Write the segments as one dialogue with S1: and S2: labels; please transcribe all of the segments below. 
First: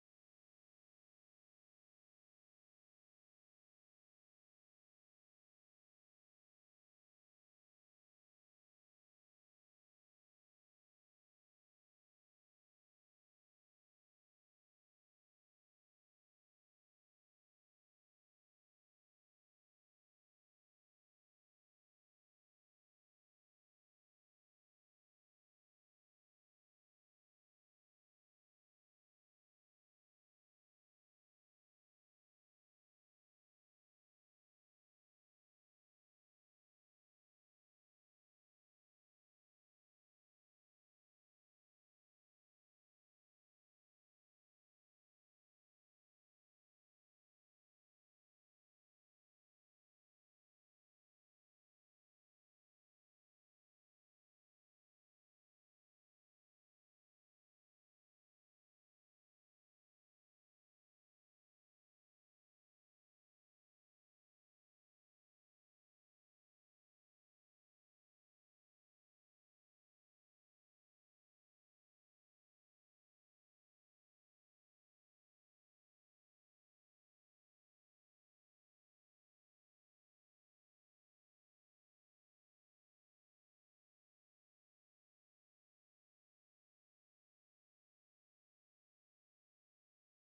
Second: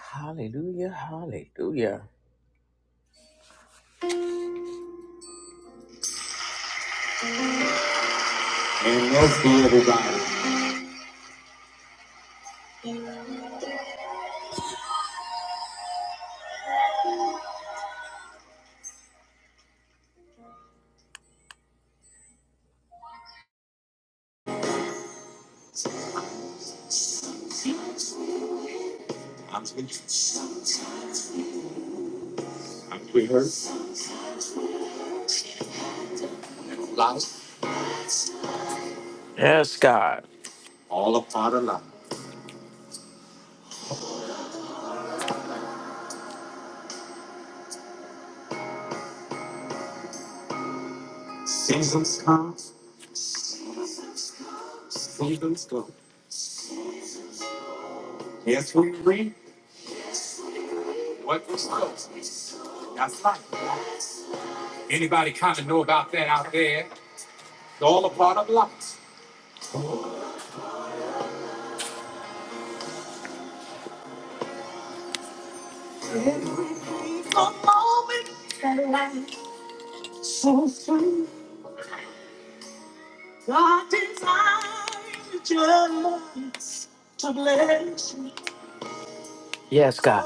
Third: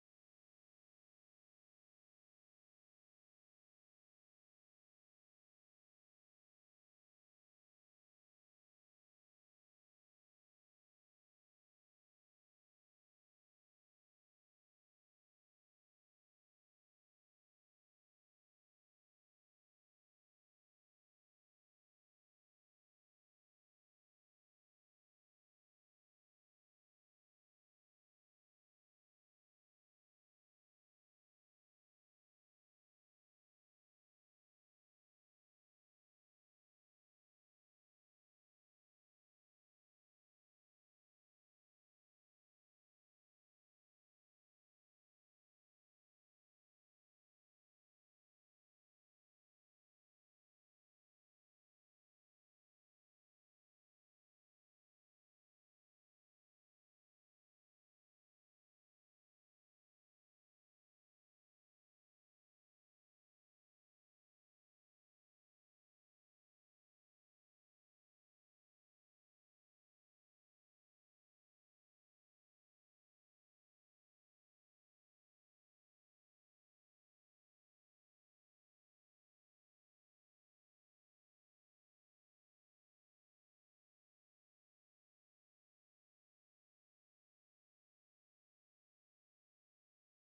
S1: Hallelujah, hallelujah. And love us everybody. I'm Jesus. I'm here. Life, Yes, God. all a part of life. Seasons come, seasons go. Yes, we read what was spoken. That's life. Anybody kind of know about that out there? It's all a part of life. God designed just to bless you. Yes, God.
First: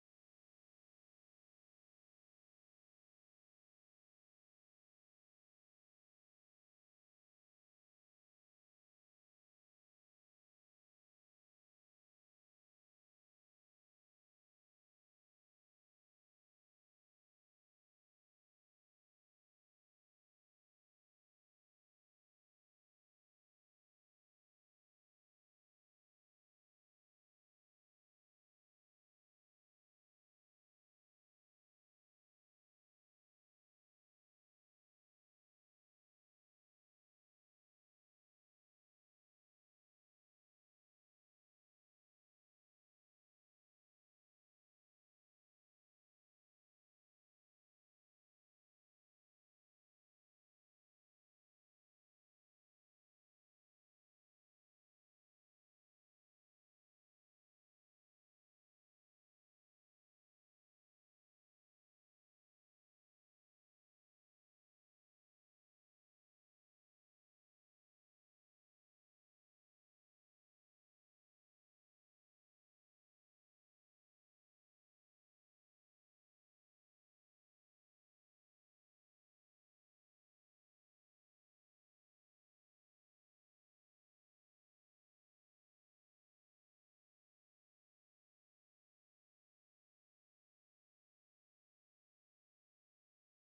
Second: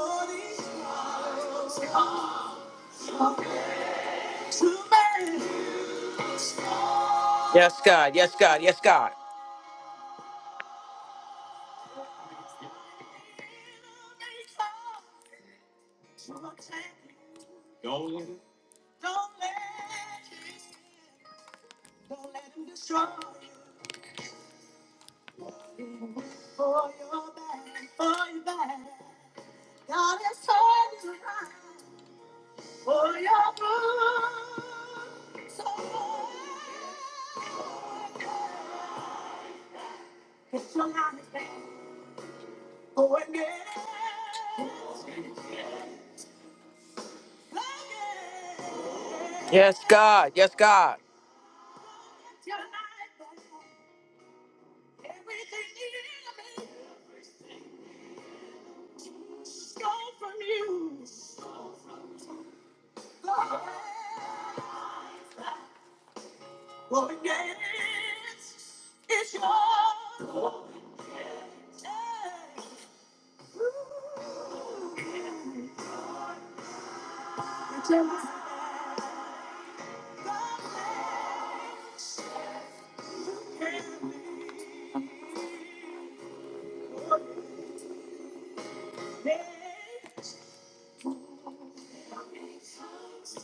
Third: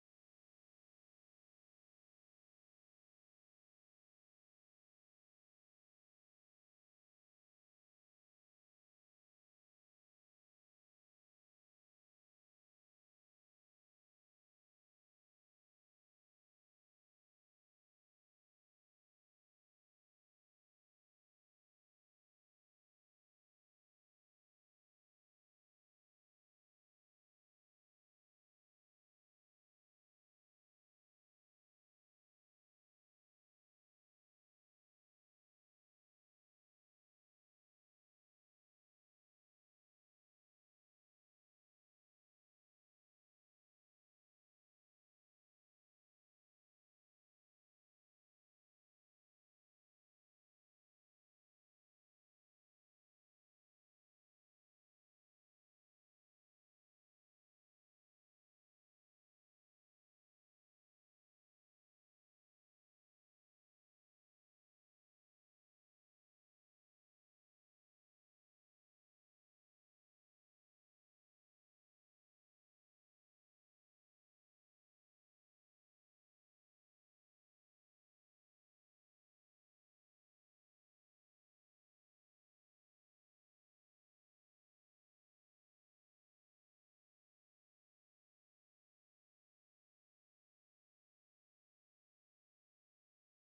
S1: Yes, God. Yes, God. Yes, God. so Oh, yes. Yes, God. Yes, God. Lord, yes, it's your glory.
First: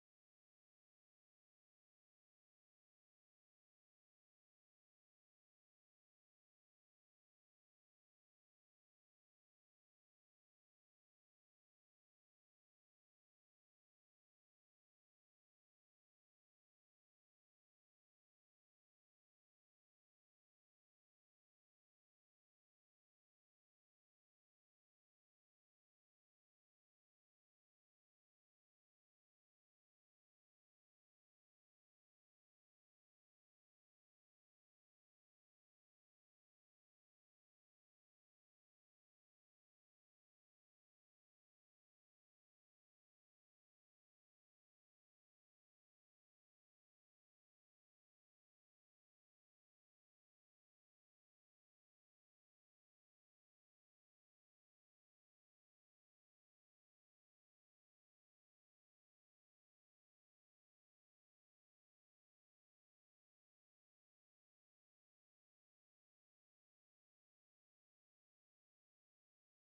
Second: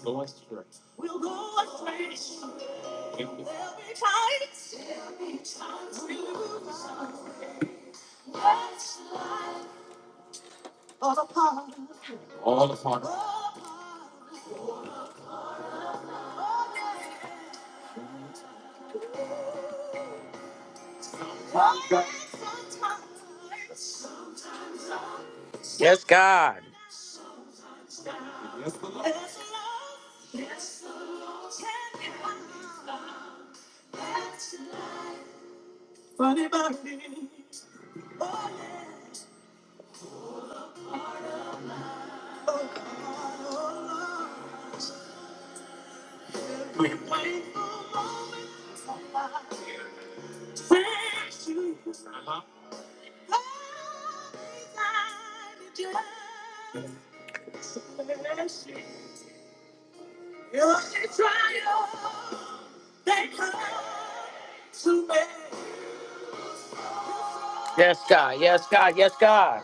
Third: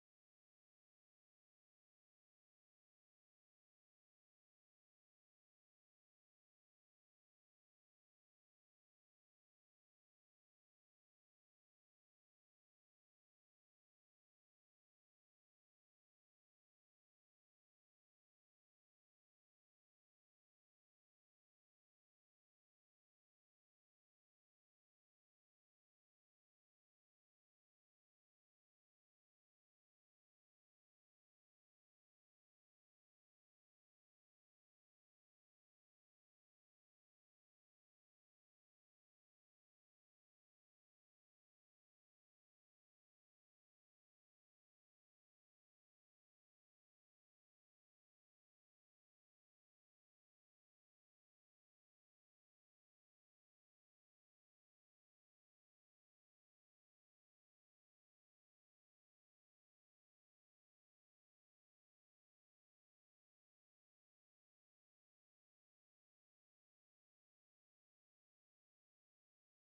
S1: Go astray. We'll go astray. There'll be times. There'll be times we lose our way. That's life. All apart. All apart. All apart. All apart. Yes, God. Yes, God. Yes, God. Yes, God.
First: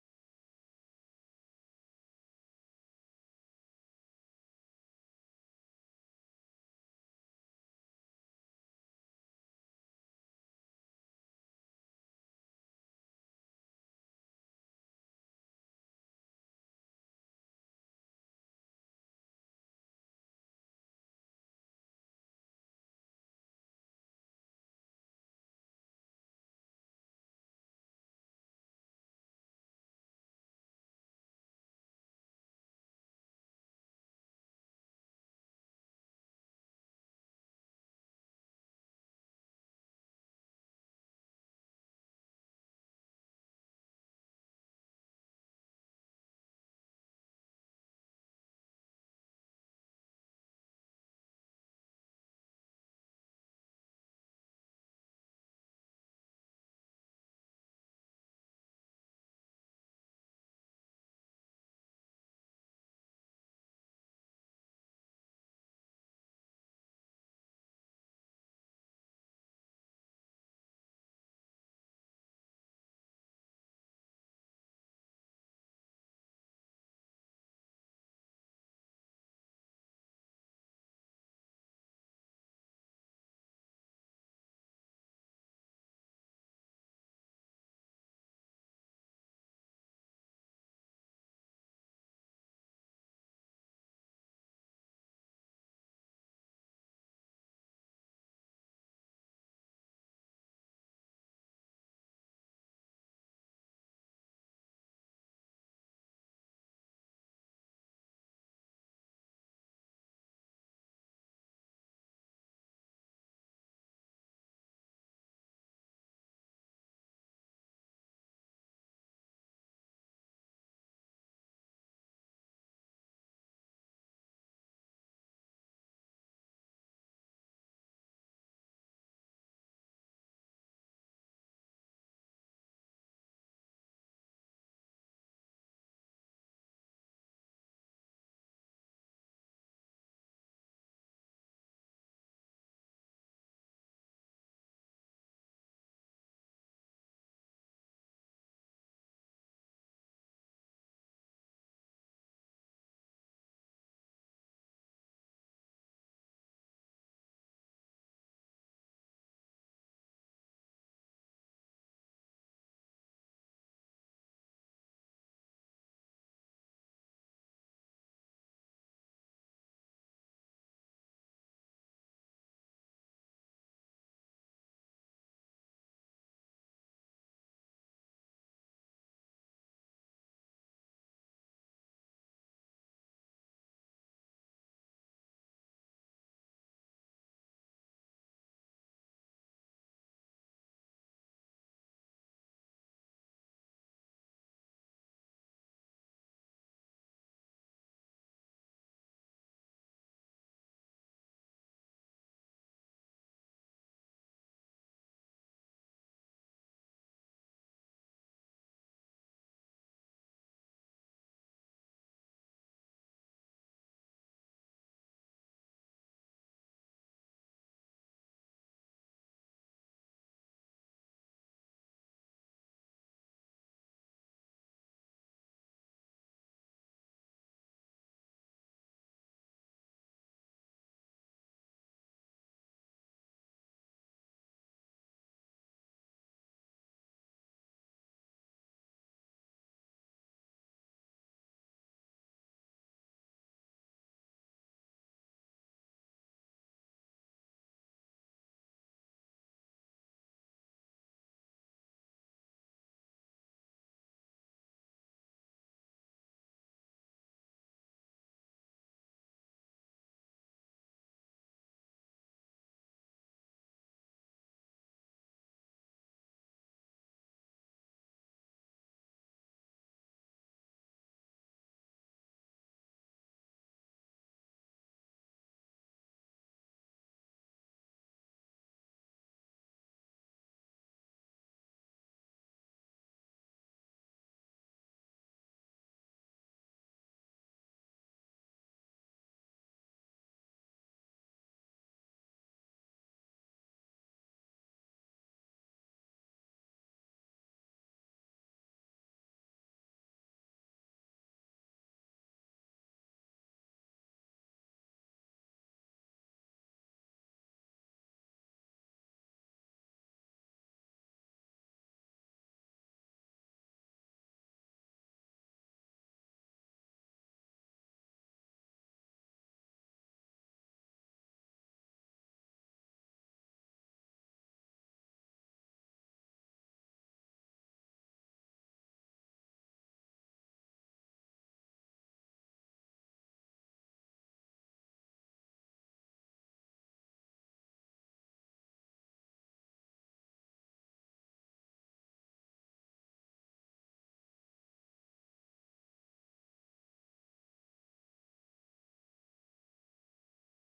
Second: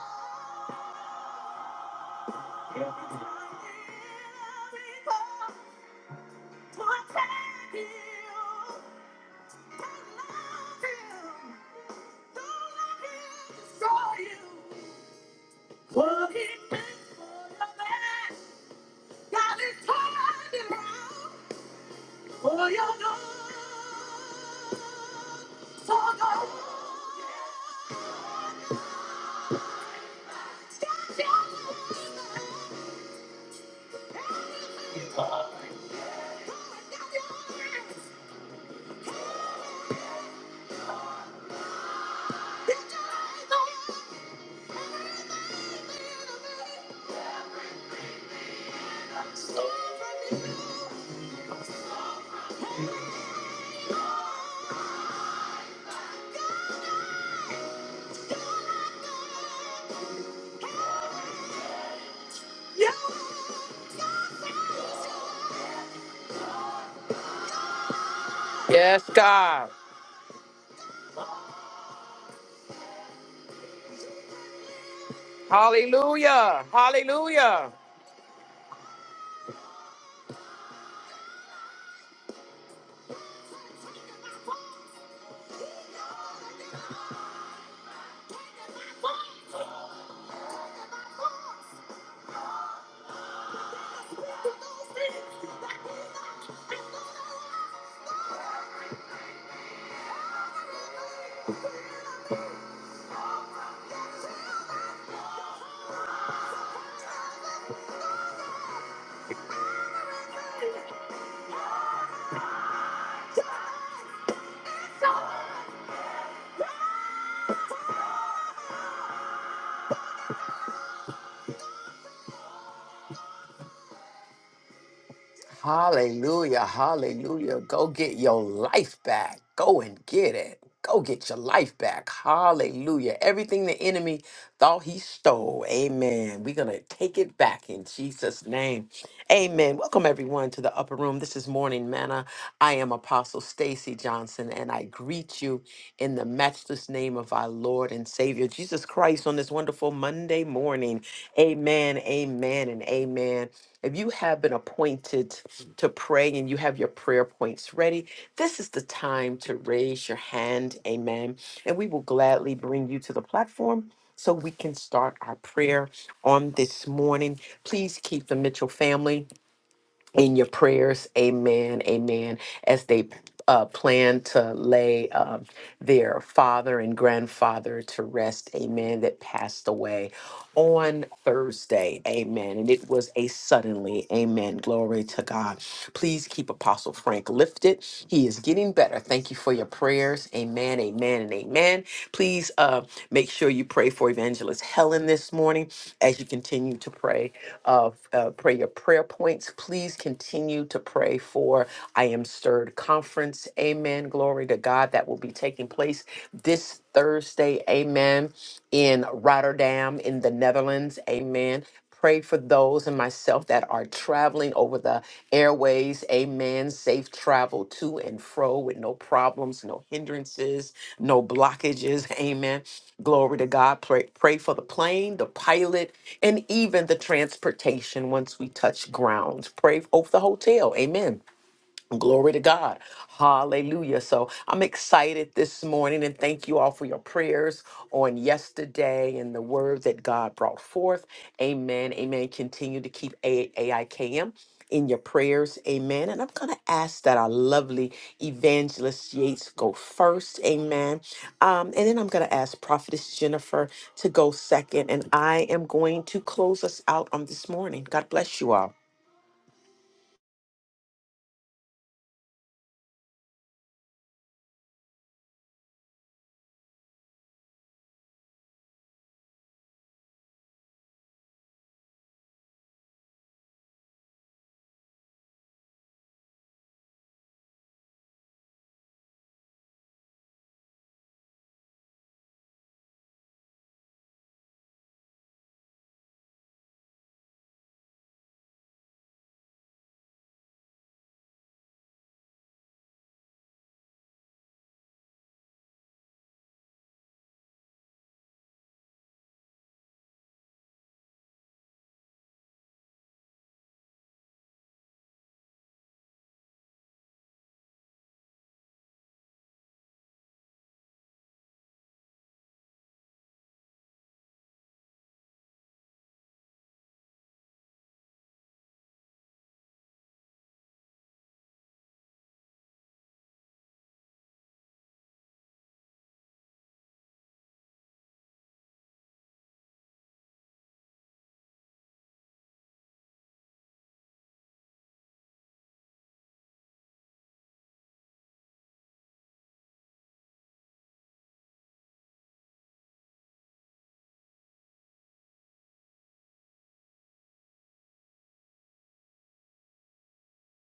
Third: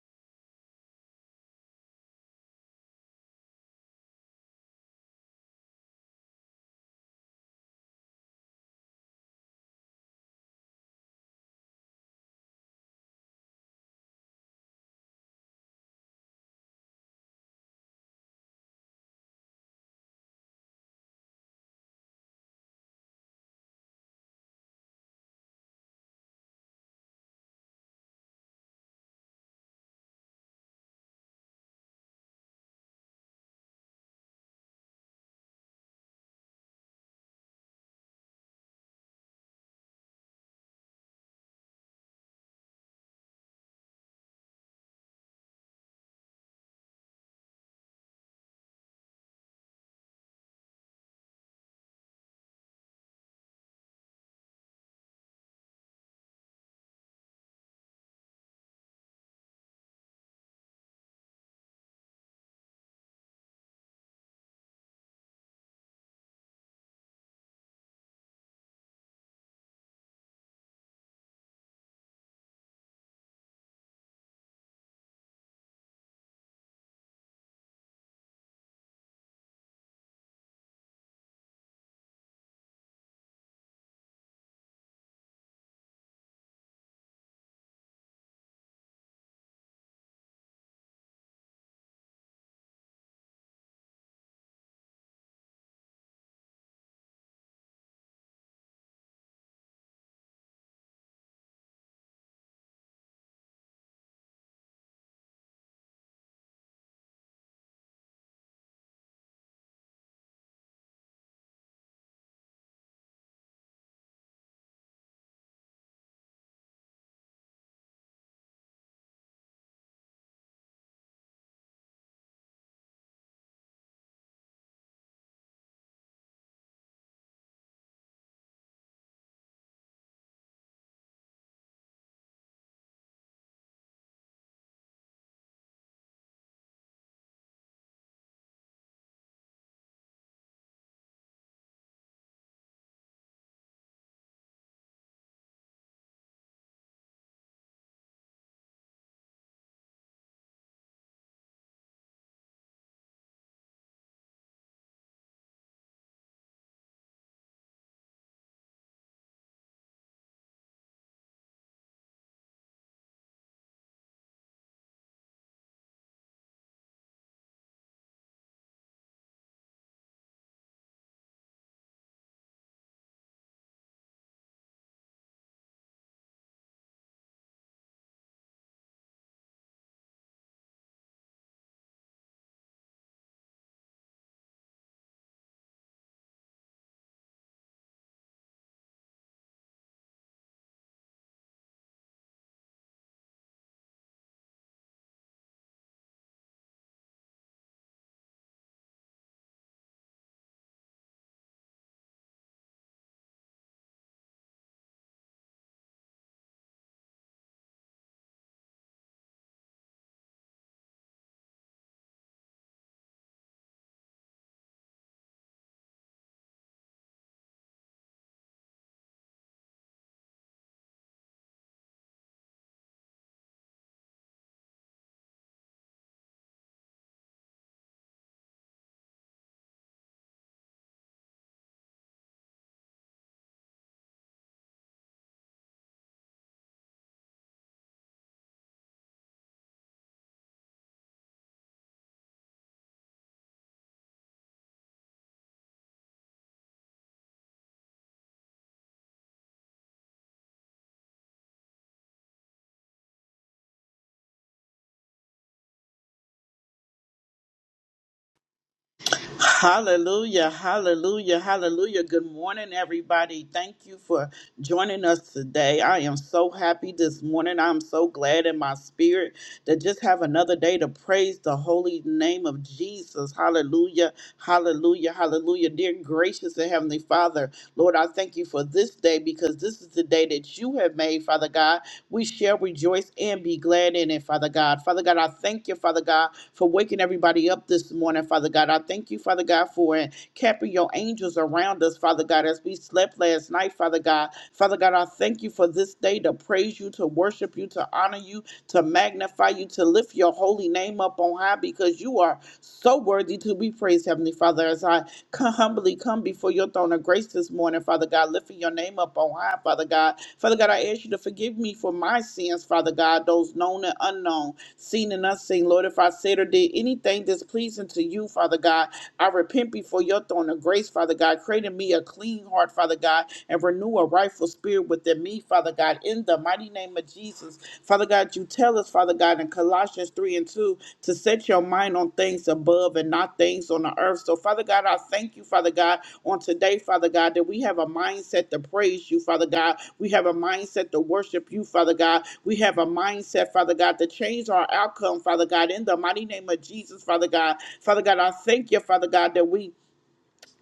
S1: Yes, God. Hallelujah. Hallelujah. Hallelujah. Hallelujah. Go get your life back. Go and get it. Go get your life back. Hallelujah. Everything the enemy thought he stole. Amen. We're going to take it back in Jesus' name. Amen. Welcome everyone to the upper room. This is Morning Manna. I am Apostle Stacy Johnson and I greet you in the matchless name of our Lord and Savior Jesus Christ on this wonderful Monday morning. Amen. Amen and amen if you have been appointed to pray and you have your prayer points ready, this is the time to raise your hand. Amen. And we will gladly bring you to the platform so we can start our prayer on this morning. Please keep the Mitchell family in your prayers. Amen. Amen. As they uh, plan to lay um, their father and grandfather to rest. Amen. That passed away on Thursday. Amen. And it was a suddenly. Amen. Glory to God. Please keep Apostle Frank lifted. He is getting better. Thank you for your prayers. Amen. Amen. And amen. Please uh, make sure you pray for Evangelist Helen this morning as you continue to pray of uh, prayer prayer points. Please continue to pray for I Am Stirred Conference. Amen. Glory to God. That will be taking place this Thursday. Amen. In Rotterdam, in the Netherlands. Amen. Pray for those and myself that are traveling traveling over the airways. Amen. Safe travel to and fro with no problems, no hindrances, no blockages. Amen. Glory to God. Pray, pray for the plane, the pilot, and even the transportation once we touch ground. Pray over the hotel. Amen Glory to God. Hallelujah. So I'm excited this morning and thank you all for your prayers on yesterday and the word that God brought forth. Amen. Amen. Continue to keep A- AIKM in your prayers. Amen. And I'm going to ask that our lovely evangelist Yates go first. Amen. Um, and then I'm going to ask Prophetess Jennifer to go second. And I am going to close us out on this morning. God bless you all.
S2: Hallelujah, hallelujah, hallelujah. Good morning, everybody. Thank you for joining us today. I am so happy this morning. I'm so glad in my spirit to just have another day to praise the holy name of Jesus. Hallelujah, hallelujah, hallelujah. Dear gracious and heavenly Father, Lord, I thank you for this day because this is the day that you have made, Father God. We shall rejoice and be glad in it, Father God. Father God, I thank you, Father God, for waking everybody up this morning, Father God. I thank you, Father God, for capping your angels around us, Father God, as we slept last night, Father God. Father God, I thank you for this day to praise you, to worship you, to honor you, to magnify you, to lift your holy name up on high because you are so worthy to be praised, Heavenly Father. As I Come humbly come before your throne of grace this morning, Father God, lifting your name up on high, Father God. Father God, I ask you to forgive me for my sins, Father God, those known and unknown, seen and unseen. Lord, if I said or did anything displeasing to you, Father God, I repent before your throne of grace, Father God. Create in me a clean heart, Father God, and renew a rightful spirit within me, Father God. In the mighty name of Jesus, Father God, you tell us, Father God, in Colossians 3 and 2, to set your mind on things above and not things on the earth. So, Father God, I thank you, Father God, on today, Father God, that we have a mindset to praise you, Father God. We have a mindset to worship you, Father God. We have a mindset, Father God, to change our outcome, Father God, in the mighty name of Jesus, Father God. Father God, I thank you, Father God, that we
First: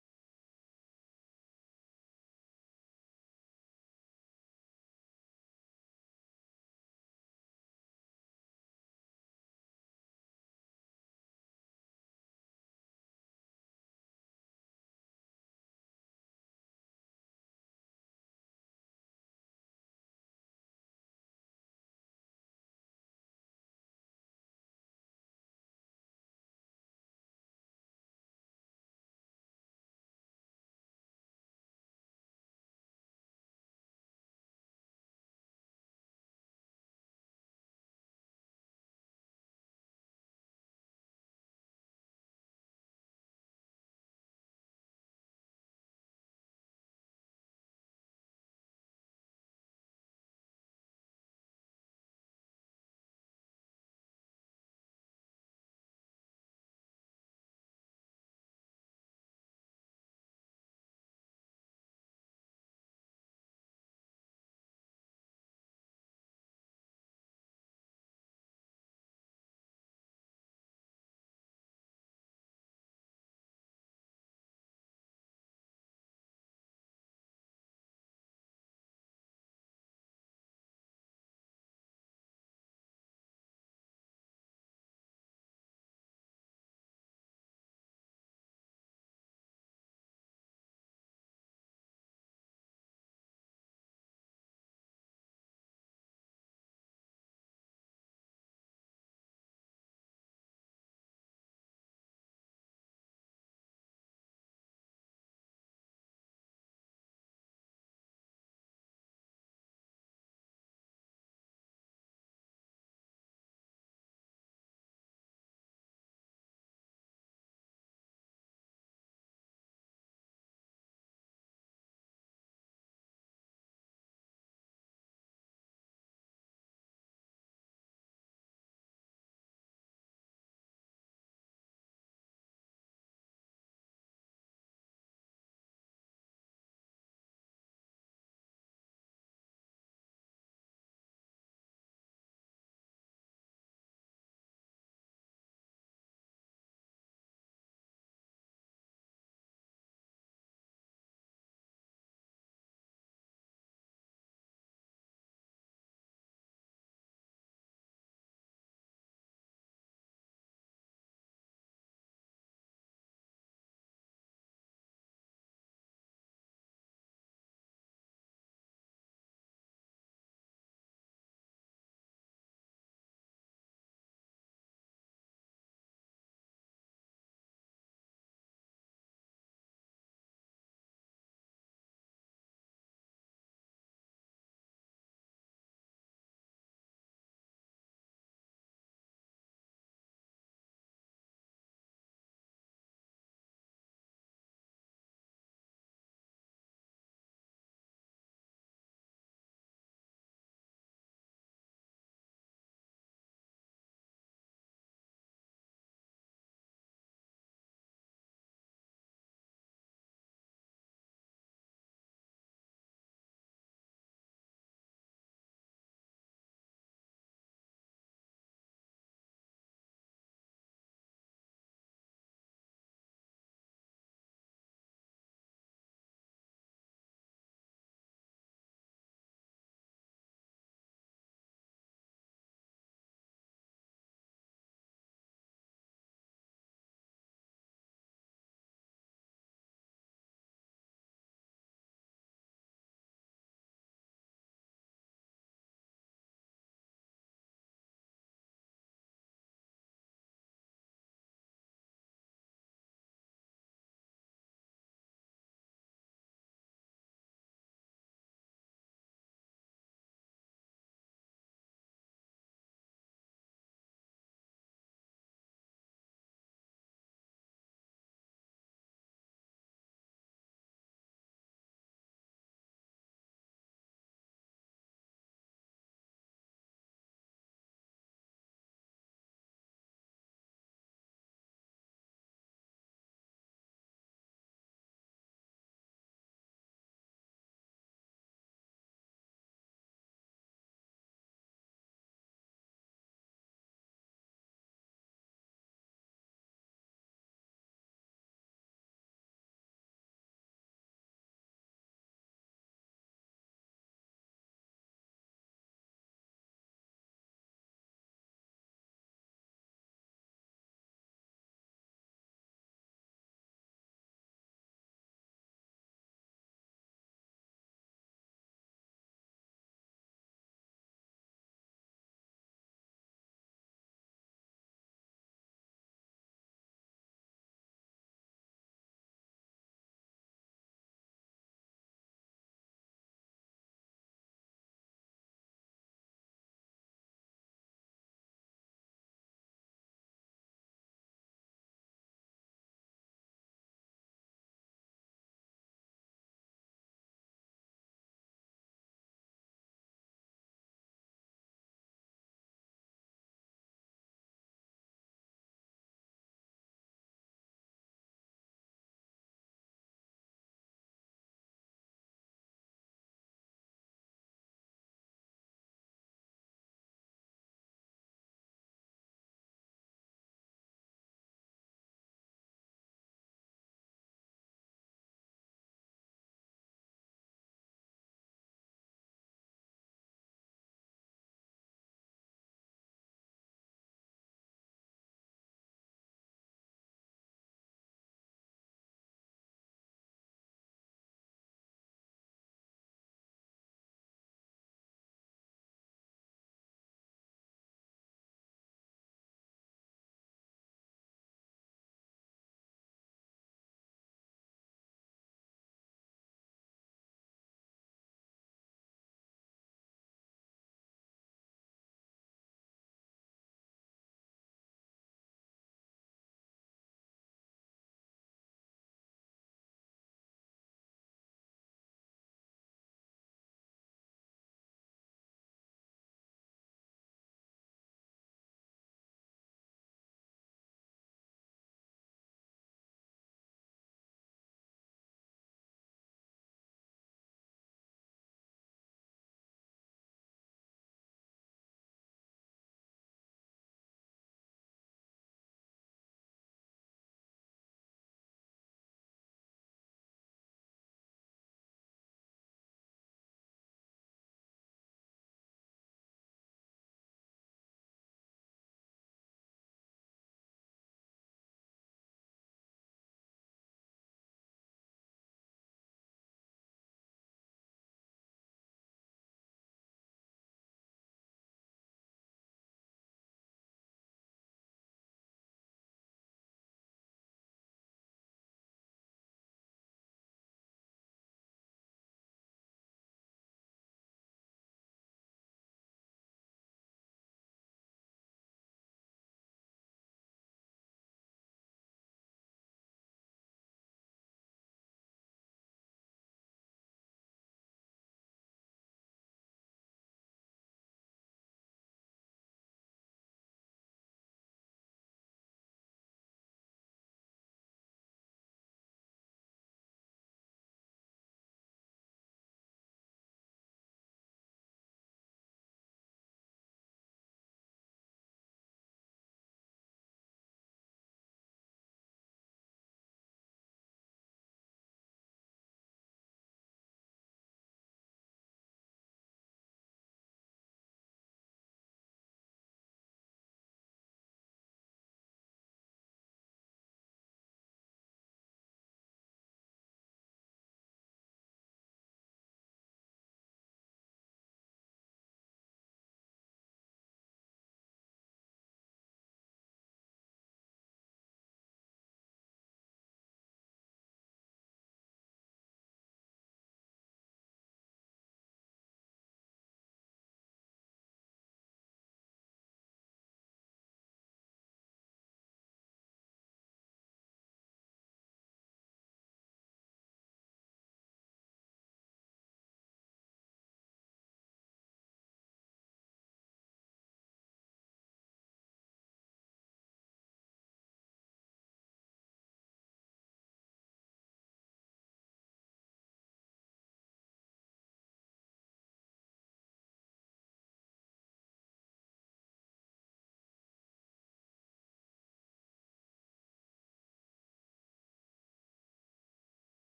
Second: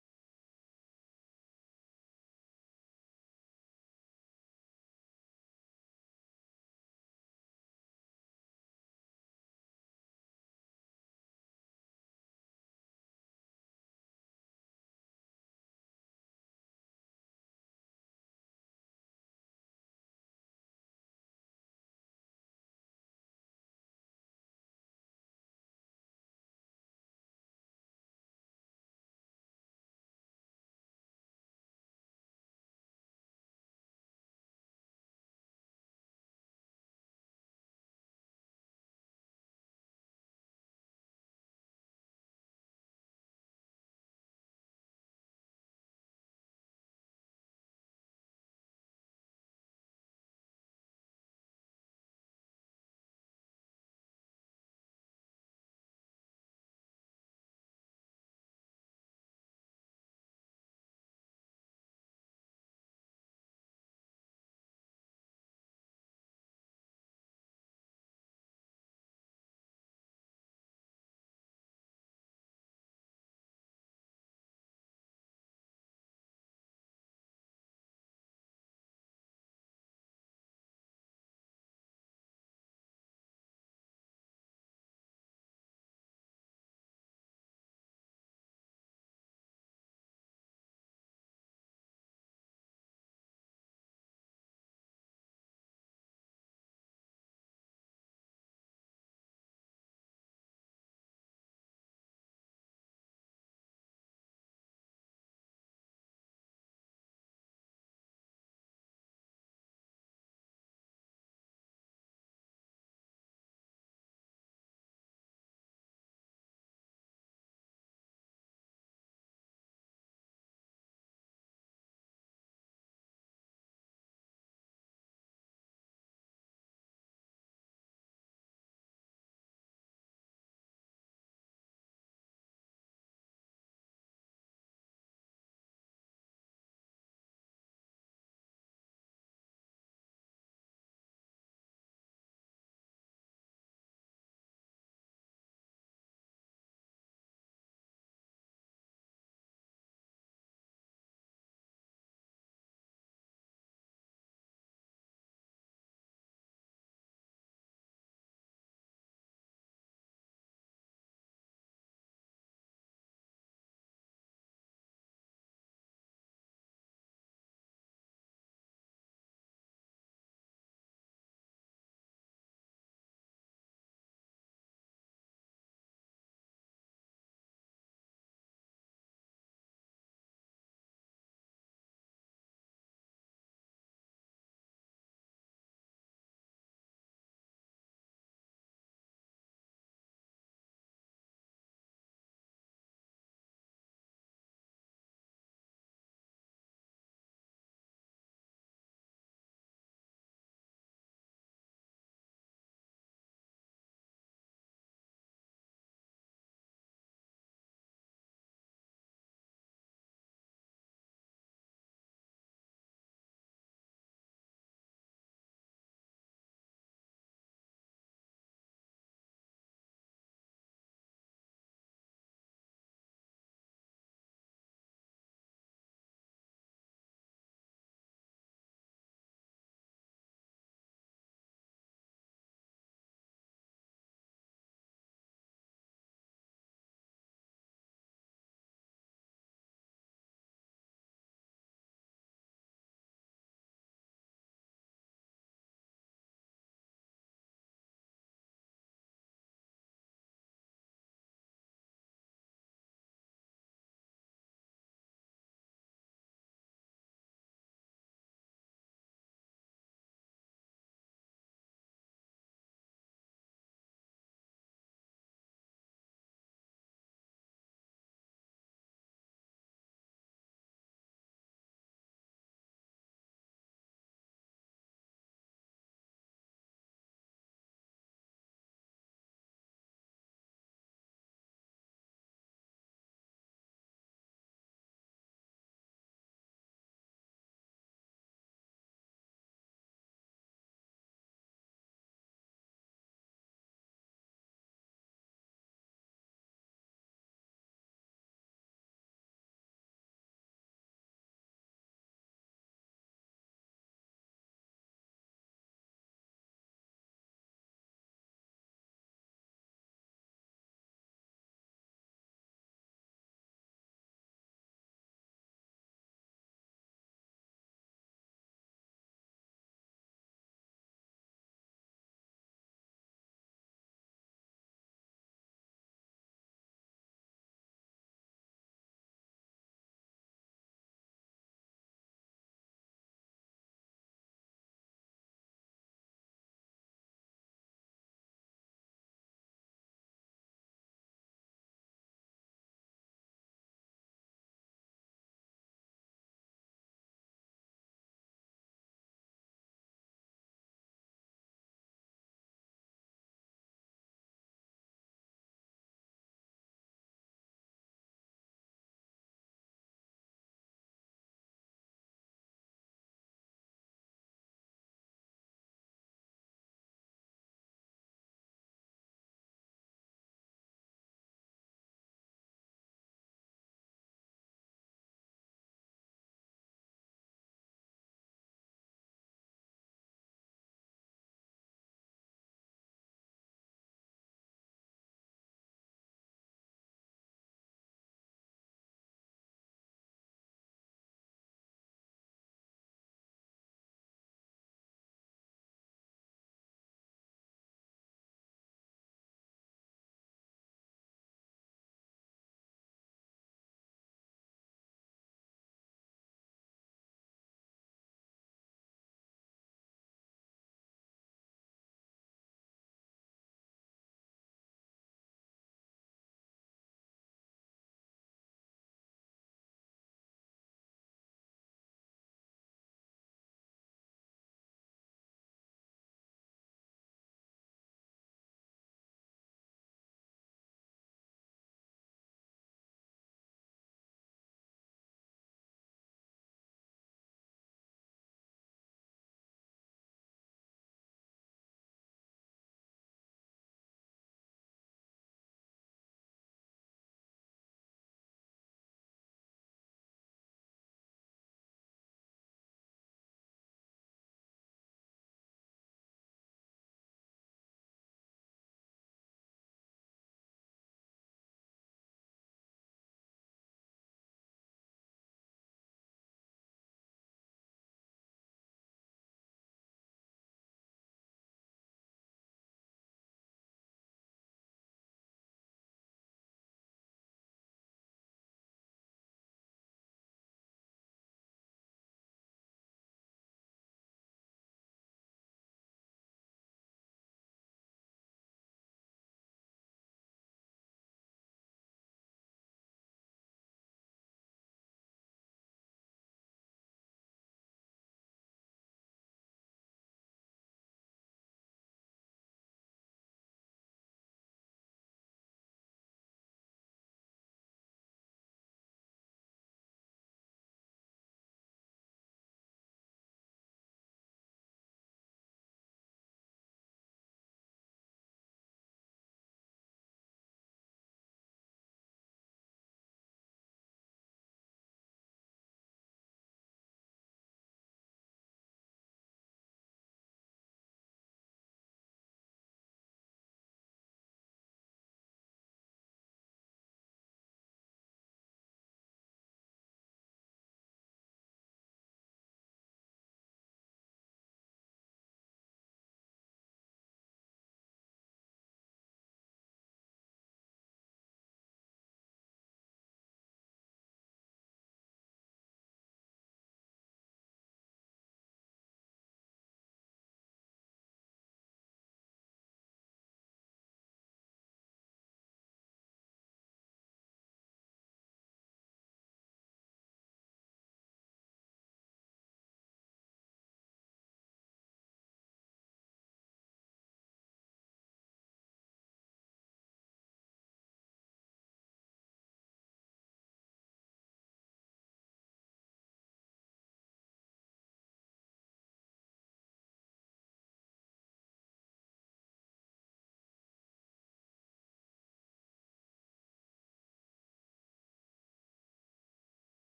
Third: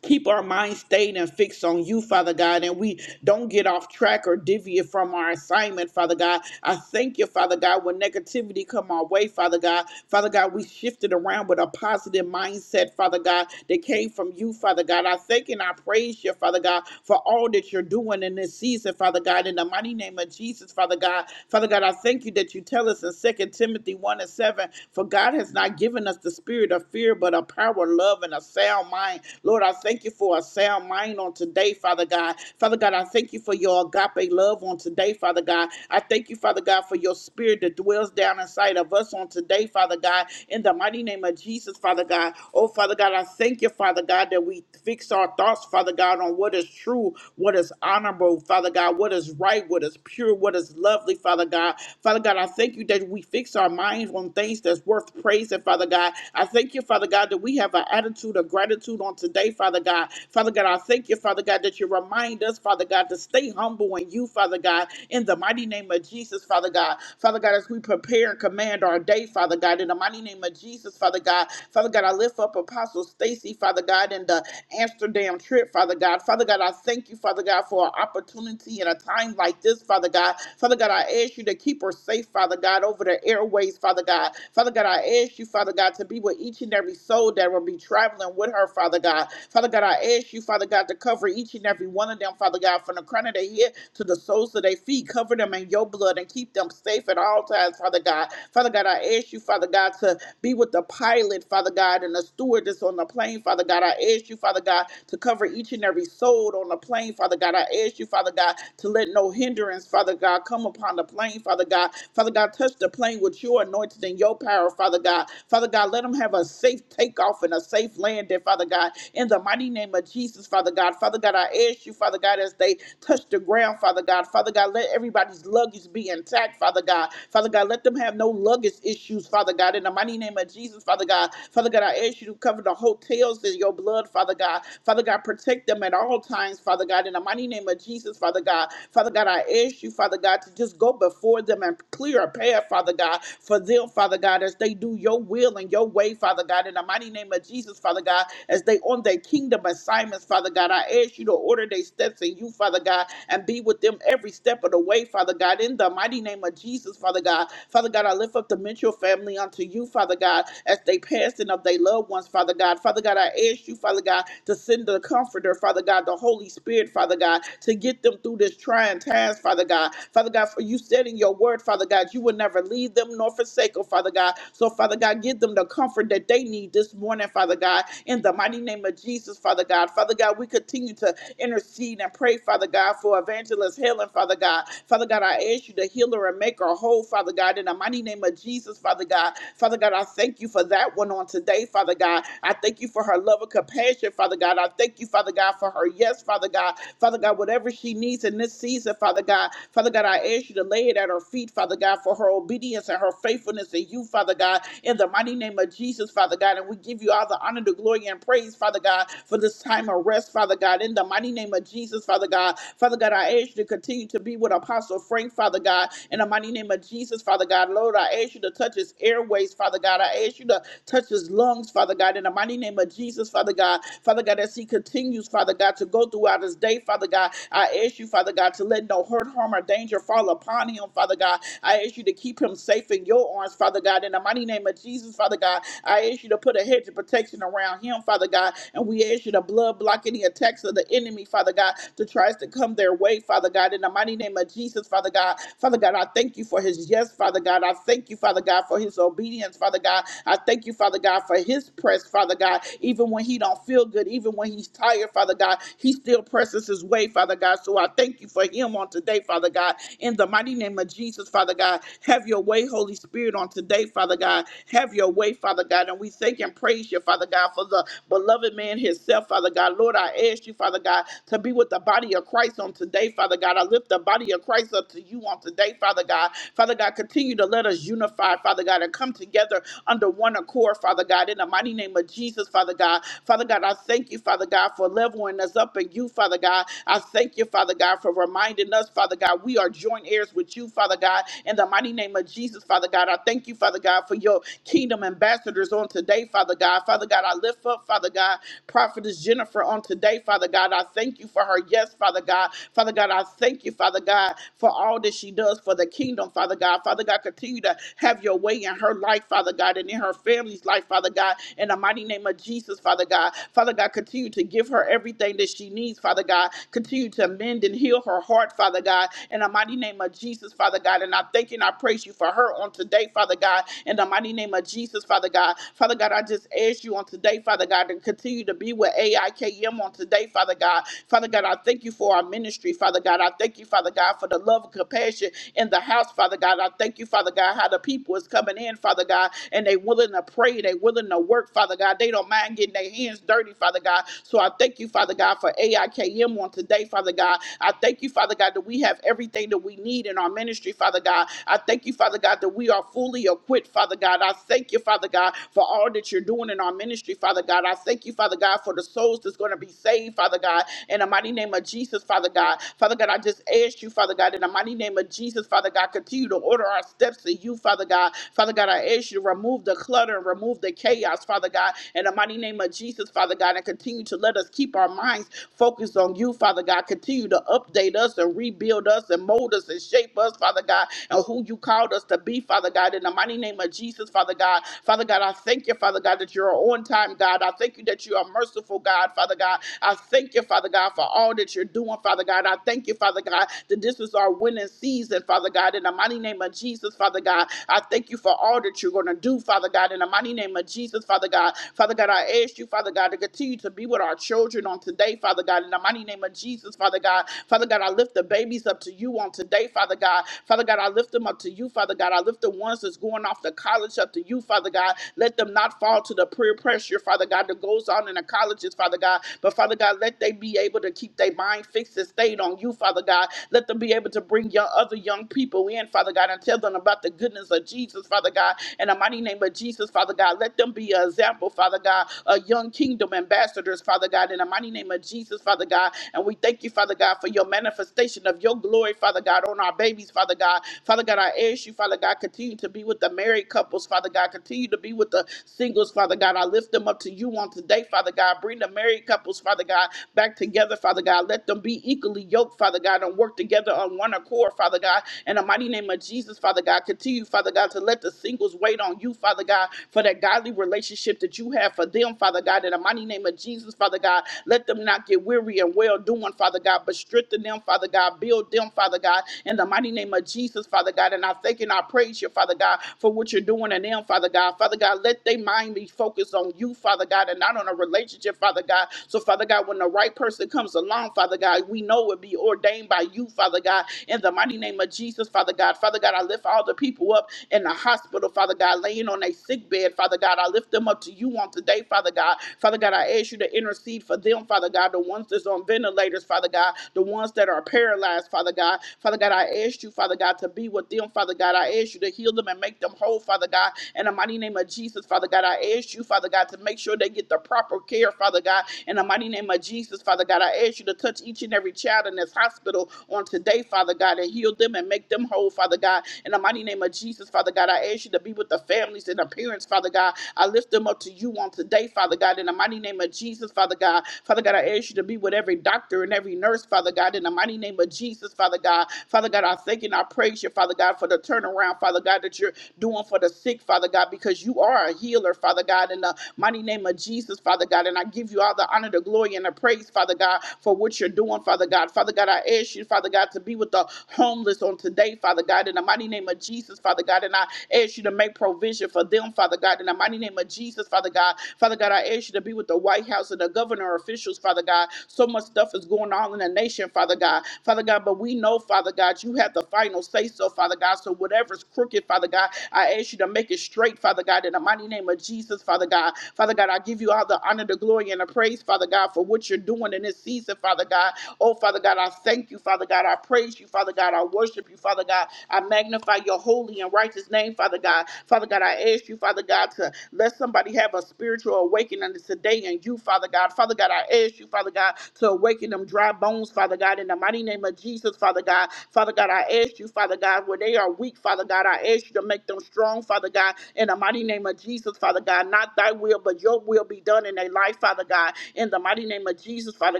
S2: keep our mind stayed and fixed on you, Father God, and we don't get off track or divvy it from our assignment, Father God. I thank you, Father God, when negativity come our way, Father God. Father God, we shifted around with a positive mindset, Father God, that came from you, Father God. I thank and I praise you, Father God, for all that you're doing in this season, Father God, in the mighty name of Jesus, Father God. Father God, I thank you that you tell us in Second Timothy 1 and 7, for God has not given us the spirit of fear, but of power, love, and a sound mind. Lord, I thank thank you for a sound mind on today, Father God. Father God, I thank you for your agape love on today, Father God. I thank you, Father God, for your spirit that dwells down inside of us on today, Father God. In the mighty name of Jesus, Father God. Oh, Father God, I thank you, Father God, that we fix our thoughts, Father God, on what is true, what is honorable, Father God, what is right, what is pure, what is lovely, Father God. Father God, I thank you that we fix our minds on things that's worth praising, Father God. I thank you, Father God, that we have an attitude of gratitude on today, Father. Father God. Father God, I thank you, Father God, that you remind us, Father God, to stay humble in you, Father God, in the mighty name of Jesus, Father God. Father God, as we prepare and command our day, Father God, in the mighty name of Jesus, Father God. Father God, I lift up Apostle Stacy, Father God, in the Amsterdam trip, Father God. Father God, I thank you, Father God, for an opportunity in a time like this, Father God. Father God, I ask you to keep her safe, Father God, over the airways, Father God. Father God, I ask you, Father God, to be with each and every soul that will be traveling with her, Father God. Father Father God, I ask you, Father God, to cover each and every one of them, Father God, from the crown of their head to the soles of their feet. Cover them in your blood and keep them safe at all times, Father God. Father God, I ask you, Father God, to be with the pilot, Father God, and the stewardess on the plane, Father God. I ask you, Father God, to cover each and every soul on the plane, Father God. I ask you, Father God, to let no hindrance, Father God, come upon the plane, Father God. Father God, touch the plane with your anointing and your power, Father God. Father God, let them have a safe takeoff and a safe landing, Father God. In the mighty mighty name of Jesus, Father God. Father God, I ask you, Father God, as they touch the ground, Father God. Father God, let everybody's luggage be intact, Father God. Father God, let them have no luggage issues, Father God. In the mighty name of Jesus, Father God. Father God, I ask you to cover the hotels in your blood, Father God. Father God, protect them at all times, Father God. In the mighty name of Jesus, Father God. Father God, I ask you, Father God, to just go before them and clear a path, Father God, for them, Father God, as they do your will and your way, Father God. In the mighty name of Jesus, Father God, as they on their kingdom kingdom assignments, Father God. I ask you to order their steps in you, Father God, and be with them every step of the way, Father God. In the mighty name of Jesus, Father God. Father God, I lift up the Mitchell family unto you, Father God, as they passing of their loved ones, Father God. Father God, I ask you, Father God, to send the comforter, Father God, the Holy Spirit, Father God, to get them through this trying times, Father God. Father God, for you said in your word, Father God, you would never leave them nor forsake them, Father God. So, Father God, give them the comfort that they need this morning, Father God, in the mighty name of Jesus. Jesus, Father God. Father God, we continue to intercede and pray, Father God, for evangelist Helen. Father God. Father God, I ask you to heal her and make her whole, Father God, in the mighty name of Jesus, Father God. Father God, I thank you for that one on today, Father God. I thank you for her love and compassion, Father God. I thank you, Father God, for her yes, Father God. Father God, whatever she needs in this season, Father God. Father God, I ask you to lay it at her feet, Father God, for her obedience and her faithfulness in you, Father God, in the mighty name of Jesus, Father God. And we give you all the honor, the glory, and praise, Father God, for this time of rest, Father God, in the mighty name of Jesus, Father God. Father God, I ask you to continue to be with Apostle Frank, Father God, in the mighty name of Jesus, Father God. Lord, I ask you to touch his airways, Father God. I ask you to touch his lungs, Father God, in the mighty name of Jesus, Father God. Father God, as he continues, Father God, to go throughout his day, Father God, I ask you, Father God, to let no hurt, harm, or danger fall upon him, Father God. I ask you to keep him safe in your arms, Father God, in the mighty name of Jesus, Father God. I ask you to put a hedge of protection around him, Father God, and we ask their issue, to blood block any attacks of the enemy, Father God, that tries to come their way, Father God. In the mighty name of Jesus, Father God. Father God, I thank you for his yes, Father God. I thank you, Father God, for his obedience, Father God. I thank you, Father God, for his press, Father God. Even when he don't feel good, even when he's tired, Father God, he still presses his way, Father God. So I thank you for him on today, Father God. In the mighty name of Jesus, Father God, have your way, Holy Spirit, on today, Father God. Have your way, Father God. And we thank and praise you, Father God, for the beloved man, his itself, Father God. Lord, I ask you, Father God, to be with the body of Christ on today, Father God. I lift the body of Christ up to you on today, Father God. Father God, continue to let us unify, Father God, and come together under one accord, Father God, in the mighty name of Jesus, Father God. Father God, I thank you, Father God, for leveling us up in you, Father God. I thank you, Father God, for reminding us, Father God, we are joint heirs with you, Father God, in the mighty name of Jesus, Father God. I thank you, Father God, for your kingdom ambassadors on today, Father God. Father God, I lift up, Father God, prophet. Prophetess Jennifer on today, Father God. I thank you for her. Yes, Father God. Father God, I thank you, Father God, for all that she does for the kingdom, Father God. Father God, continue to have your way in her life, Father God, and in her family's life, Father God. In the mighty name of Jesus, Father God. Father God, continue to give her everything that she needs, Father God. Continue to mend and heal her heart, Father God. In the mighty name of Jesus, Father God. And I thank you and I praise you for her on today, Father God. In the mighty name of Jesus, Father God. Father God, I just ask you on today, Father God, to continue to be with with AIKM on today, Father God. Father God, I thank you for our ministry, Father God. I thank you, Father God, for the love and compassion in the house, Father God. I thank you, Father God, how the people is coming in, Father God, and they willing to pray, they willing to work, Father God. They don't mind getting their hands dirty, Father God. So I thank you, Father God, for AIKM on today, Father God. I thank you, Father God, that we have everything that we need in our ministry, Father God. I thank you, Father God, that we are fully equipped, Father God. I thank you, Father God, for all that you're doing in our ministry, Father God. I thank you, Father God, for for the souls that's going to be saved, Father God, in the mighty name of Jesus, Father God. Father God, I just ask you, Father God, in the mighty name of Jesus, Father God, continue to order our steps to you, Father God. Father God, I ask you to remove the clutter and remove the chaos, Father God, in the mighty name of Jesus, Father God, and continue to let us keep our minds focused on you, Father God. Continue to update us and rebuild us and mold us and shape us, Father God, and who you called us to be, Father God, in the mighty name of Jesus, Father God. Father God, I thank you, Father God, that you're on time, God. I thank you that you are merciful merciful God, Father God. I thank you, Father God, for all that you're doing, Father God. I thank you, Father God, that this is our winning season, Father God. In the mighty name of Jesus, Father God, I thank you for all that you're going to do, Father God. In the mighty name of Jesus, Father God. Father God, I ask you, Father God, to continue to be with our children on today, Father God. In the mighty name of Jesus, Father God. Father God, I lift the babies up to you on today, Father God. Father God, I lift them up to you, Father God. I lift the ones that's going off to college up to you, Father God. Let them not fall to the peer pressure, Father God, that goes on in the college psychologists, Father God. But Father God, let they be able to keep their mind fixed and stayed on you, Father God. Let them be able to bring your other young people in, Father God, and tell them about the goodness of Jesus, Father God. In the mighty name of Jesus, Father God, let them be an example, Father God, of young kingdom ambassadors, Father God. In the mighty name of Jesus, Father God. And we thank you, Father God, for your manifestation of your glory, Father God, on our babies, Father God. Father God, I ask you, Father God, continue to be with the married couples, Father God. Continue to be with the singles, Father God. I lift them up to you on today, Father God. God. Bring the married couples, Father God, back together, Father God. Let them be equally yoked, Father God, and work together on one accord, Father God. In the mighty name of Jesus, Father God, continue, Father God, to let the singles wait on you, Father God, for that godly relationship that you have for them, Father God. In the mighty name of Jesus, Father God, let them not get weary and well doing, Father God, but strengthen them, Father God. Build them, Father God, in the mighty name of Jesus, Father God. And I thank and I praise you, Father God, for what you're doing in them, Father God. Father God, let their mind be focused on you, Father God, and not on a relationship relationship, Father God. So, Father God, when the right person comes along, Father God, we know it will be ordained by you, Father God, in the mighty name of Jesus, Father God. Father God, I lift all the people up in the hospital, Father God, laying on a sick bed, Father God. I lift them up to you on today, Father God. Father God, I ask you to intercede for them, Father God, the ones that's on ventilators, Father God, the ones that are paralyzed, Father God. Father God, I ask you, Father God, to be with them, Father God. I ask you to heal them and make them whole, Father God. In the mighty name of Jesus, Father God, I ask you, Father God, to make sure they get the proper care, Father. Father God. In the mighty name of Jesus, Father God, I ask you to touch each and every child in this hospital on today, Father God, and heal them and make them whole, Father God. In the mighty name of Jesus, Father God, I ask you to be with the families and the parents, Father God. I lift them up to you on today, Father God. In the mighty name of Jesus, Father God. Father God, I ask you to be with every doctor and every nurse, Father God. In the mighty name of Jesus, Father God. Father God, I thank you and I praise you, Father God, for the turnaround, Father God, that you're doing for the sick, Father God, because you are a healer, Father God. In the mighty name of Jesus, Father God. And I give you all the honor, the glory, and the praise, Father God, for what you're doing, Father God. Father God, I ask you, Father God, to be with the homeless on today, Father God, in the mighty name of Jesus, Father God. And I ask you to make provision for them, Father God, in the mighty name of Jesus, Father God. Father God, I ask you to be with the White House and the governor officials, Father God. So much stuff is going on in the nation, Father God. Father God, but we know, Father God, you have the final say so, Father God. So whatever's crooked, Father God, I ask you to make it straight, Father God, in the mighty name of Jesus, Father God. Father God, I give you all the honor, the glory joy and a praise, Father God, for what you're doing in this season, Father God. Oh, Father God, I thank you, Father God. I praise you, Father God. I worship you, Father God. I magnify your holy and righteous name, Father God. Father God, I ask you, Father God, to let somebody have a spiritual awakening today in you, Father God. Father God, I ask you, Father God, to awaken them dry bones, Father God, in the mighty name of Jesus, Father God. Father God, I ask you, Father God, where they are weak, Father God, I ask you to make them strong, Father God, in the mighty name of Jesus, Father God. Not thy will, but your will be done in their life, Father. Father God, in the mighty name of Jesus, Father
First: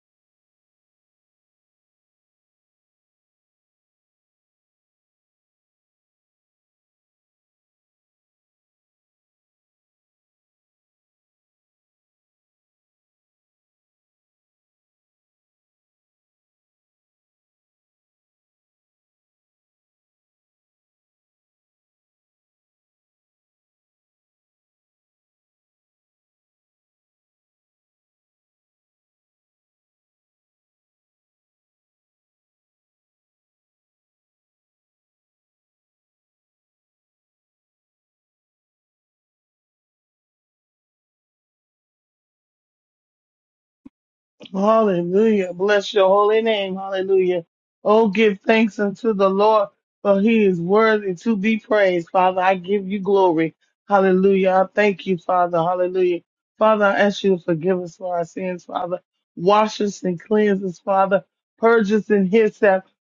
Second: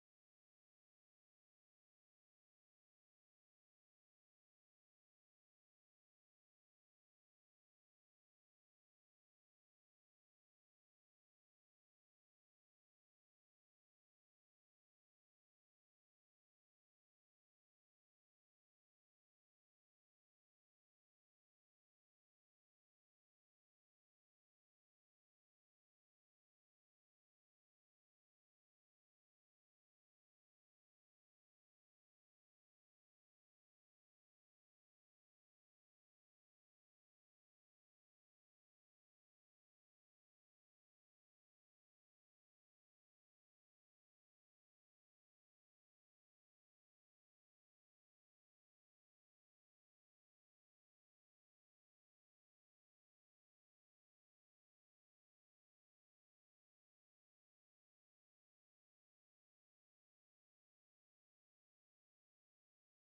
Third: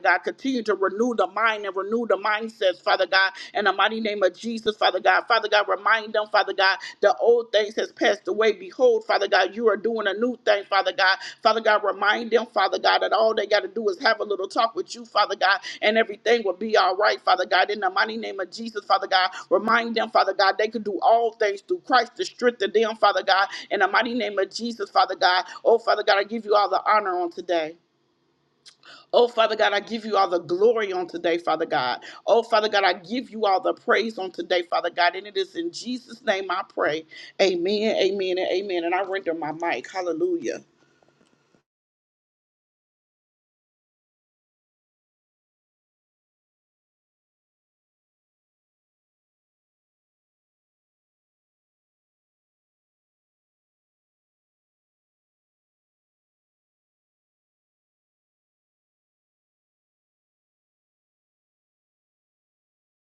S2: God. Continue to renew the mind and renew the mindsets, Father God, in the mighty name of Jesus, Father God. Father God, remind them, Father God, the old things has passed away. Behold, Father God, you are doing a new thing, Father God. Father God, remind them, Father God, that all they got to do is have a little talk with you, Father God, and everything will be all right, Father God. In the mighty name of Jesus, Father God, remind them, Father God, they could do all things through Christ to strengthen them, Father God. In the mighty name of Jesus, Father God. Oh, Father God, I give you all the honor on today. Oh, Father God, I give you all the glory on today, Father God. Oh, Father God, I give you all the praise on today, Father God. And it is in Jesus' name I pray. Amen, amen, and amen. And I render my mic. Hallelujah.
S3: Hallelujah. Bless your holy name. Hallelujah. Oh, give thanks unto the Lord, for he is worthy to be praised. Father, I give you glory. Hallelujah. I thank you, Father. Hallelujah. Father, I ask you to forgive us for our sins, Father. Wash us and cleanse us, Father. Purge us in his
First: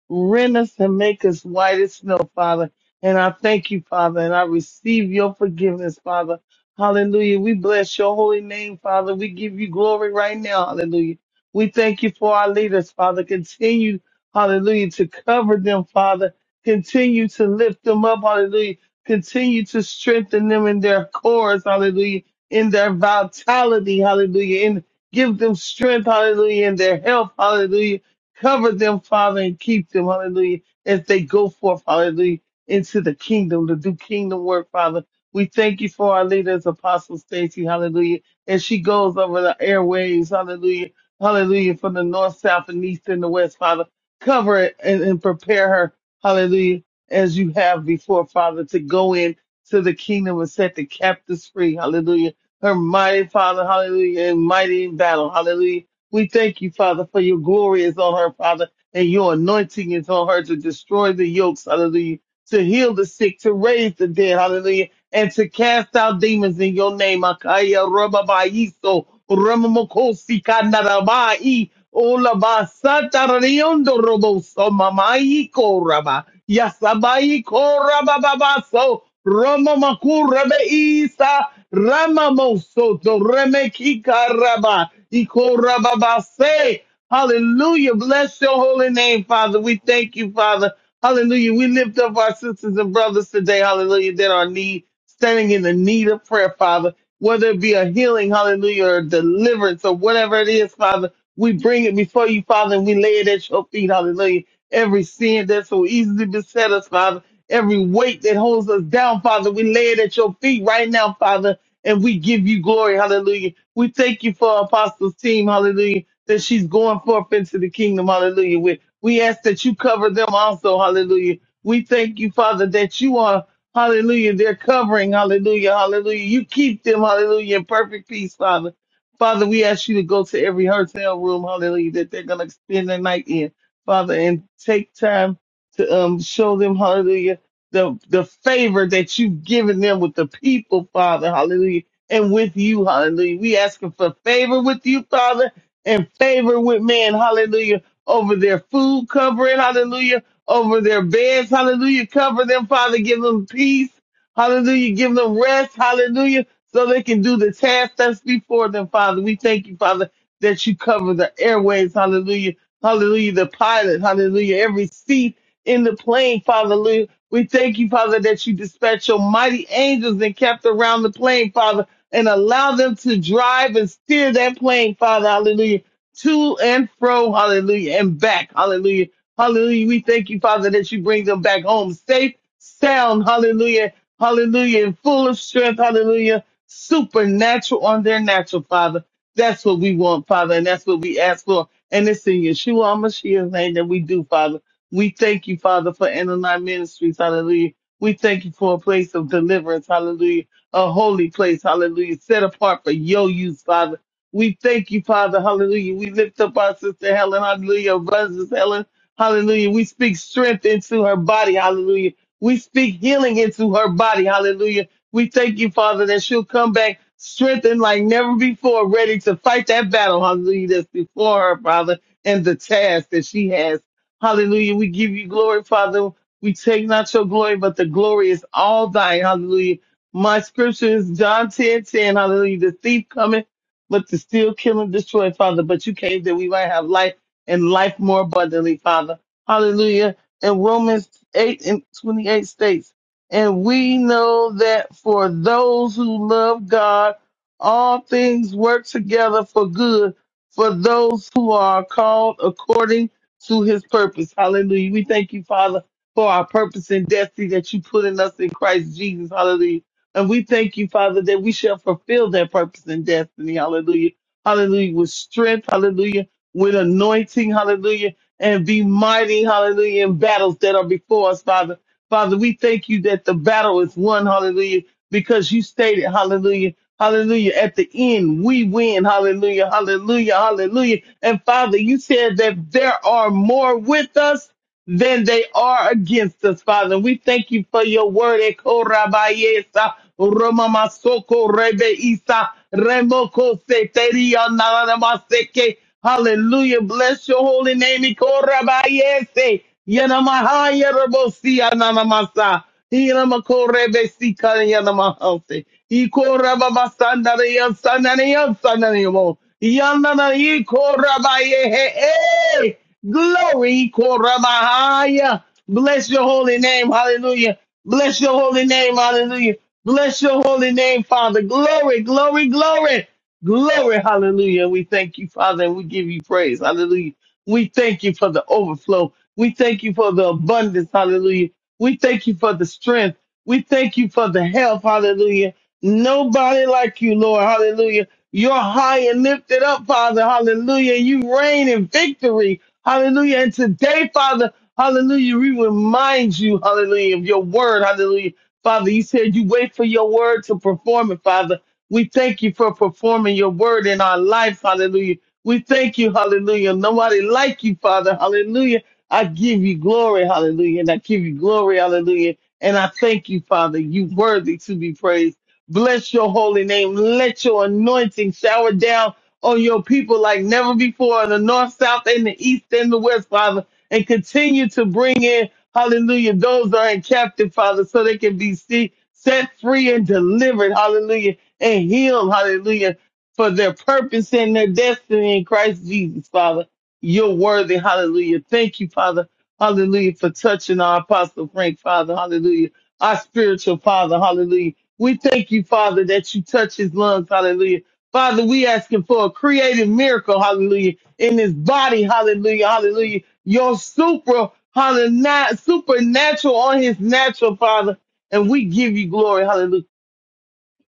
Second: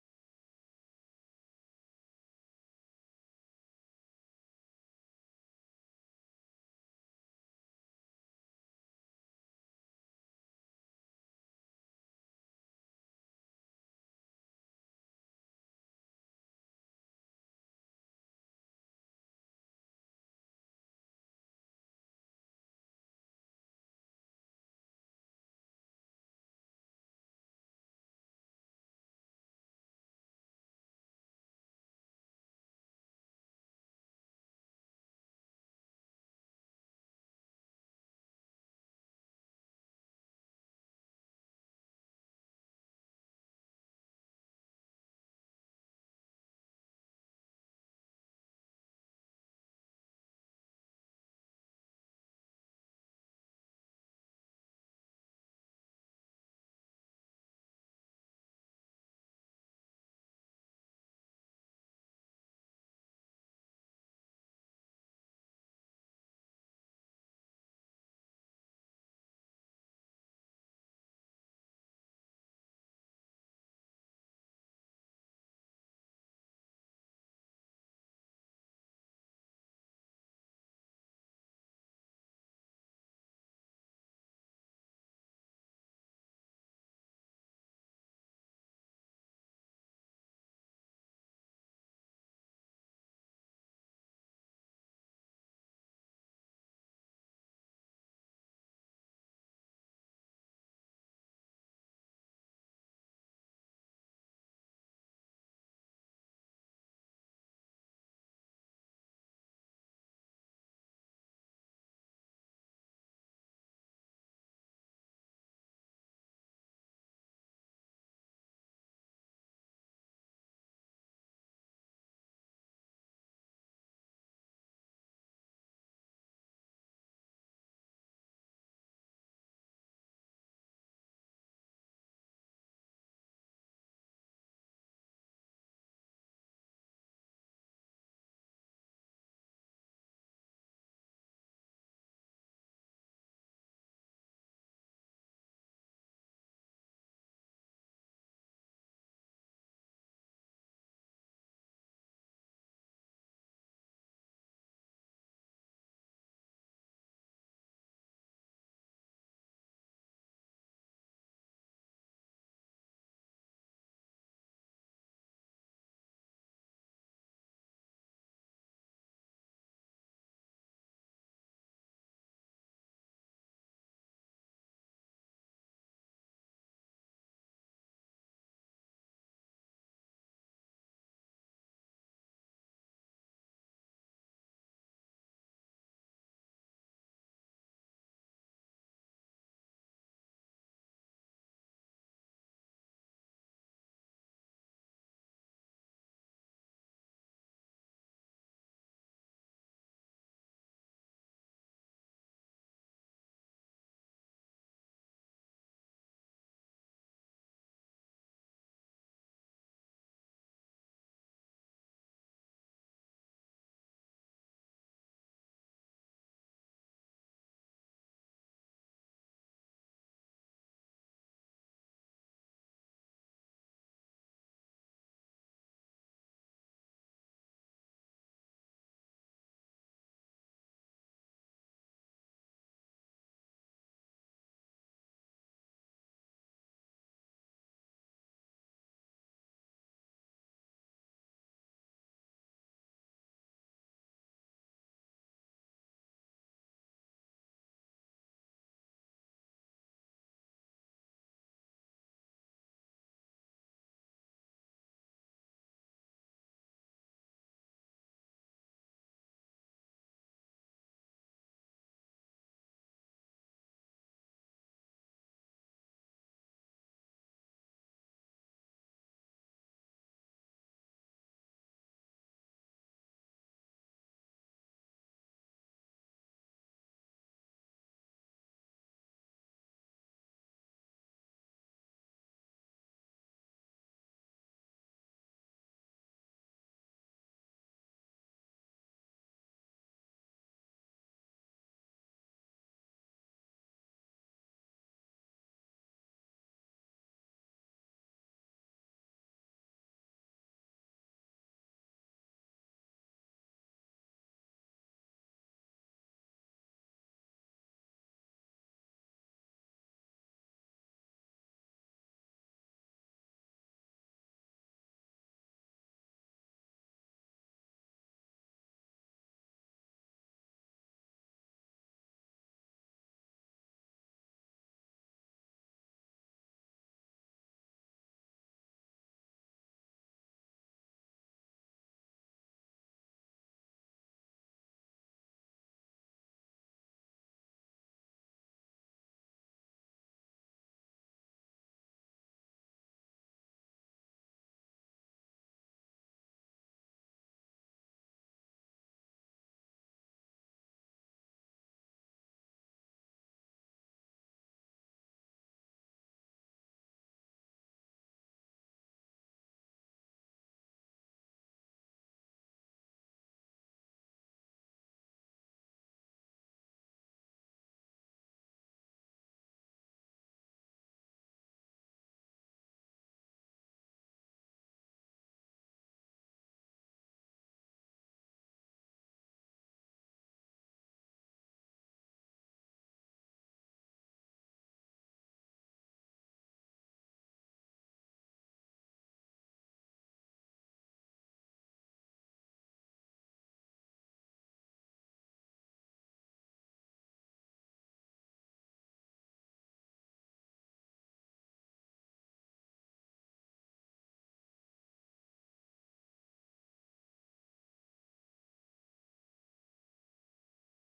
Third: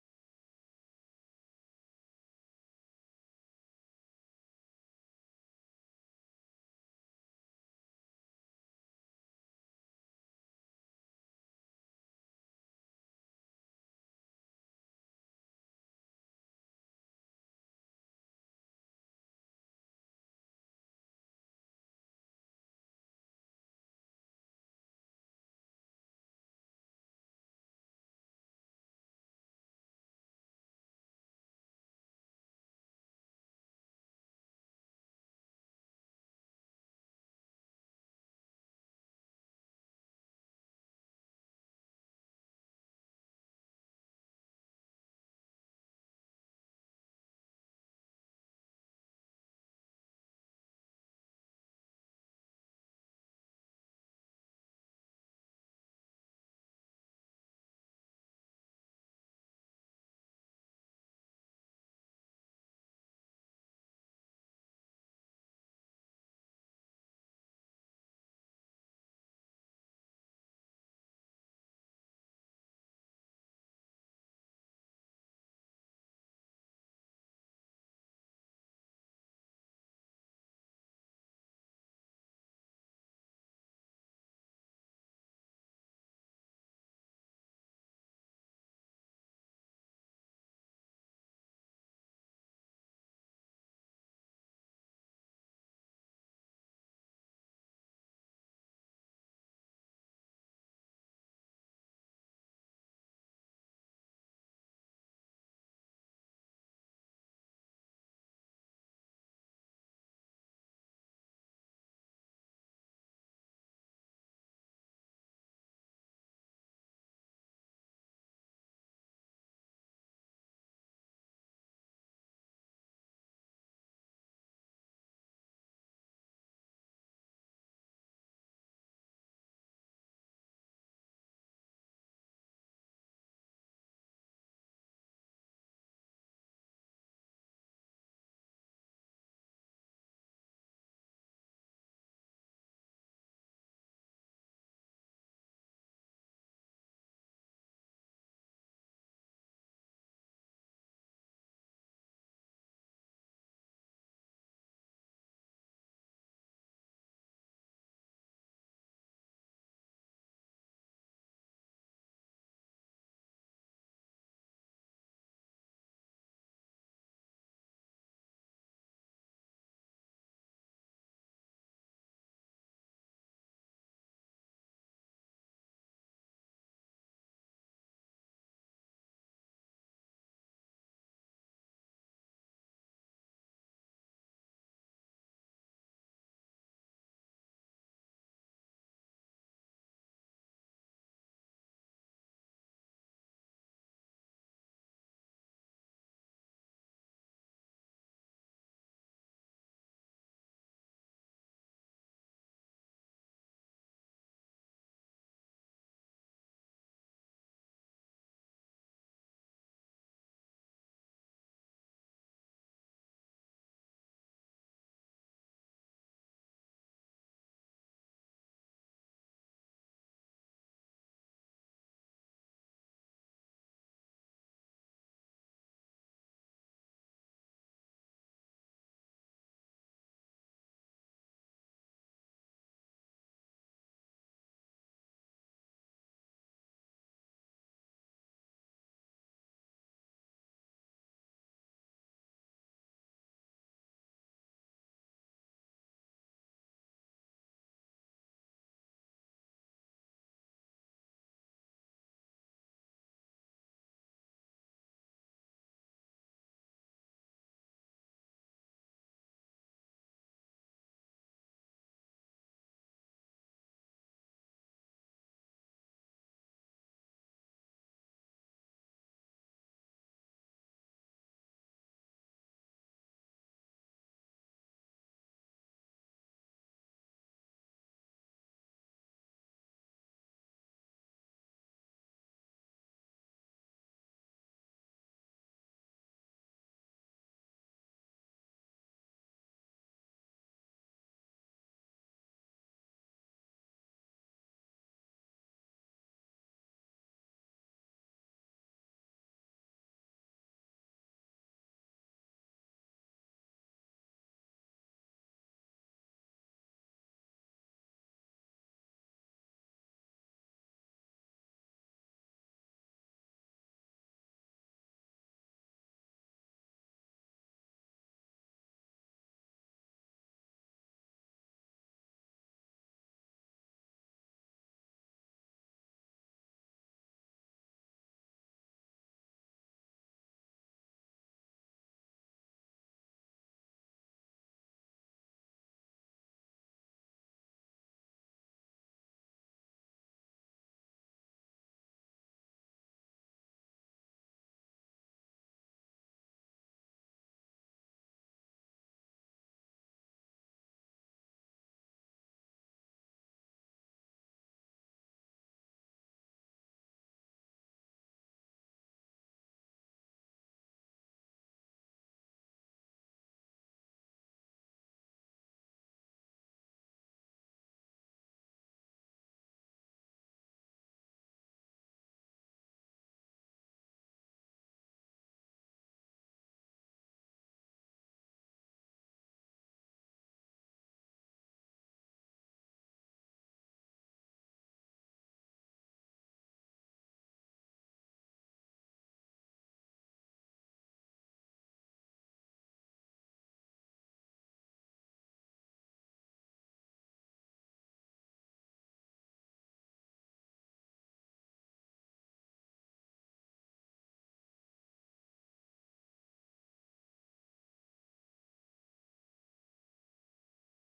S3: Rend us and make us white as snow, Father. And I thank you, Father, and I receive your forgiveness, Father. Hallelujah. We bless your holy name, Father. We give you glory right now. Hallelujah. We thank you for our leaders, Father. Continue, hallelujah, to cover them, Father. Continue to lift them up, hallelujah. Continue to strengthen them in their cores, hallelujah, in their vitality, hallelujah, and give them strength, hallelujah, in their health, hallelujah. Cover them, Father, and keep them, hallelujah, as they go forth, hallelujah, into the kingdom to do kingdom work, Father. We thank you for our leaders, Apostle Stacy, hallelujah, as she goes over the airways, hallelujah Hallelujah. From the north, south, and east, and the west, Father. Cover it and, and prepare her. Hallelujah. As you have before, Father, to go in to the kingdom and set the captives free. Hallelujah. Her mighty Father. Hallelujah. And mighty in battle. Hallelujah. We thank you, Father, for your glory is on her, Father, and your anointing is on her to destroy the yokes. Hallelujah. To heal the sick, to raise the dead. Hallelujah and to cast out demons in your name. Akaya Rababaiso Ramamokosi Kanarabai Olaba Satariondo Roboso Mamai Koraba Yasabai Korabababaso Romamakurabe Isa Ramamoso Remeki Karaba Ikorababase Hallelujah. Bless your holy name, Father. We thank you, Father. Hallelujah. We lift up our sisters and brothers today. Hallelujah. That are need, standing in the need of prayer, Father. Whether it be a healing, hallelujah, or deliverance or whatever it is, Father, we bring it before you, Father, and we lay it at your feet. Hallelujah. Every sin that so easily beset us, Father. Every weight that holds us down, Father, we lay it at your feet right now, Father and we give you glory. Hallelujah. We thank you for Apostle's team. Hallelujah. That she's going forth into the kingdom. Hallelujah. We, we ask that you cover them also. Hallelujah. We thank you, Father, that you are, hallelujah, they're covering. Hallelujah. Hallelujah. You keep them. Hallelujah. In perfect peace, Father. Father, we ask you to go to every hotel room. Hallelujah. That they're going to spend the night in, Father, and take time to um, show them. Hallelujah the the favor that you've given them with the people, Father, hallelujah, and with you, hallelujah. We asking for favor with you, Father, and favor with man, hallelujah, over their food covering, hallelujah, over their beds, hallelujah. Cover them, Father, give them peace, hallelujah, give them rest, hallelujah, so they can do the task that's before them, Father. We thank you, Father, that you cover the airways, hallelujah, hallelujah, the pilot, hallelujah, every seat in the plane, Father. We thank you, Father, that you dispatched your mighty angels and kept around the plane, Father, and allow them to drive and steer that plane, Father, hallelujah, to and fro, hallelujah, and back, hallelujah, hallelujah. We thank you, Father, that you bring them back home safe, sound, hallelujah, hallelujah, and full of strength, hallelujah, supernatural on their natural, Father. That's what we want, Father, and that's what we ask for. And it's in Yeshua HaMashiach's name that we do, Father. We thank you, Father, for Anani Ministries. Hallelujah. We thank you for a place of deliverance. Hallelujah. A holy place. Hallelujah. Set apart for your use, Father. We thank you, Father. Hallelujah. We lift up our sister Helen. Hallelujah. Brothers Helen. Hallelujah. We speak strength into her body. Hallelujah. We speak healing into her body. Hallelujah. We thank you, Father, that she'll come back strengthened like never before, ready to fight that battle. Hallelujah. That's before her, Father, and the task that she has. Hallelujah. We give you glory, Father. We take not your glory, but the glory is all thine. Hallelujah. My scripture is John 10 10. Hallelujah. The thief cometh, but to steal, kill, and destroy, Father. But you came that we might have life and life more abundantly, Father. Hallelujah. And Romans 8 and 28 states, and we know that for those who love God, all things work together for good for those who are called according to his purpose. Hallelujah. We thank you, Father, for our purpose and destiny that you put in us in Christ Jesus. Hallelujah. And we thank you, Father, that we shall fulfill that purpose and destiny. Hallelujah. Hallelujah. With strength. Hallelujah. With anointing. Hallelujah. And be mighty. Hallelujah. In battles that are before us, Father. Father, we thank you that the battle is won. Hallelujah. Because you stated, hallelujah. Hallelujah. At the end, we win. Hallelujah. Hallelujah. Hallelujah. And Father, you said that there are more with us than they are against us, Father. We thank you for your word. Eko rabayesa, romamasoko rebeisa, remoko seteria nanamaseke. Hallelujah. Bless your holy name. Eko rabayese, yanamaha yarabosia nanamasa. Hiramako rebesika yanamahase. Iko rababasanare yansanare yansanare yamo. Yanana iko rabayehe. Glory, Koramahaya. Bless your holy name. Hallelujah. Bless your holy name. Hallelujah. Bless your holy name, Father. Glory, glory, glory. Glory, hallelujah. We thank you, Father, and we give you praise. Hallelujah. We thank you for the overflow. We thank you for the abundance. Hallelujah. We thank you for the strength. We thank you for the health. Hallelujah. Nobody like you, Lord. Hallelujah. You're high and lifted up, Father. Hallelujah. You reign in victory. Hallelujah. And today, Father, hallelujah, we remind you, hallelujah, of your word. Hallelujah. Father, you said you wait for your word to perform it, Father. We thank you for performing your word in our life. Hallelujah. We thank you. Hallelujah. Nobody like you, Father. Hallelujah. I give you glory. Hallelujah. And I give you glory. Hallelujah. And I thank you, Father. You worthy to be praised. Bless your holy name. Let your anointing shower down on your people like never before in the north, south, and the east and the west, Father, and continue to bring in, hallelujah, those that are in captive, Father, so they can be see, set free and delivered, hallelujah, and healed, hallelujah, for their purpose and their destiny in Christ Jesus, Father. You're worthy, hallelujah. Thank you, Father, hallelujah, for touching our Apostle Frank, Father, hallelujah, our spiritual Father, hallelujah. We thank you, Father, that you touch his lungs, hallelujah Father, we asking for a creative miracle, hallelujah, in his body, hallelujah, hallelujah. Your super, hallelujah, supernatural on his natural, Father. And we give you glory, hallelujah.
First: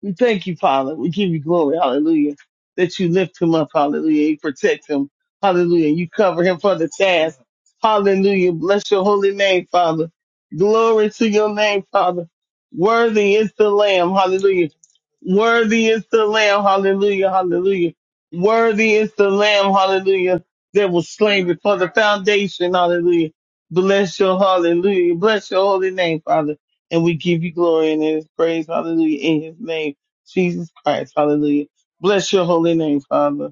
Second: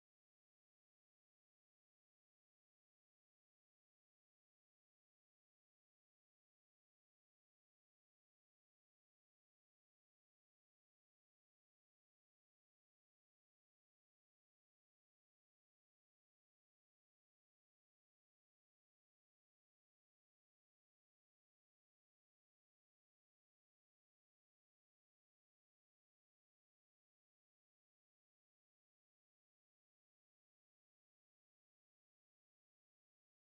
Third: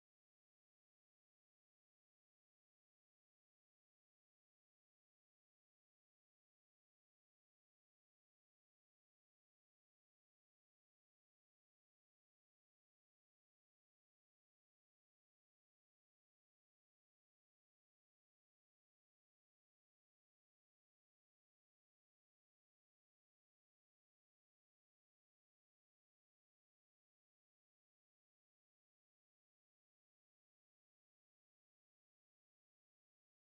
S3: We thank you, Father. We give you glory. Hallelujah. That you lift him up. Hallelujah. You protect him. Hallelujah. You cover him for the task. Hallelujah. Bless your holy name, Father. Glory to your name, Father. Worthy is the Lamb. Hallelujah. Worthy is the Lamb. Hallelujah. Hallelujah. Worthy is the Lamb. Hallelujah. That was slain before the foundation. Hallelujah. Bless your hallelujah. Bless your holy name, Father. And we give you glory and his praise. Hallelujah. In his name. Jesus Christ. Hallelujah. Bless your holy name, Father.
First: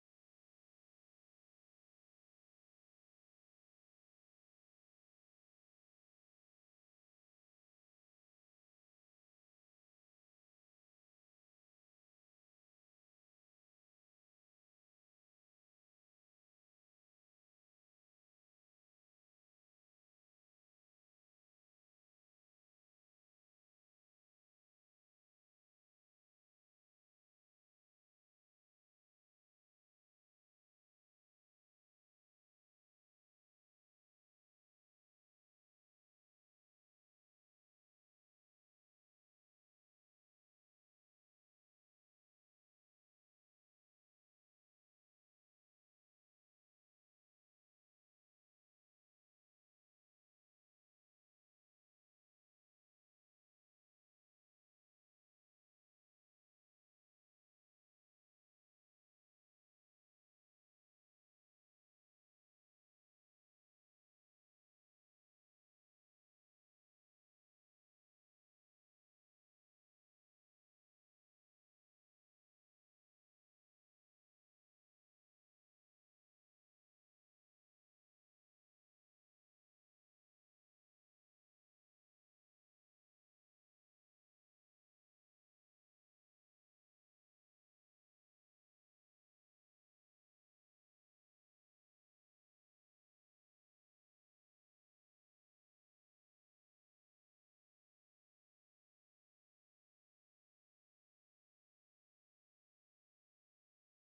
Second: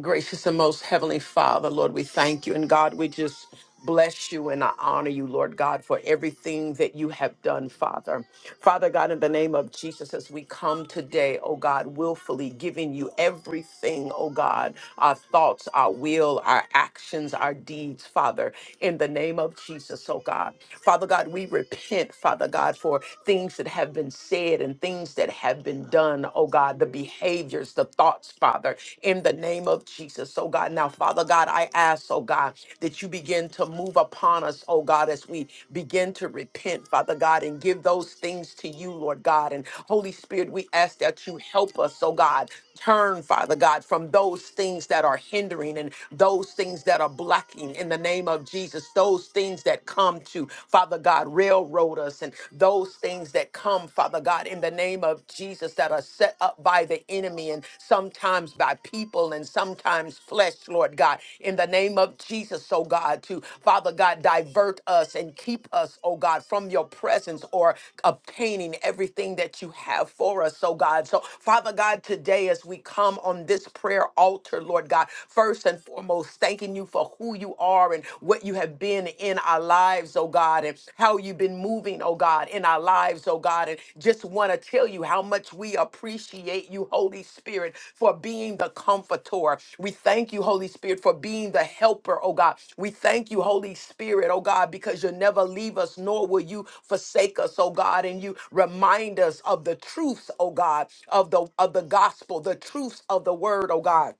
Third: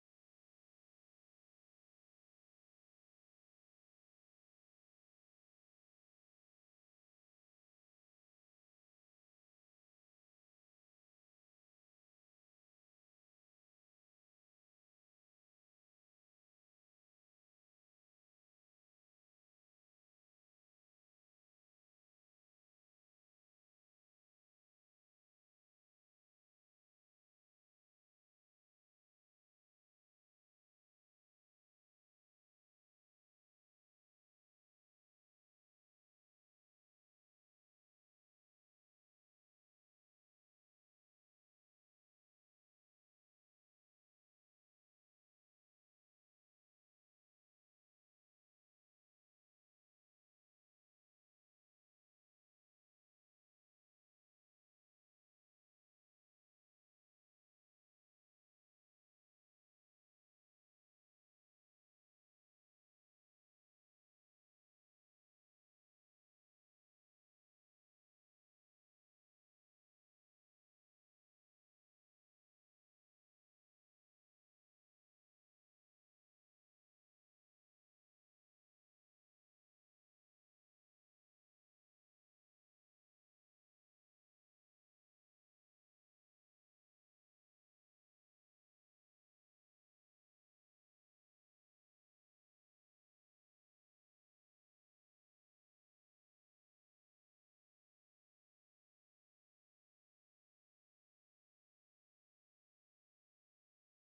S1: Gracious and most heavenly Father, Lord, we thank you. And God, we just bless you and I honor you, Lord God, for everything that you have done, Father. Father God, in the name of Jesus, as we come today, oh God, willfully giving you everything, oh God, our thoughts, our will, our actions, our deeds, Father, in the name of Jesus, oh God. Father God, we repent, Father God, for things that have been said and things that have been done done, oh God, the behaviors, the thoughts, Father, in the name of Jesus, oh God. Now, Father God, I ask, oh God, that you begin to move upon us, oh God, as we begin to repent, Father God, and give those things to you, Lord God. And Holy Spirit, we ask that you help us, oh God, Turn, Father God, from those things that are hindering and those things that are blocking in the name of Jesus, those things that come to, Father God, railroad us and those things that come, Father God, in the name of Jesus that are set up by the enemy and sometimes by people and sometimes flesh, Lord God, in the name of Jesus, oh God. God, to, Father God, divert us and keep us, oh God, from your presence or obtaining everything that you have for us, oh God. So, Father God, today as we come on this prayer altar, Lord God, first and foremost, thanking you for who you are and what you have been in our lives, oh God, and how you've been moving, oh God, in our lives, oh God. God, and just want to tell you how much we appreciate you, Holy Spirit, for being the comforter. We thank you, Holy Spirit, for being the helper, oh God. We thank you, Holy Spirit, oh God, because you'll never leave us, nor will you forsake us, oh God. And you remind us of the truths, oh God, of the of the gospel, the truths of the word, oh God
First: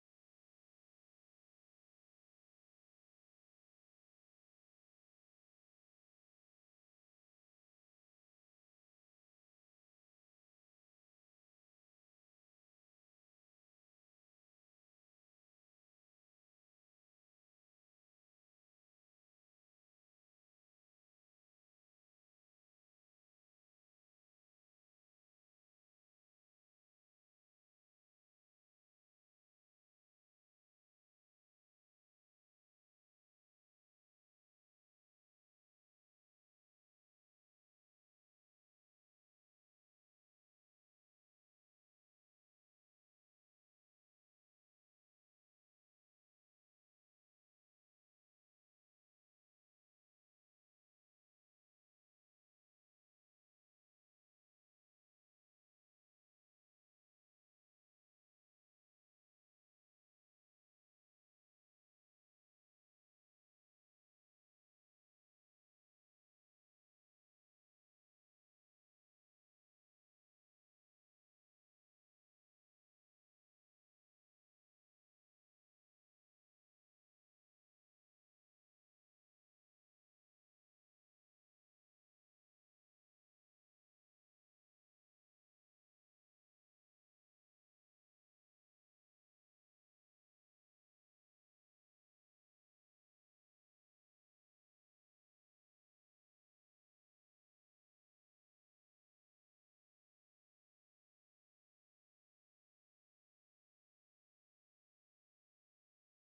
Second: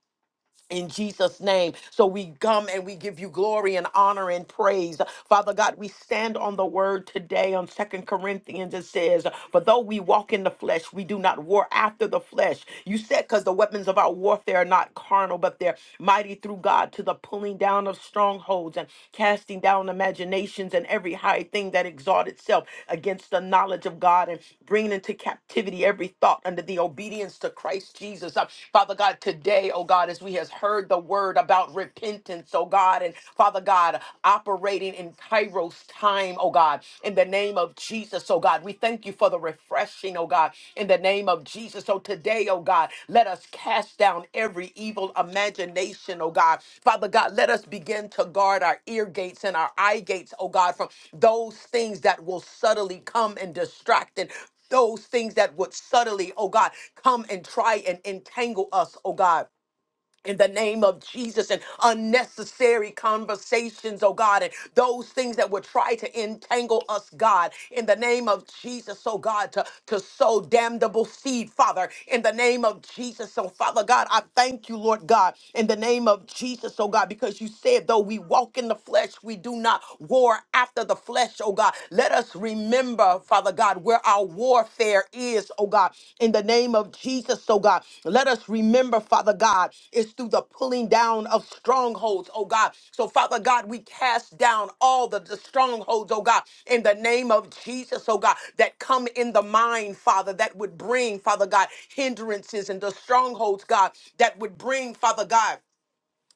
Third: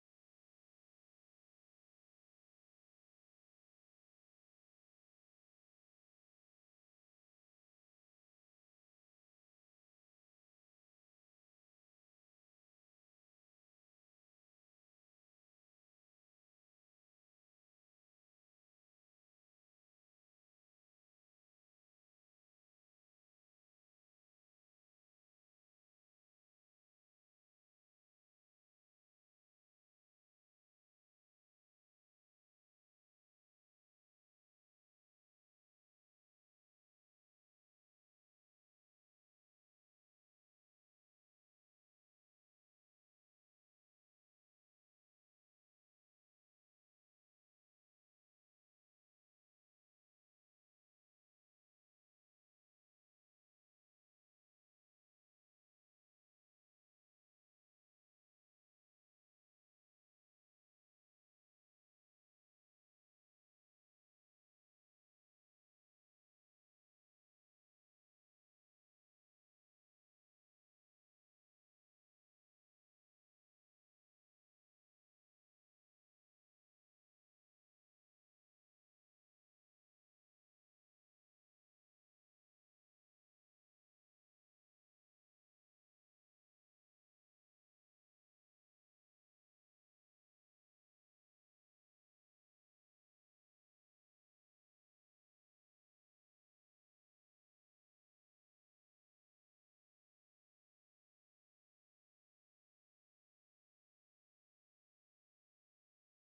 S1: in Jesus' name. So we come and we give you glory and honor and praise. Father God, we stand on the word today on Second Corinthians. It says, For though we walk in the flesh, we do not war after the flesh. You said, because the weapons of our warfare are not carnal, but they're mighty through God to the pulling down of strongholds and casting down imaginations and every high thing that exalts itself against the knowledge of God and bringing into captivity every thought under the obedience to Christ Jesus. Uh, Father God, today, oh God, God, as we has heard the word about repentance, oh God, and Father God, operating in Kairos time, oh God, in the name of Jesus, oh God. We thank you for the refreshing, oh God, in the name of Jesus. So today, oh God, let us cast down every evil imagination, oh God. Father God, let us begin to guard our ear gates and our eye gates, oh God, from those things that will subtly come and distract and those things that would subtly, oh God, come and try and entangle us, oh God in the name of Jesus and unnecessary conversations, oh God, and those things that would try to entangle us, God, in the name of Jesus, oh God, to, to sow damnable seed, Father, in the name of Jesus, oh Father God, I thank you, Lord God, in the name of Jesus, oh God, because you said, though we walk in the flesh, we do not war after the flesh, oh God. Let us remember remember, Father God, where our warfare is, oh God, in the name of Jesus, oh God. Let us remember, Father God, it's through the pulling down of strongholds, oh God. So, Father God, we cast down all the, the strongholds, oh God, in the name of Jesus, oh God, that come in the mind, Father, that would bring, Father God, hindrances and the strongholds, God, that would bring, Father God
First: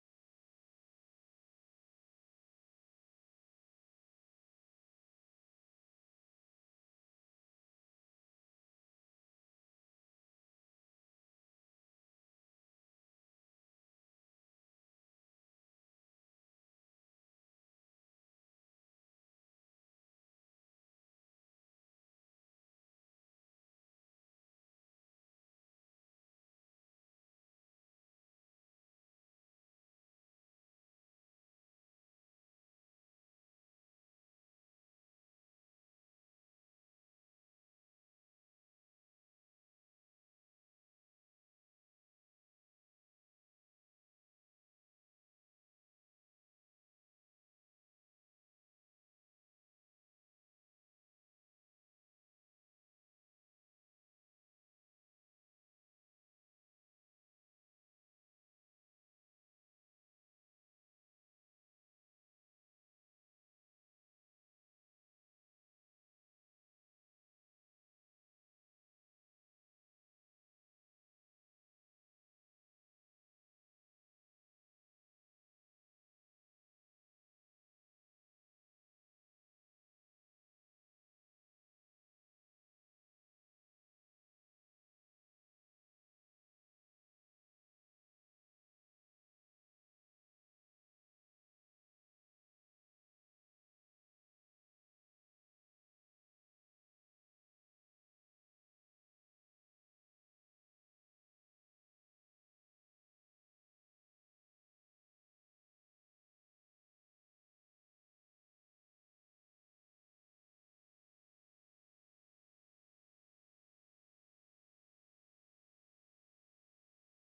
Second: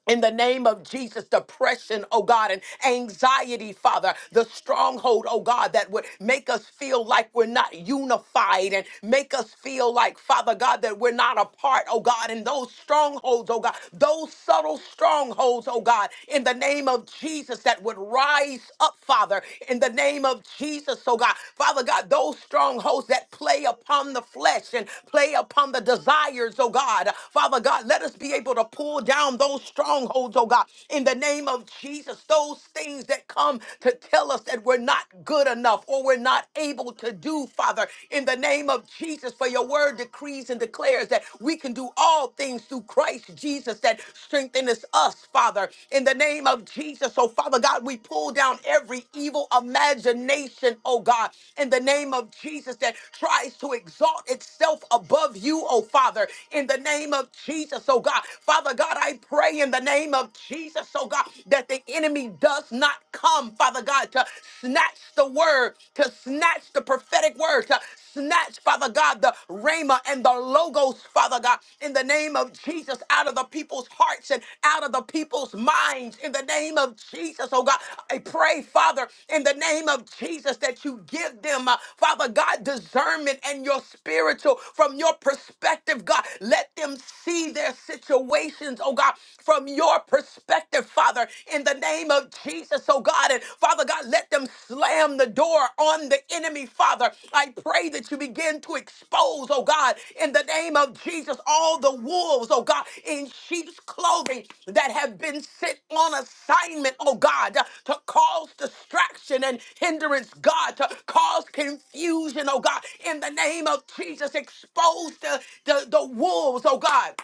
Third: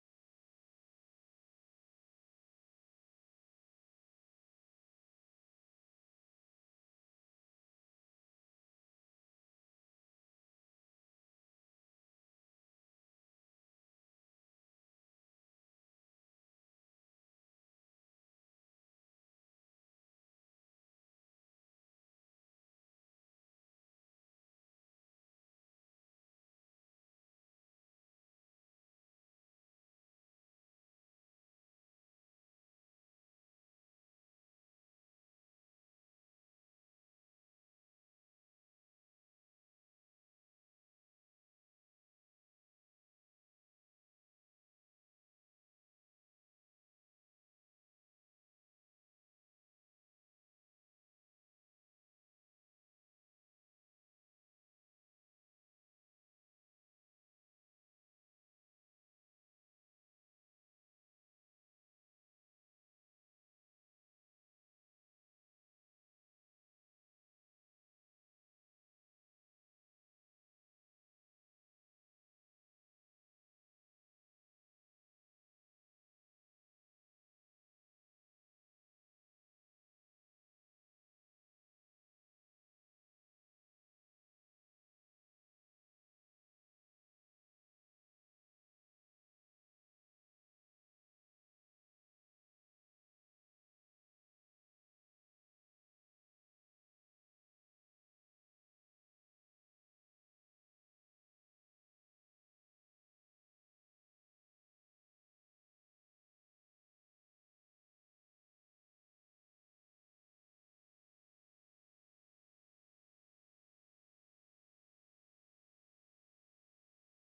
S1: in the name of Jesus, depression, oh God, and anxiety, Father, the stronghold, oh God, that would make us feel like we're not unified and make us feel like, Father God, that we're not apart, oh God, and those strongholds, oh God, those subtle strongholds, oh God, in the name of Jesus, that would rise up, Father, in the name of Jesus, oh God, Father God, those strongholds that play upon the flesh and play upon the desires, oh God, Father God, let us be able to pull down down those strongholds, oh God, in the name of Jesus. Those things that come to tell us that we're not good enough or we're not able to do, Father, in the name of Jesus. For your word decrees and declares that we can do all things through Christ Jesus that strengthens us, Father, in the name of Jesus. So, Father God, we pull down every evil imagination, oh God, in the name of Jesus that tries to exalt itself above you, oh Father, in the name of Jesus, oh God. Father, Father God, I pray in the name of Jesus, oh God, that the enemy does not come, Father God, to snatch the word, to snatch the prophetic word, to snatch, Father God, the rhema and the logos, Father God, in the name of Jesus, out of the people's hearts and out of the people's minds, in the name of Jesus, oh God. I pray, Father, in the name of Jesus, that you give them, uh, Father God, discernment and your spiritual from your perspective, God. Let them see their situations, oh God, from your perspective, Father, in the name of Jesus, oh God. And Father God, let them slam the door on the enemy, Father. I pray that you begin to expose, oh God, in the name of Jesus, all the wolves, oh God, in sheep's clothing that have been sent on assignment, oh God, to cause distraction and hindrance, God, to cause confusion, oh God, in the name of Jesus, expose the, the, the wolves, oh God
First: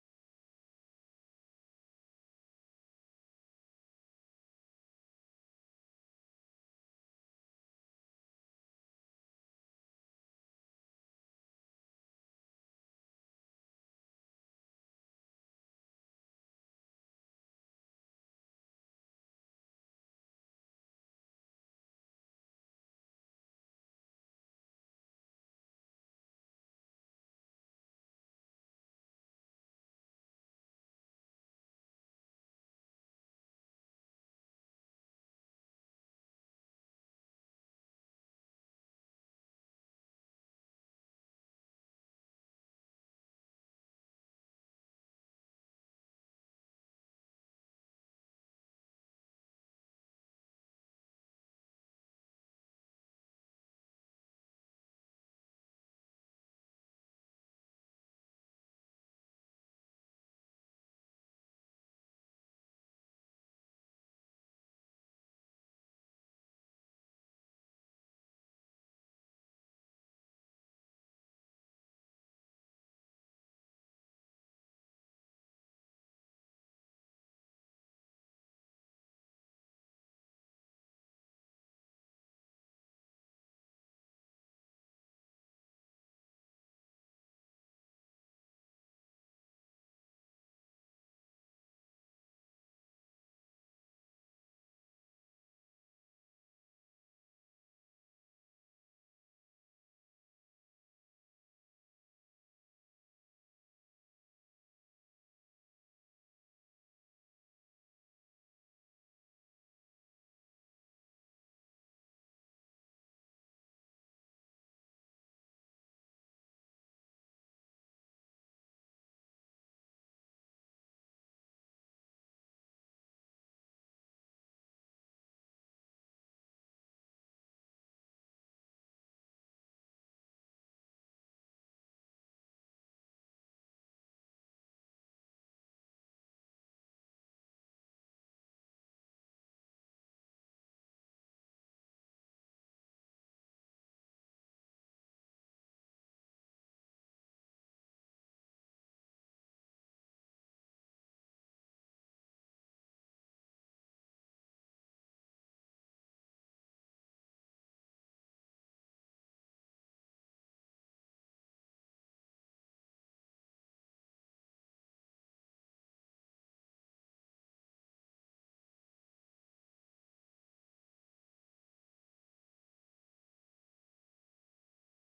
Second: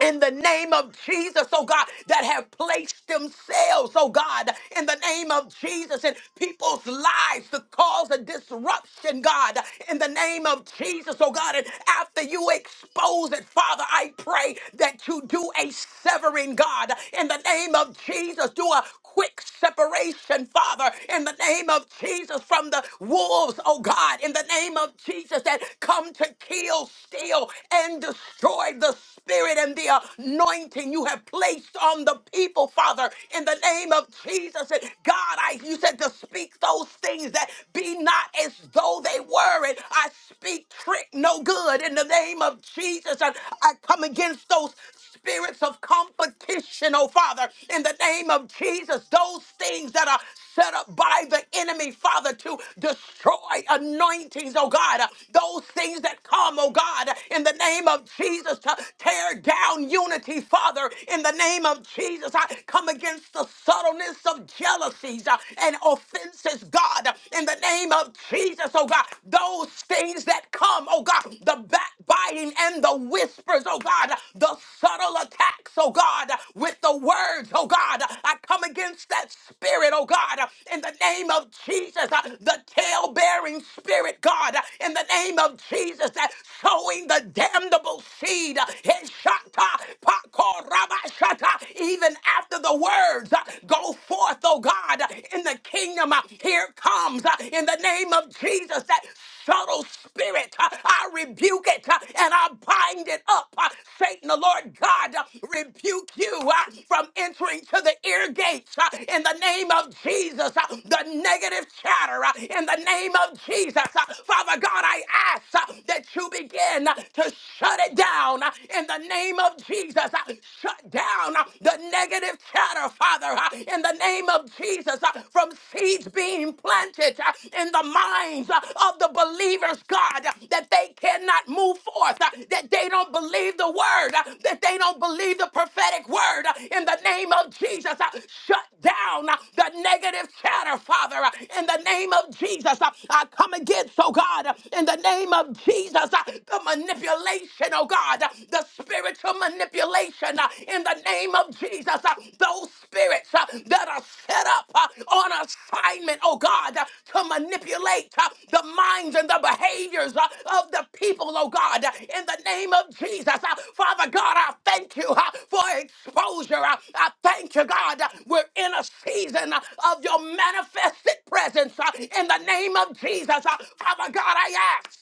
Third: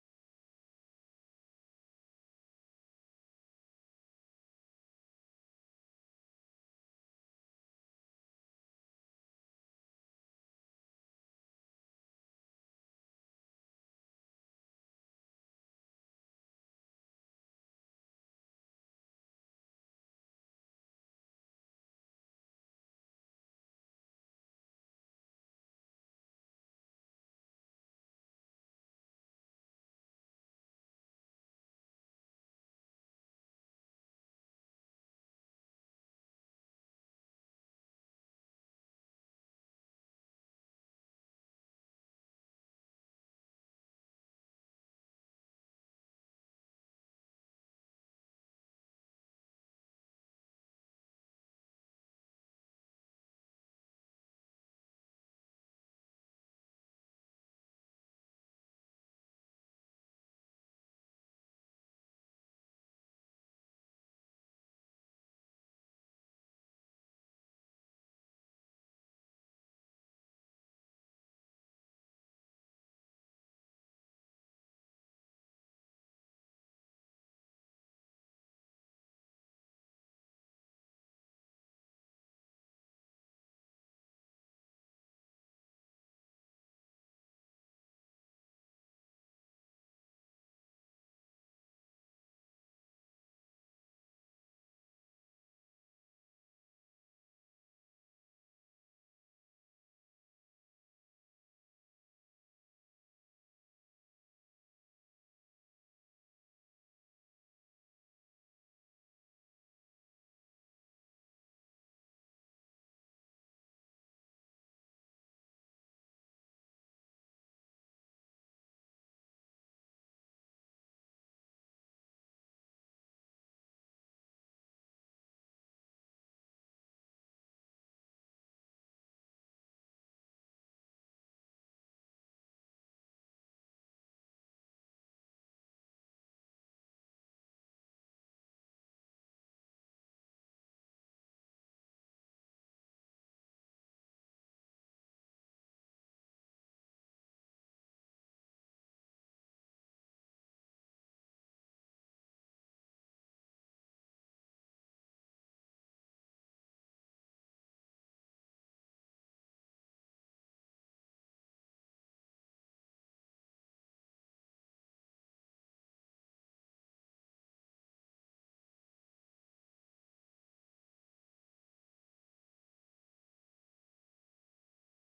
S1: in the name of Jesus, oh God, that have placed themselves, oh God, in the name of Jesus, in people's lives to cause a disruption, God, in the name of Jesus, oh God. And after you expose it, Father, I pray that you do a severing, God, in the name of Jesus, do a quick separation, Father, in the name of Jesus, from the wolves, oh God, in the name of Jesus, that come to kill, steal, and destroy the spirit and the anointing you have placed on the people, Father, in the name of Jesus. And God, I you said to speak those things that be not as though they were. And I speak trick no good in the name of Jesus. And I come against those spirits of competition, oh Father, in the name of Jesus, those things that are set up by the enemy, Father, to destroy anointings, oh God. Those things that come, oh God, in the name of Jesus, to tear down unity, Father, in the name of Jesus. I come against the subtleness of jealousies uh, and offenses, God, in the name of Jesus, oh God. Those things that come, oh God, the backbiting and the whispers, oh God, the subtle attacks, oh God, with the words, oh God. I come come against that spirit, oh God, uh, in the name of Jesus, uh, the tail bearing spirit, God, uh, in the name of Jesus, that sowing the damnable seed, uh, Heshata, Pakorabashata, even after the words uh, go forth, oh God, uh, in the kingdom, uh, here comes uh, in the name of Jesus, that subtle spirit. Uh, I rebuke it uh, and I bind it up. Uh, Satan, the Lord God, uh, rebuke you uh, from entering to the ear gates uh, in the name of Jesus. Uh, The negative chatter uh, in the name of Jesus. Uh, Father God, I ask uh, that you begin uh, to shut it down uh, in the name of Jesus. Uh, Shut down uh, the negative chatter, Father, uh, in the name of Jesus, uh, from seeds being planted uh, in the minds uh, of the believers, God, uh, that they cannot move forth, uh, that they don't believe the word, uh, that they don't believe the prophetic word. uh, In the name of Jesus, uh, shut down uh, the negative chatter, Father. uh, In the name of Jesus, uh, I come against, oh God, uh, in the name of Jesus, uh, the manipulation, oh God, uh, the spiritual manipulation manipulation uh, in the name of Jesus. uh, Those spirits uh, that are set up uh, on assignment, oh God, uh, to manipulate uh, the minds and the behaviors uh, of the people, oh God, uh, in the name of Jesus. uh, Father God, I thank you uh, for exposure. uh, I thank you, God, uh, we're in a season uh, of your manifested presence uh, in the name of Jesus. uh, Father God, I ask.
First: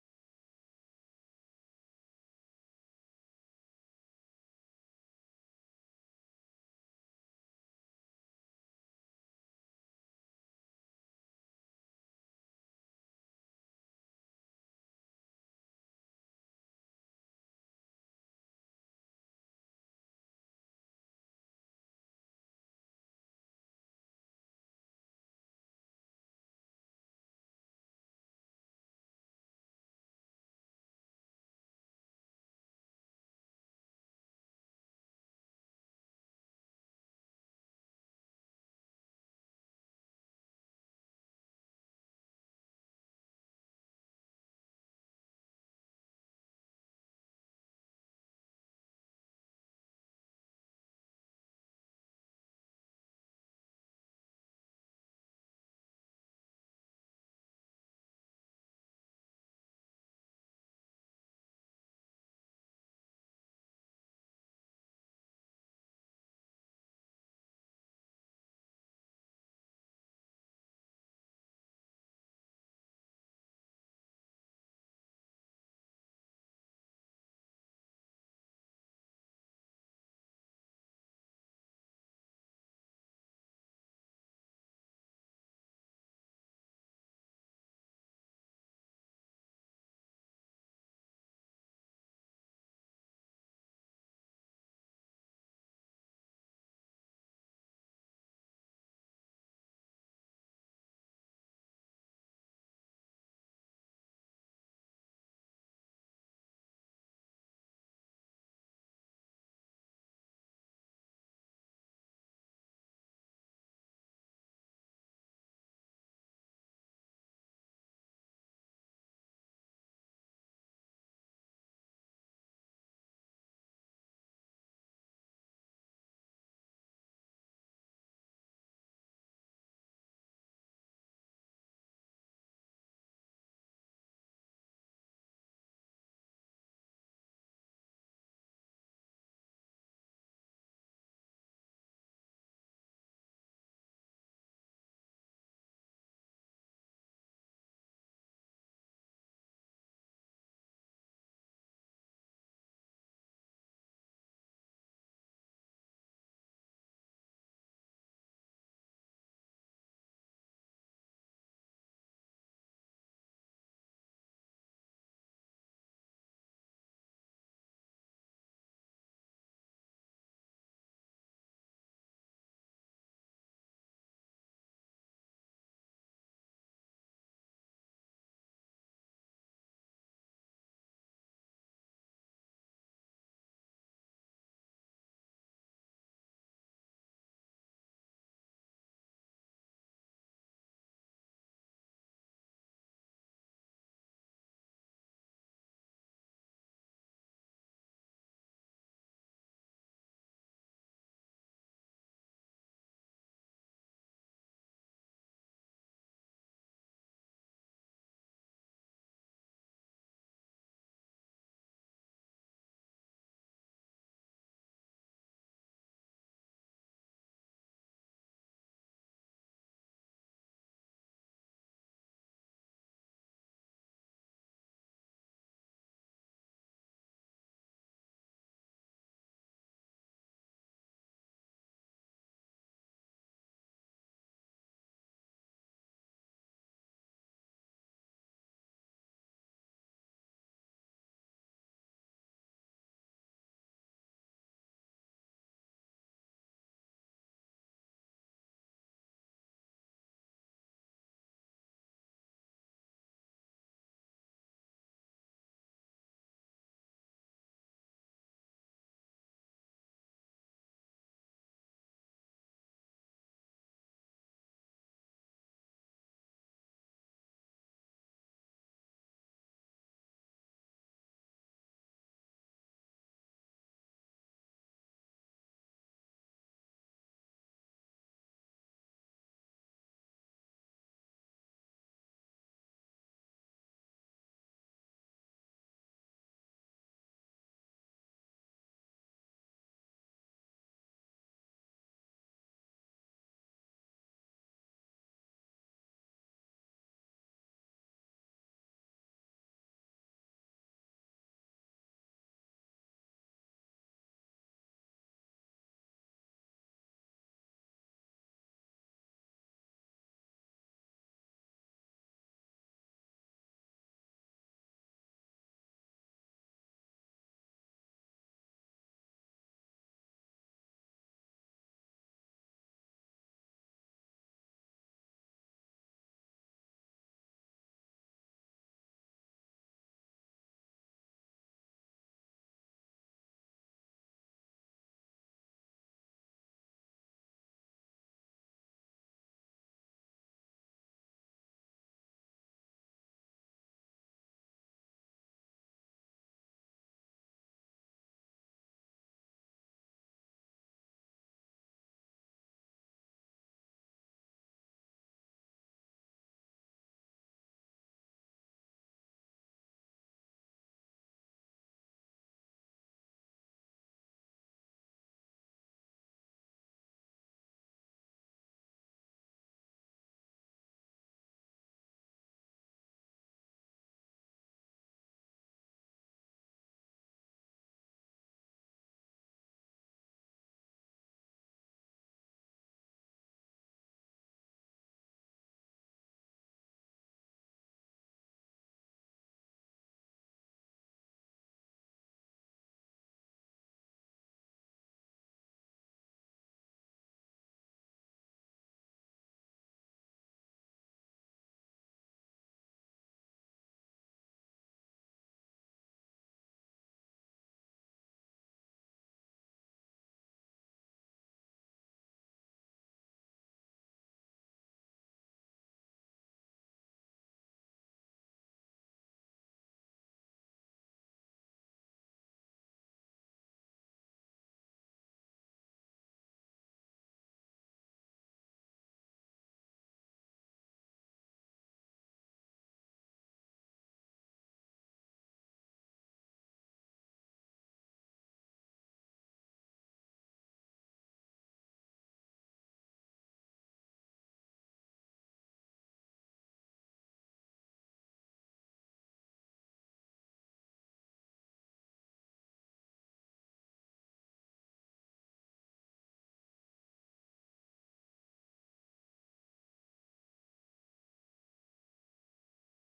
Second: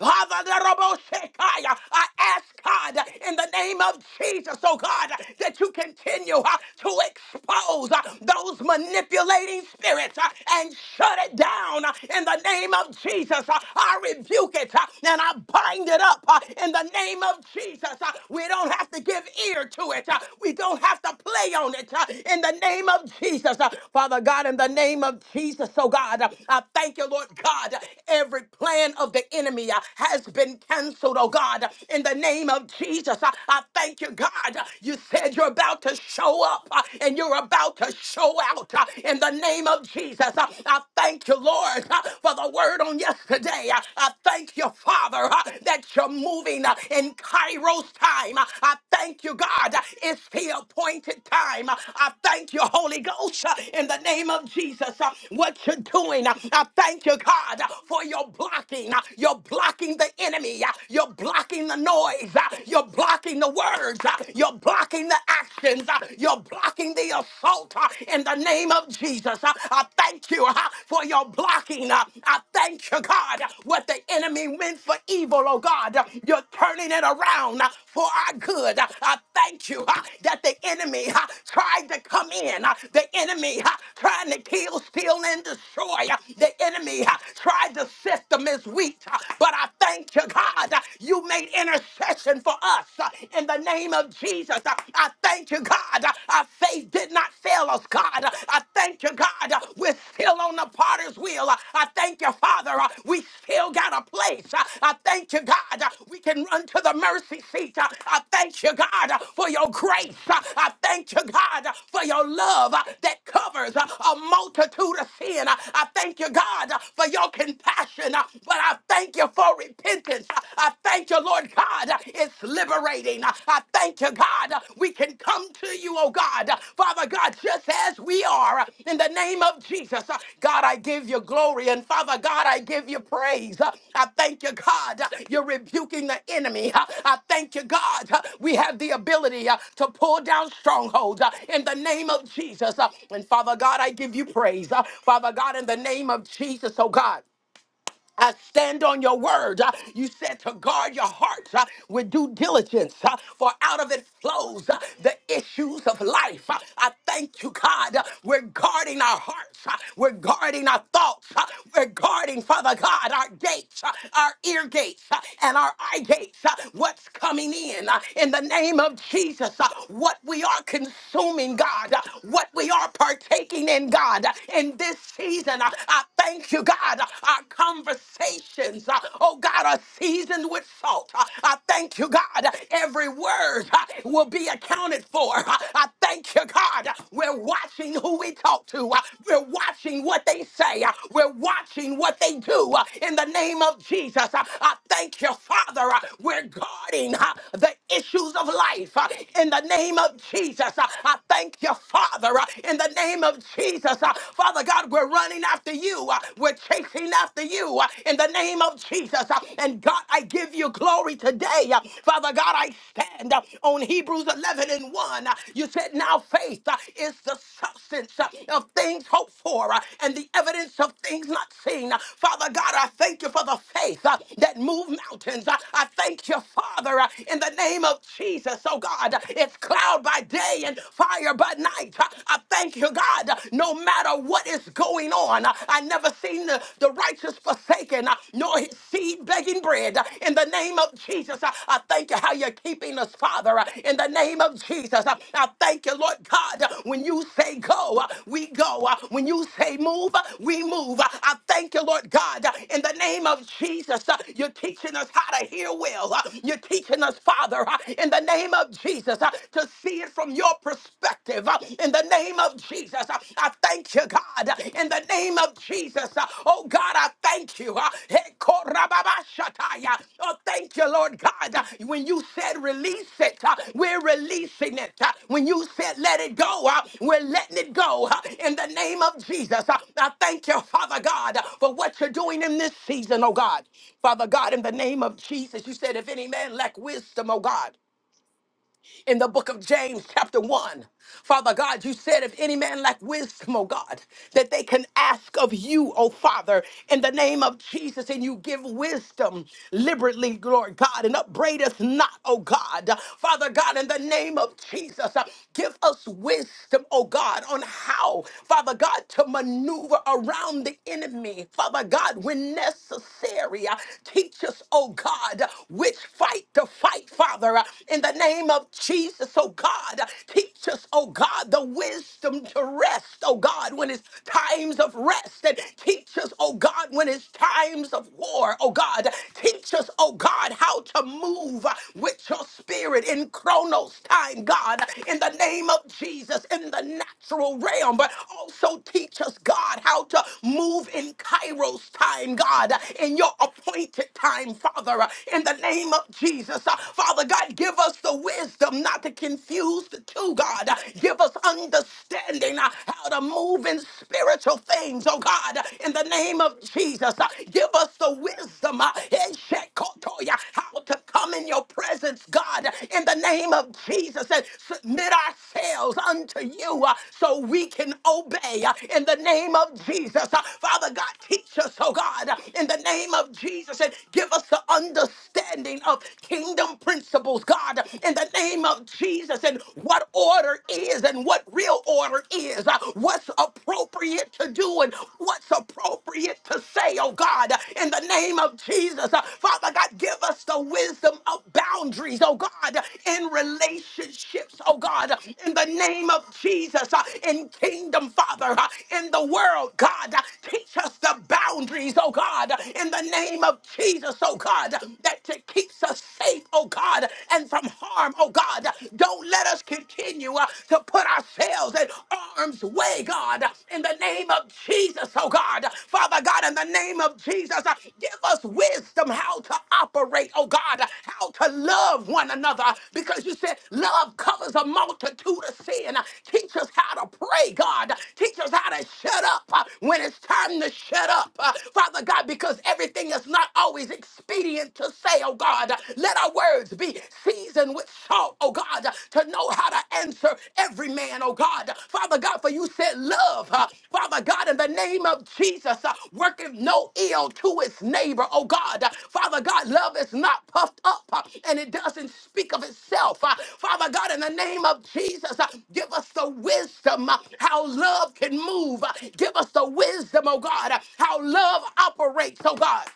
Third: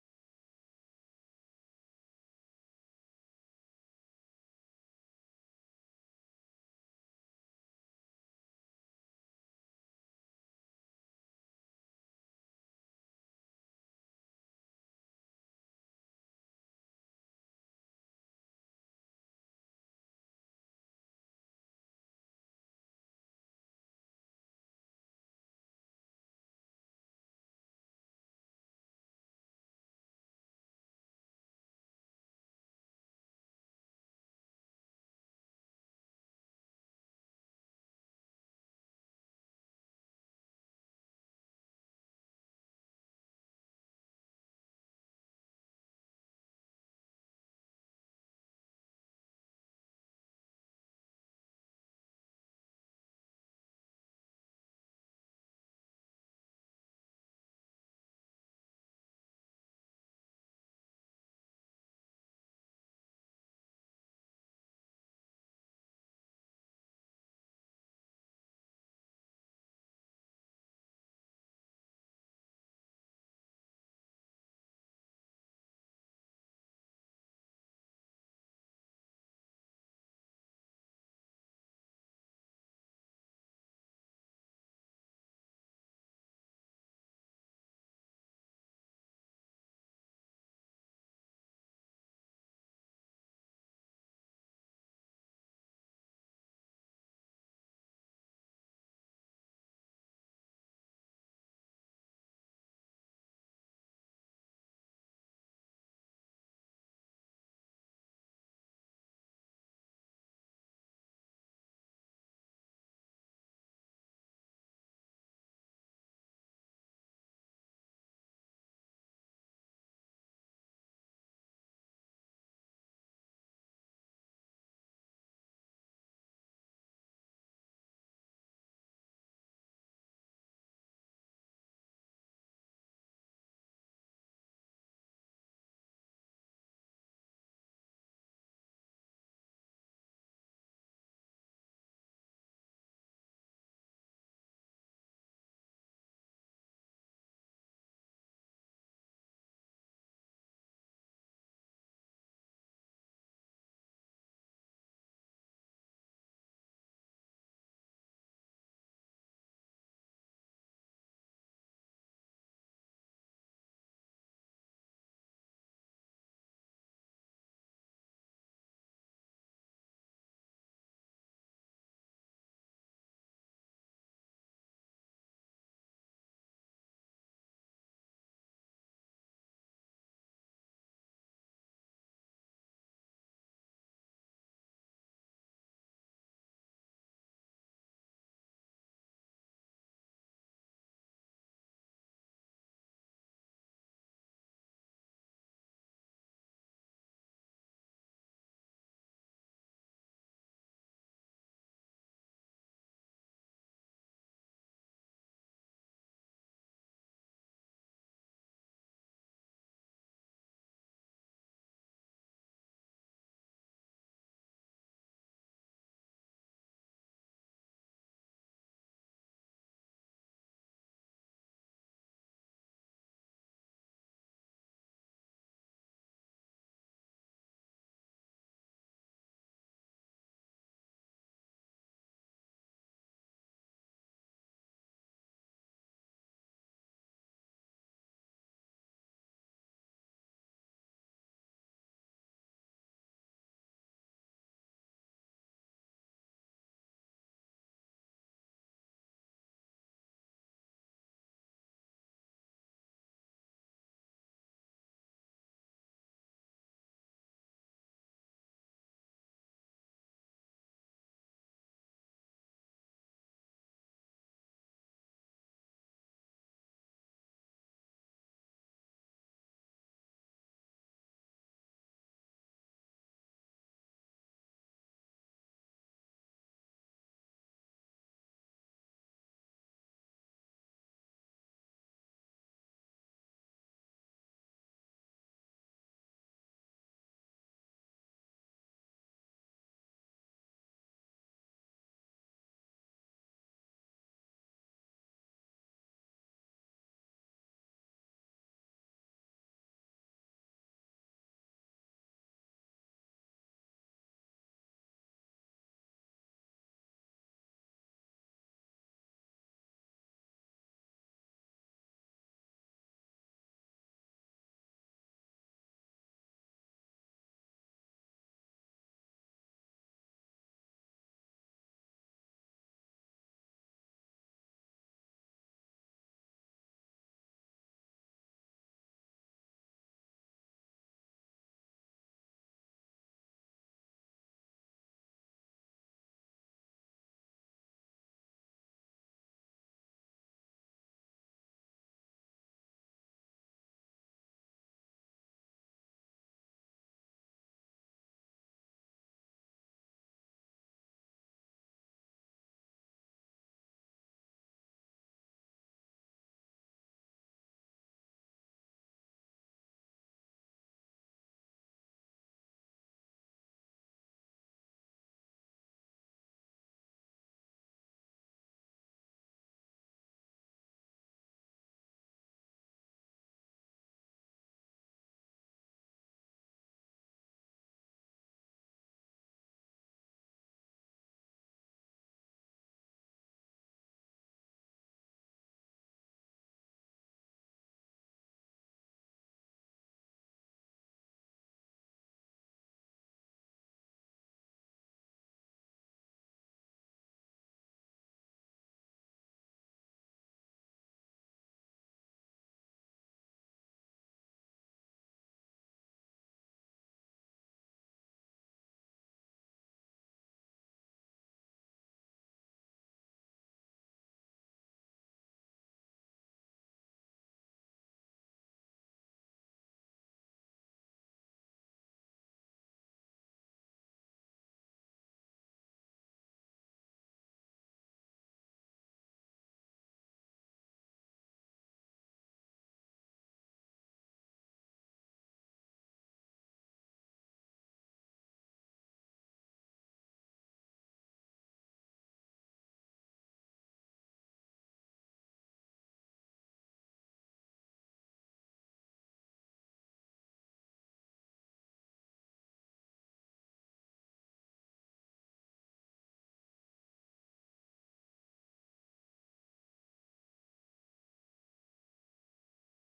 S1: Havadaroboshekaya. I ask God in the name of Jesus, oh God, that you continue uh, to expose uh, those manipulating spirits uh, and shut it down uh, in the name of Jesus. Uh, I rebuke it uh, and I bind it up uh, in the name of Jesus. Uh, We don't have to give ear to it, uh, we don't have to play on it uh, in the name of Jesus. Uh, Father God, in the name of Jesus, oh God, uh, I thank you, Lord God, every plan of the enemy enemy uh, has been canceled, oh God, in the name of Jesus. I, I thank you, God. You said you're about to show up uh, and you're about to show out uh, in the name of Jesus. Uh, I thank you, Lord, uh, for the word on yesterday. Uh, I thank you, Father, uh, that you're moving uh, in Cairo's time. Uh, I thank you, God. Uh, It's the appointed time. Uh, I thank you, Holy Ghost, uh, in the name of Jesus. Uh, What you're doing, uh, I thank you, God, uh, for your blocking blocking. uh, You're blocking the enemy. uh, You're blocking the noise. uh, You're blocking the words. uh, You're blocking the actions. uh, You're blocking the assault uh, in the name of Jesus. Uh, I thank you uh, for your blocking. uh, I thank you, God, uh, what the enemy meant for evil, oh God. uh, You're turning it around uh, for our good. Uh, I thank you uh, that the enemy uh, tried to come in. uh, The enemy uh, trying to kill, steal, and destroy. uh, The enemy uh, tried to sift Septimus wheat, But I thank you, God, uh, you made intercession for us uh, in the name of Jesus. Uh, I thank you, God, uh, our faith did not fail us, God. Uh, I thank you, God, uh, we're still on the potter's wheel. Uh, I thank you, Father, uh, we still got a place. Uh, I thank you, God, uh, we can run to the mercy seat. Uh, I thank you, God, uh, for your grace. Uh, I thank you, God, uh, for your love uh, that covers uh, a multitude of sin. Uh, I thank you, God, uh, for your compassion passion, uh, but I thank you for repentance. Uh, I thank you, Lord God. uh, It's liberating. Uh, I thank you, God. uh, We can come to you, oh God. Uh, Father God, just as we are, uh, in the name of Jesus. Uh, God, I give you glory. And Father God, I give you praise. Uh, I thank you, God. uh, You're rebuking the enemy. Uh, I thank you, God. uh, We have the ability uh, to pull down strongholds uh, in the name of Jesus. Uh, And Father God, I give you praise. Uh, Father God, in the name of Jesus, oh God. I stand on your word. Uh, You said to guard your heart uh, with due diligence, uh, for out of it flows uh, the issues of life. Uh, I thank you, God. Uh, We're guarding our hearts. Uh, We're guarding our thoughts. Uh, We're guarding, Father God, our gates, uh, our ear gates, uh, and our eye gates. Uh, What's coming in? uh, In the name of Jesus, uh, what we are consuming, God, uh, what we are partaking in, God, uh, in this season. Uh, I thank you, God. Our conversations, uh, oh God, are seasoned with salt. Uh, I thank you, God. Every word uh, will be accounted for. Uh, I thank you, God. We're watching who we talk to. Uh, We're watching what they say. Uh, We're watching what they do. Uh, In the name of Jesus, uh, I thank you, Father. Uh, We're guarding uh, the issues of life. Uh, In the name of Jesus, uh, I thank you, Father. Uh, In the name of Jesus, Uh, Jesus. Uh, Father God, we're running after you. Uh, We're chasing after you uh, in the name of Jesus. Uh, And God, I give you glory today. Uh, Father God, I stand uh, on Hebrews 11 and 1. Uh, You said, Now faith uh, is the substance uh, of things hoped for uh, and the evidence of things not seen. Uh, Father God, I thank you for the faith uh, that moved mountains. Uh, I thank you, Father, uh, in the name of Jesus. Oh God, it's cloud by day and fire by night tonight. I thank you, God, no matter what is going on. I never seen the, the righteous forsaken, nor his seed begging bread. In the name of Jesus, I I thank you how you're keeping us, Father. In the name of Jesus, I I thank you, Lord God. When you say go, we go. When you say move, we move. I thank you, Lord God. In the name of Jesus, you're teaching us how to hear well. You're teaching us, Father, in the name of Jesus, to see it from your perspective. uh, In the name of Jesus, Uh, I thank you, God. In the name of Jesus, uh, oh God, I thank you. uh, hey, korababashataya. Oh, thank you, Lord God. Uh, When you said release it, uh, we're releasing it. Uh, When you said let it go, uh, we're letting it go. Uh, In the name of Jesus, uh, I thank you, Father God, uh, for what you're doing in this season, oh God. Father God, in the name of Jesus, you said, if any man lack wisdom, oh God in the book of James, chapter 1. Father God, you said, if any man lack wisdom, oh God, that they can ask of you, oh Father, in the name of Jesus, and you give wisdom liberally, Lord God, and upbraideth not, oh God. Father God, in the name of Jesus, uh, give us wisdom, oh God, on how, Father God, to maneuver around the enemy, Father God, when necessary. Uh, Teach us, oh God, which fight to fight, Father, uh, in the name of Jesus, oh God. Teach us, oh God, the wisdom to rest, oh God, when it's times of rest. And teach us, oh God, when it's times of war, oh God. Teach us, oh God, how to move with your spirit in Chronos time, God, in the name of Jesus, in the natural realm. But also teach us, God, how to move in Kairos time, God, in your appointed time, Father, in the name of Jesus. Father God, give us the wisdom not to confuse the two, God. Give us understanding uh, how to move in spiritual things, oh God, in the name of Jesus. Uh, Give us the wisdom uh, eh, shekotoya, how to come in your presence, God, in the name of Jesus, and submit ourselves unto you uh, so we can obey uh, in the name of Jesus. Uh, Father God, teach us, oh God, in the name of Jesus, and give us the understanding of kingdom principles, God, in the name of Jesus, and what order is and what real order is, uh, what's appropriate to do and what's appropriate to say, oh God, in the name of Jesus. Uh, Father God, give us the wisdom of boundaries, oh God, in relationships, oh God, in the name of Jesus, uh, in kingdom, Father, uh, in the world, God, uh, teach us the boundaries, oh God, in the name of Jesus, oh God that that keeps us safe, oh God, and from harm, oh God. Don't let us continue uh, to put ourselves in harm's way, God, in the name of Jesus, oh God. Father God, in the name of Jesus, uh, give us wisdom how to operate, oh God, how to love one another, because you said love covers a multitude of sin. Teach us how to pray, God. Teach us how to shut up uh, when it's time to shut up, uh, Father God, because everything is not always always expedient to say, oh God. Let our words be seasoned with salt, oh God, to know how to answer every man, oh God. Father God, for you said love, uh, Father God, in the name of Jesus, uh, worketh no ill to its neighbor, oh God. Father God, love is not puffed up uh, and it doesn't speak of itself. Uh, Father God, in the name of Jesus, uh, give us the wisdom uh, how love can move. Uh, Give us the wisdom, oh God, uh, how love operates, oh God.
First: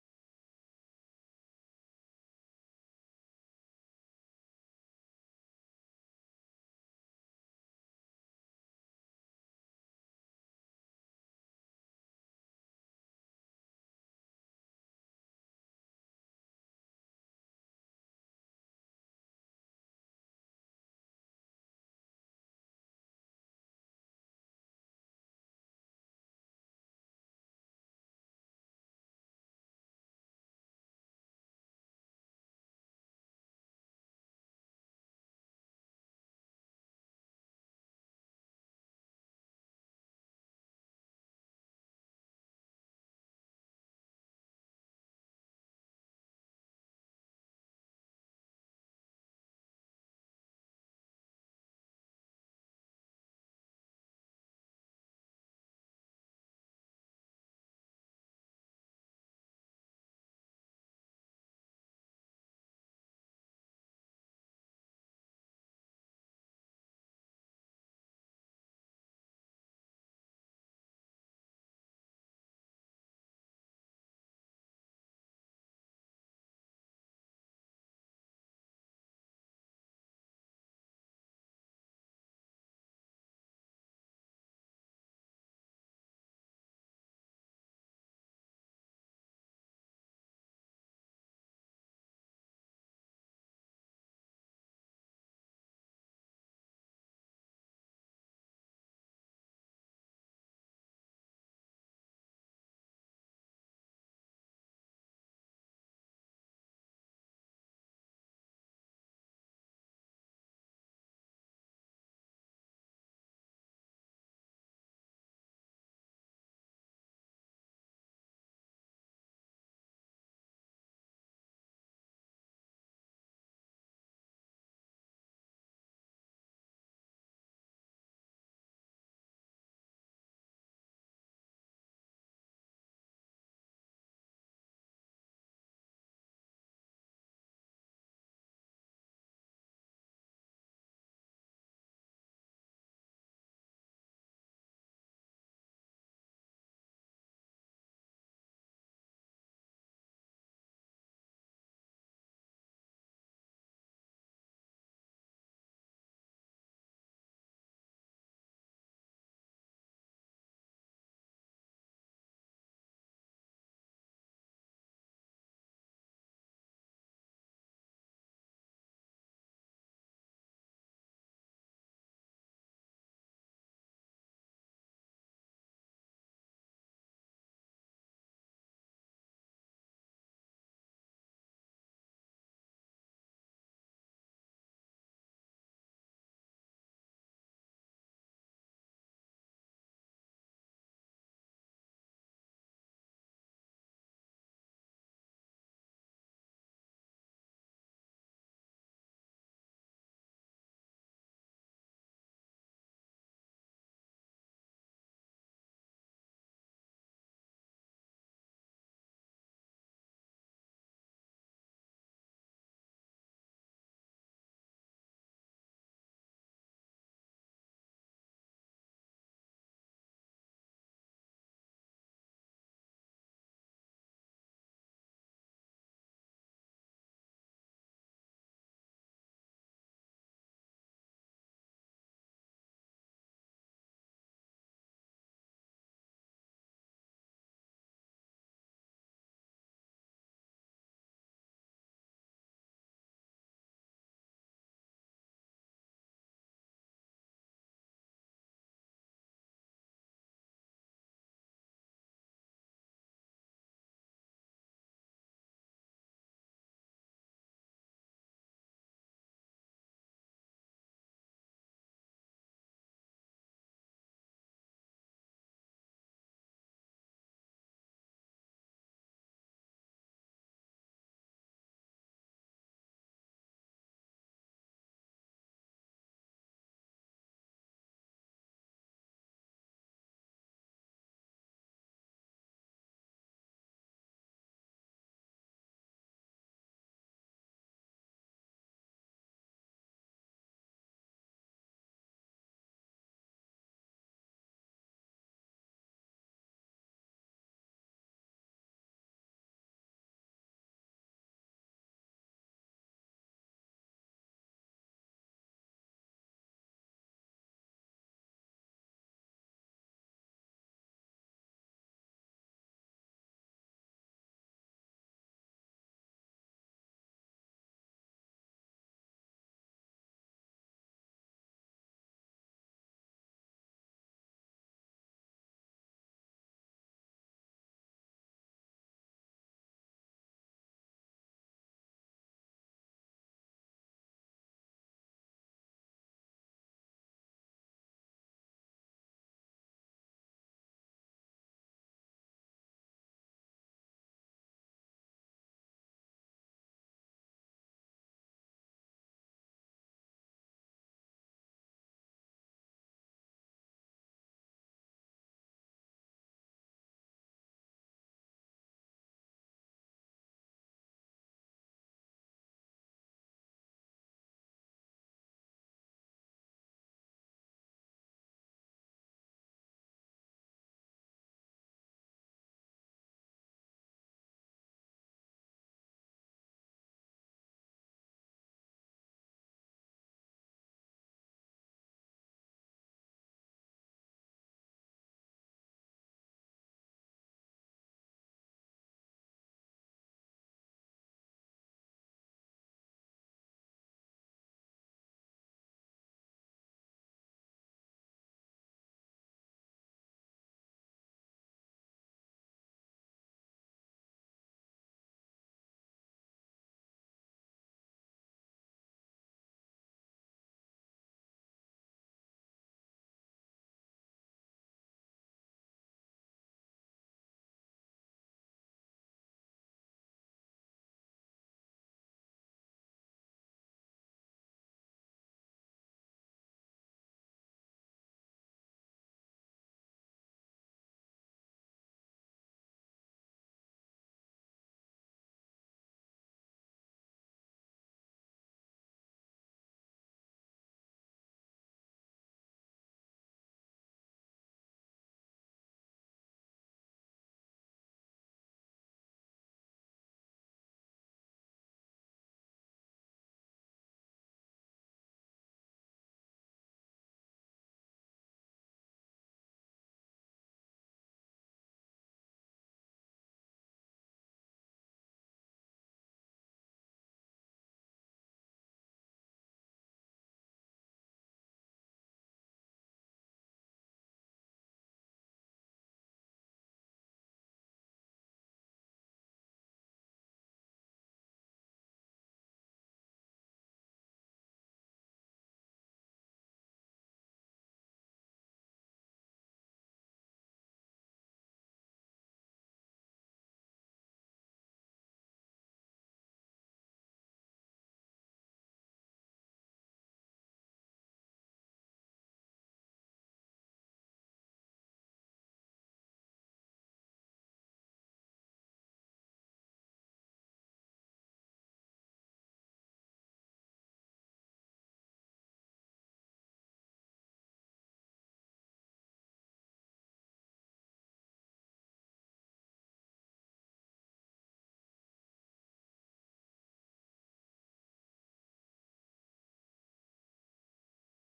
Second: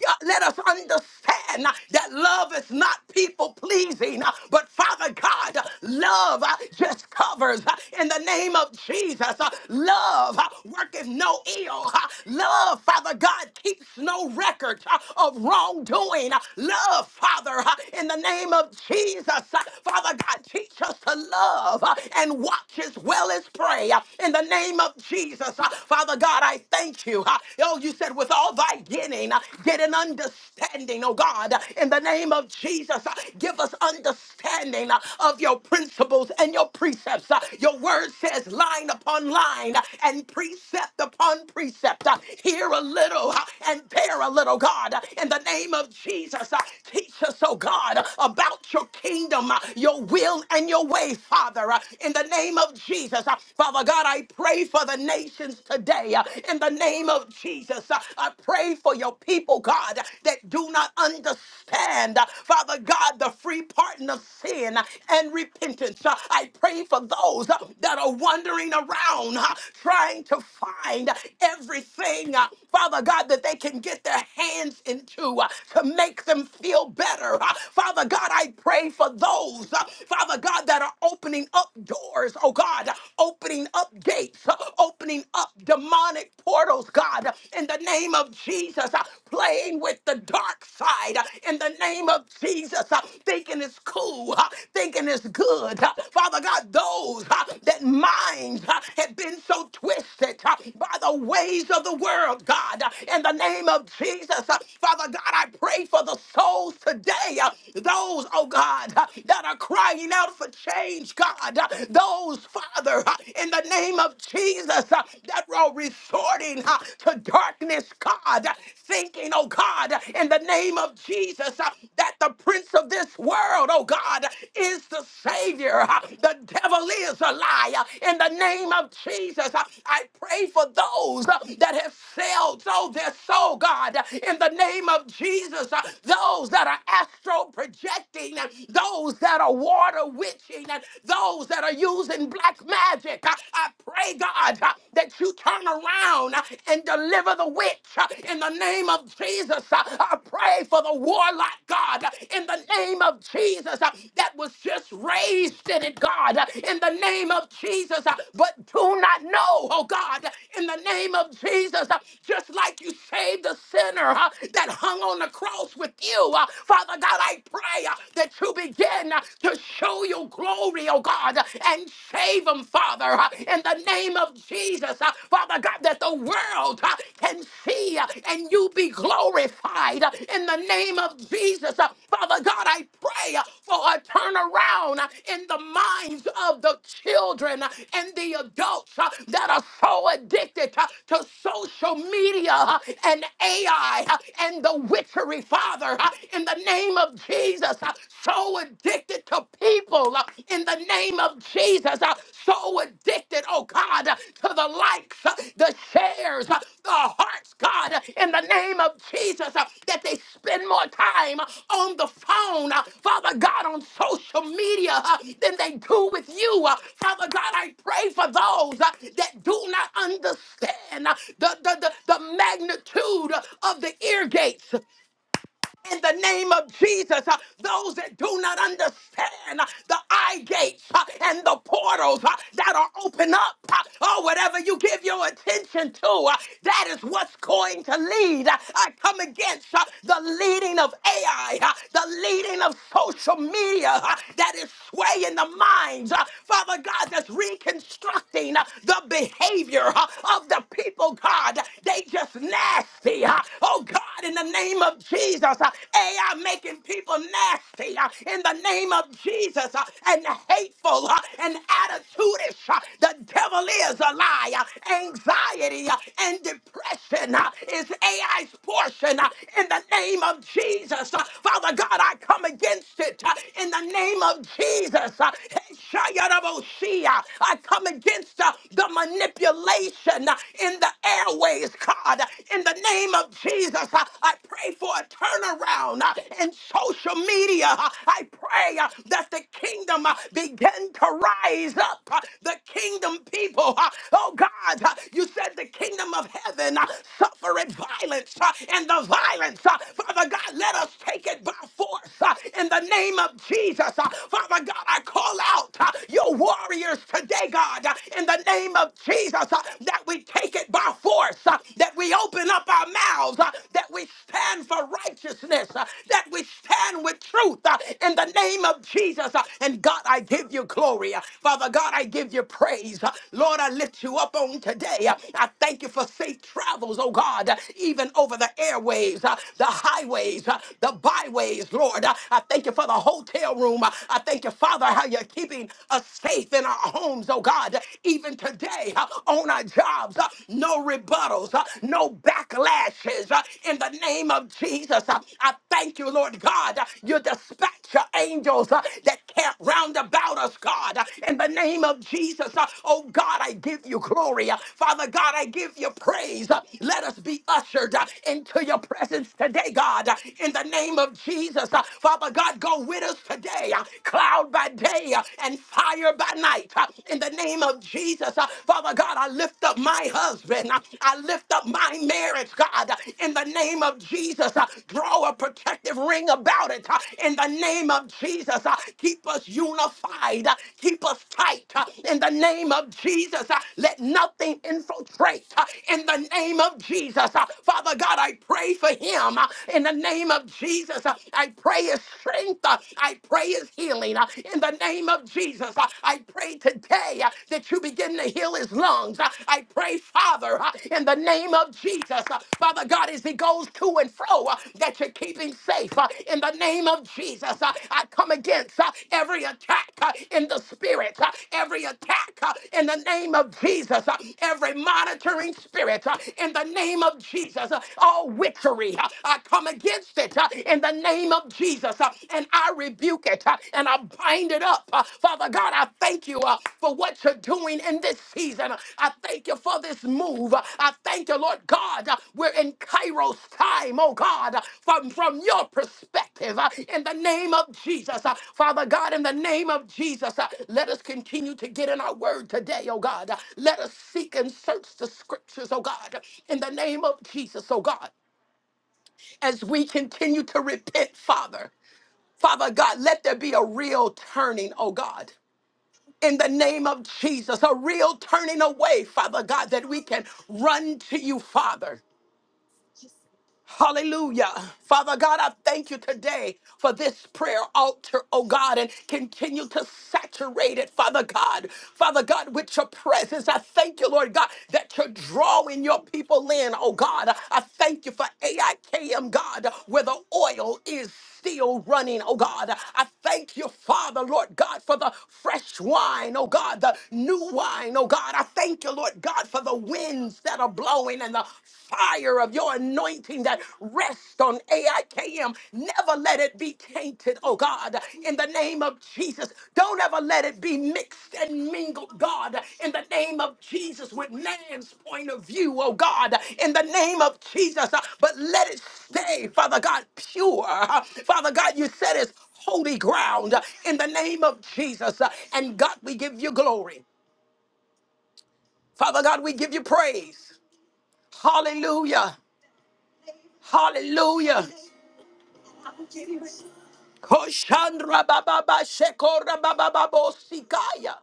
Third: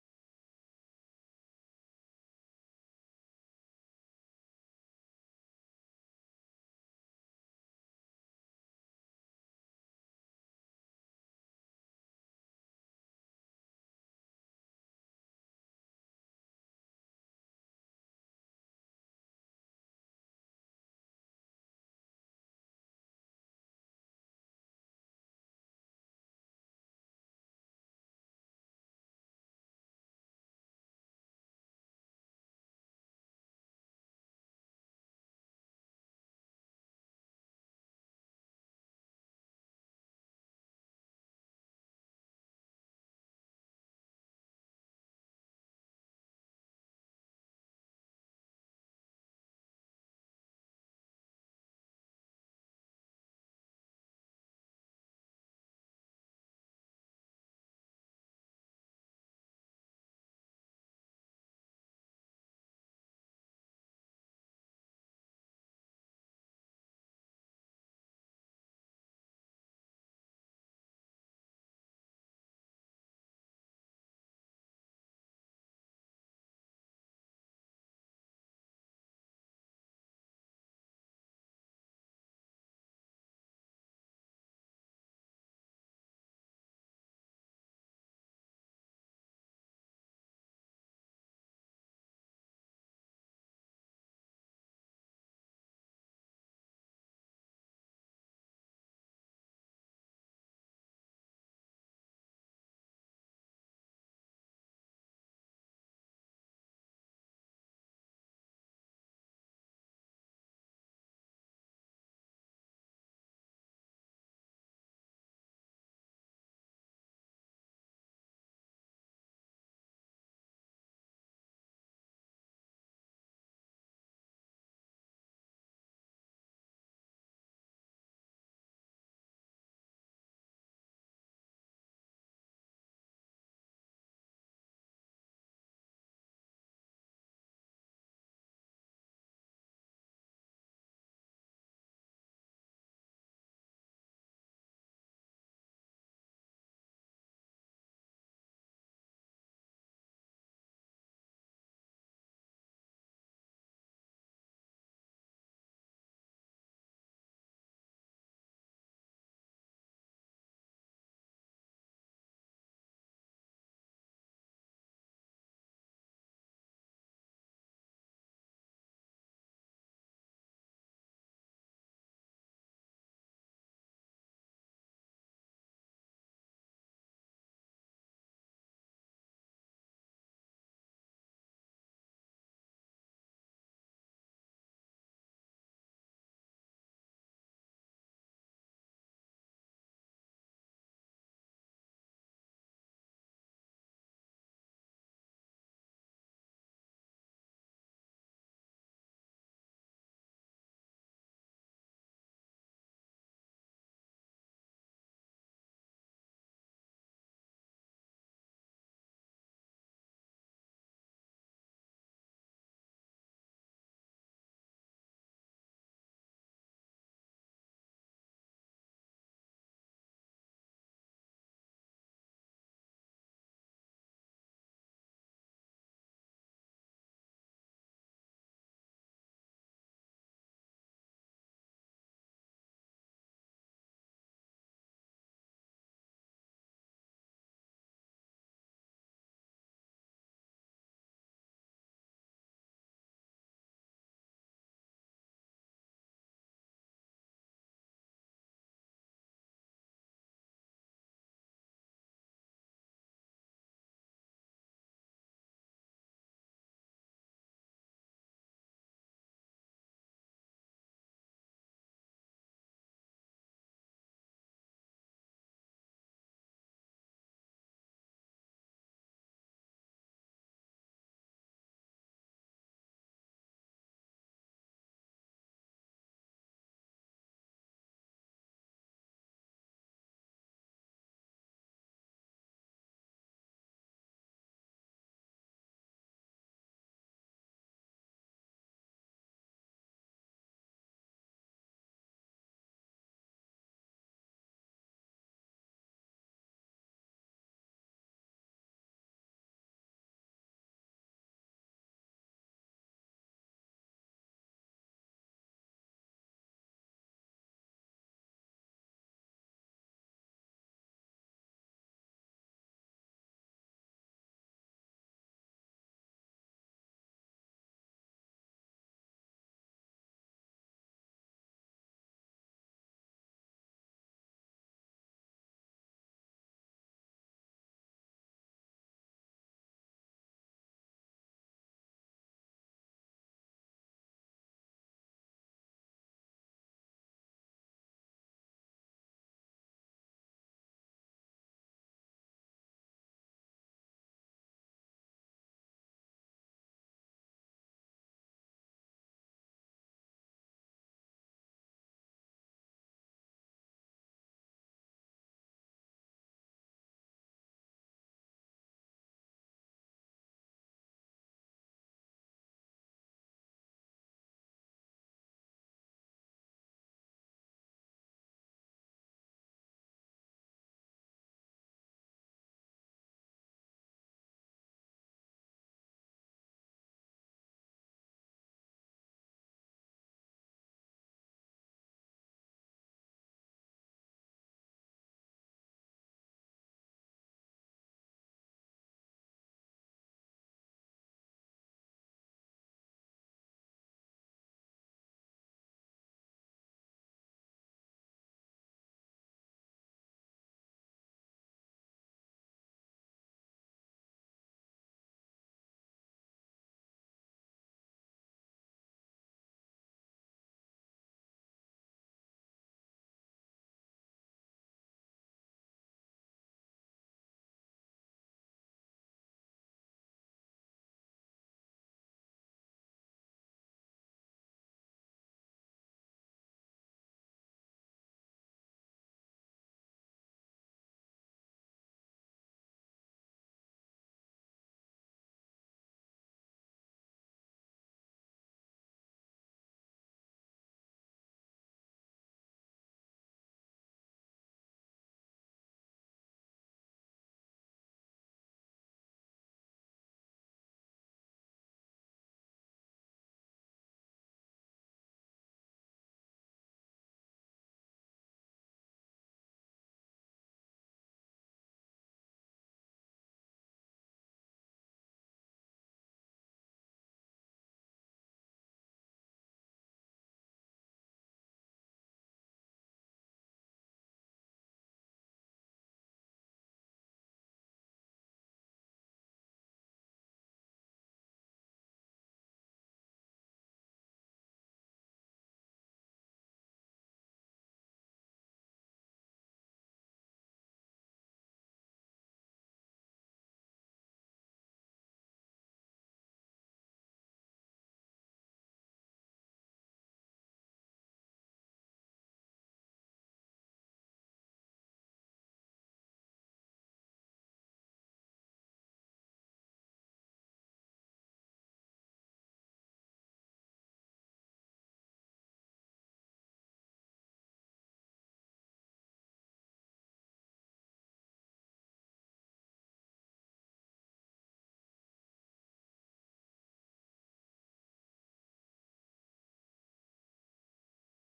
S1: God, let us understand uh, that love is not people pleasing, uh, but Father God, uh, love uh, just covers uh, in the name of Jesus. uh, Love uh, worketh no ill. uh, Love, Father God, keeps no record uh, of wrongdoing. uh, Love, Father, uh, in the name of Jesus. uh, Father God, teach us to love uh, and watch as well as pray uh, in the name of Jesus. uh, Father God, I thank you. uh, Oh, you said said, with all thy getting, uh, get an understanding, oh God, uh, in the name of Jesus. uh, Give us understanding uh, of your principles and your precepts. uh, Your word says line upon line uh, and precept upon precept. uh, Here a little uh, and there a little, God, uh, in the name of Jesus. uh, Teach us, oh God, uh, about your kingdom, uh, your will, and your way, Father, uh, in the name of Jesus. Uh, Father God, I pray for the nations today in the name of Jesus. Uh, I pray for your people, God, that do not understand, uh, Father God, the free pardon of sin and repentance. Uh, I pray for those uh, that are wandering around uh, trying to find everything, uh, Father God, that they can get their hands into uh, to make them feel better. Uh, Father God, I pray for those, uh, Father God, that are opening up doors, oh God, opening up gates gates, uh, opening up demonic portals, God, in the name of Jesus, uh, playing with the dark side, uh, in the name of Jesus, uh, thinking it's cool, uh, thinking it's good. uh, Father God, those uh, that minds uh, have been so twisted uh, by the ways of the world, God, uh, in the name of Jesus, uh, Father God, I pray for the souls today, uh, those, oh God, uh, that are crying out for change, God, uh, those those, Father, uh, in the name of Jesus, uh, that were resorting uh, to darkness, God, uh, thinking, oh God, uh, in the name of Jesus, uh, that the prince of this world, oh God, uh, is the Savior. uh, The devil is a liar. In the name of Jesus, uh, I pray for those uh, that have failed, oh, their soul, God, uh, in the name of Jesus, uh, those that are astral projecting, uh, those that are water witches, witching and those that are using black magic. I, I pray, God, uh, that you turn around uh, and deliver the witch uh, in the name of Jesus. Uh, I pray for the warlock, God, uh, in the name of Jesus, uh, that was just raised in it, God, uh, in the name of Jesus, uh, but do not know, oh God, uh, in the name of Jesus, uh, just like you saved the sinner uh, that hung on the cross with you. uh, Father God, I pray uh, that you begin uh, to show your glory, oh God, uh, and save them, Father, uh, in the name of Jesus, uh, Father God, that the world uh, can see uh, and you be glorified uh, in the name of Jesus. Uh, Father God, I pray uh, for a turnaround uh, in the minds of the children uh, and the adults uh, that are so addicted uh, to social media uh, and AI uh, and the witchery, Father, uh, in the name name of Jesus. Uh, So addicted to people. uh, In the name of Jesus. Uh, So addicted, oh God, uh, to the likes, uh, the shares, uh, the hearts, God, uh, in the name of Jesus, uh, that they spend more time uh, on the phone, uh, Father God, on social media uh, than they do with you. uh, Father God, I pray for those uh, that do not understand uh, the, the, the, the magnitude of the ear gates in the name of Jesus. Uh, Those that do not understand uh, the eye gates uh, and the portals uh, that are open up, uh, or whatever you give your attention to, uh, that is what's going to lead. Uh, I come against uh, the leading of AI, uh, the leading of social media uh, that is swaying the minds, uh, Father God, that's reconstructing uh, the behavior uh, of the people, God. They just nasty. uh, Oh God. God, in the name of Jesus. Uh, AI making people nasty uh, in the name of Jesus uh, and hateful uh, and attitudish. uh, The devil is a liar. Anxiety uh, and depression uh, is AI's portion uh, in the name of Jesus. Uh, Father God, I come against it uh, in the name of Jesus. Uh, Shayarabosia. I come against uh, the manipulation uh, in the airways. God, in the name of Jesus, uh, I pray for a turnaround uh, in social media. Uh, I pray uh, that the kingdom uh, begin to rise up. uh, The kingdom people, uh, oh God, uh, you said the kingdom of heaven uh, suffereth violence uh, and the violence. uh, Father God, let us take it by force uh, in the name of Jesus. Uh, Father God, I call out uh, your warriors today, God, uh, in the name of Jesus uh, that we take it by force, uh, that we open up our mouths, uh, that we stand for righteousness, uh, that we stand with truth uh, in the name of Jesus. uh, And God, I give you glory. uh, Father God, I give you praise. uh, Lord, I lift you up on today. uh, I thank you for safe travels, oh God, uh, even over the airways, uh, the highways, uh, the byways, Lord. uh, I thank you for the hotel room. uh, I thank you, Father, how you're keeping us safe in our homes, homes, oh God, even today uh, on our jobs. uh, No rebuttals, uh, no backlashes uh, in the name of Jesus. uh, I thank you, Lord God. uh, You dispatch your angels uh, that camp round about us, God, uh, in the name of Jesus. uh, Oh God, I give you glory. uh, Father God, I give you praise. uh, Let us be ushered uh, into your presence today, God, uh, in the name of Jesus. uh, Father God, go with us today. uh, Cloud by day day uh, and fire by night. uh, In the name of Jesus, Uh, Father God, I lift up my husband. Uh, I lift up my marriage, God. Uh, In the name of Jesus, uh, draw a protective ring about it. Uh, In the name of Jesus, uh, keep us unified. Uh, Keep us tight. Uh, In the name of Jesus, uh, let nothing infiltrate. Uh, In the name of Jesus, uh, Father God, I pray for him. Uh, In the name of Jesus, uh, I pray his strength. uh, uh, I pray his healing uh, in the name of Jesus. Uh, I pray today uh, that you begin to heal his lungs. Uh, I pray, Father, uh, in the name of Jesus, uh, Father God, as he goes to and fro, uh, that you keep him safe uh, in the name of Jesus. Uh, I come against uh, every attack uh, in the spirit, uh, every attack uh, in the name of Jesus, uh, every monitoring spirit uh, in the name of Jesus, uh, all witchery. uh, I come against it uh, uh, in the name of Jesus. uh, And I rebuke it uh, and I bind it up. Uh, Father God, I thank you uh, for what you're doing in this season. Uh, I thank you for this move. Uh, I thank you, Lord God. uh, We're in Kairos time, oh God, uh, from, from your perspective uh, in the name of Jesus. Uh, Father God, in the name of Jesus, uh, let us continue to get in our word today, oh God. Uh, Let us seek and search the scriptures, oh God, in the name of Jesus, oh God as we continue to repent, Father. Father God, let there be a real turning, oh God. In the name of Jesus, a real turning away, Father God, that we can run to you, Father. Hallelujah. Father God, I thank you today for this prayer altar, oh God, and continue to saturate it, Father God. Father God, with your presence, I thank you, Lord God, that you're drawing your people in, oh God. I thank you for AIKM, God, where the oil is still running, oh God. I thank you, Father, Lord God, for the fresh wine, oh God, the new wine, oh God. I thank you, Lord God, for the winds that are blowing and the fire of your anointing that rests on AIKM. Never let it be tainted, oh God, in the name of Jesus. Jesus. Don't ever let it be mixed and mingled, God, in the name of Jesus, with man's point of view, oh God, in the name of Jesus. Uh, But let it stay, Father God, pure. Uh, Father God, you said it's holy ground uh, in the name of Jesus. Uh, And God, we give you glory. Father God, we give you praise. Hallelujah. Hallelujah. Koshandra bababa shekora bababa bosikaya.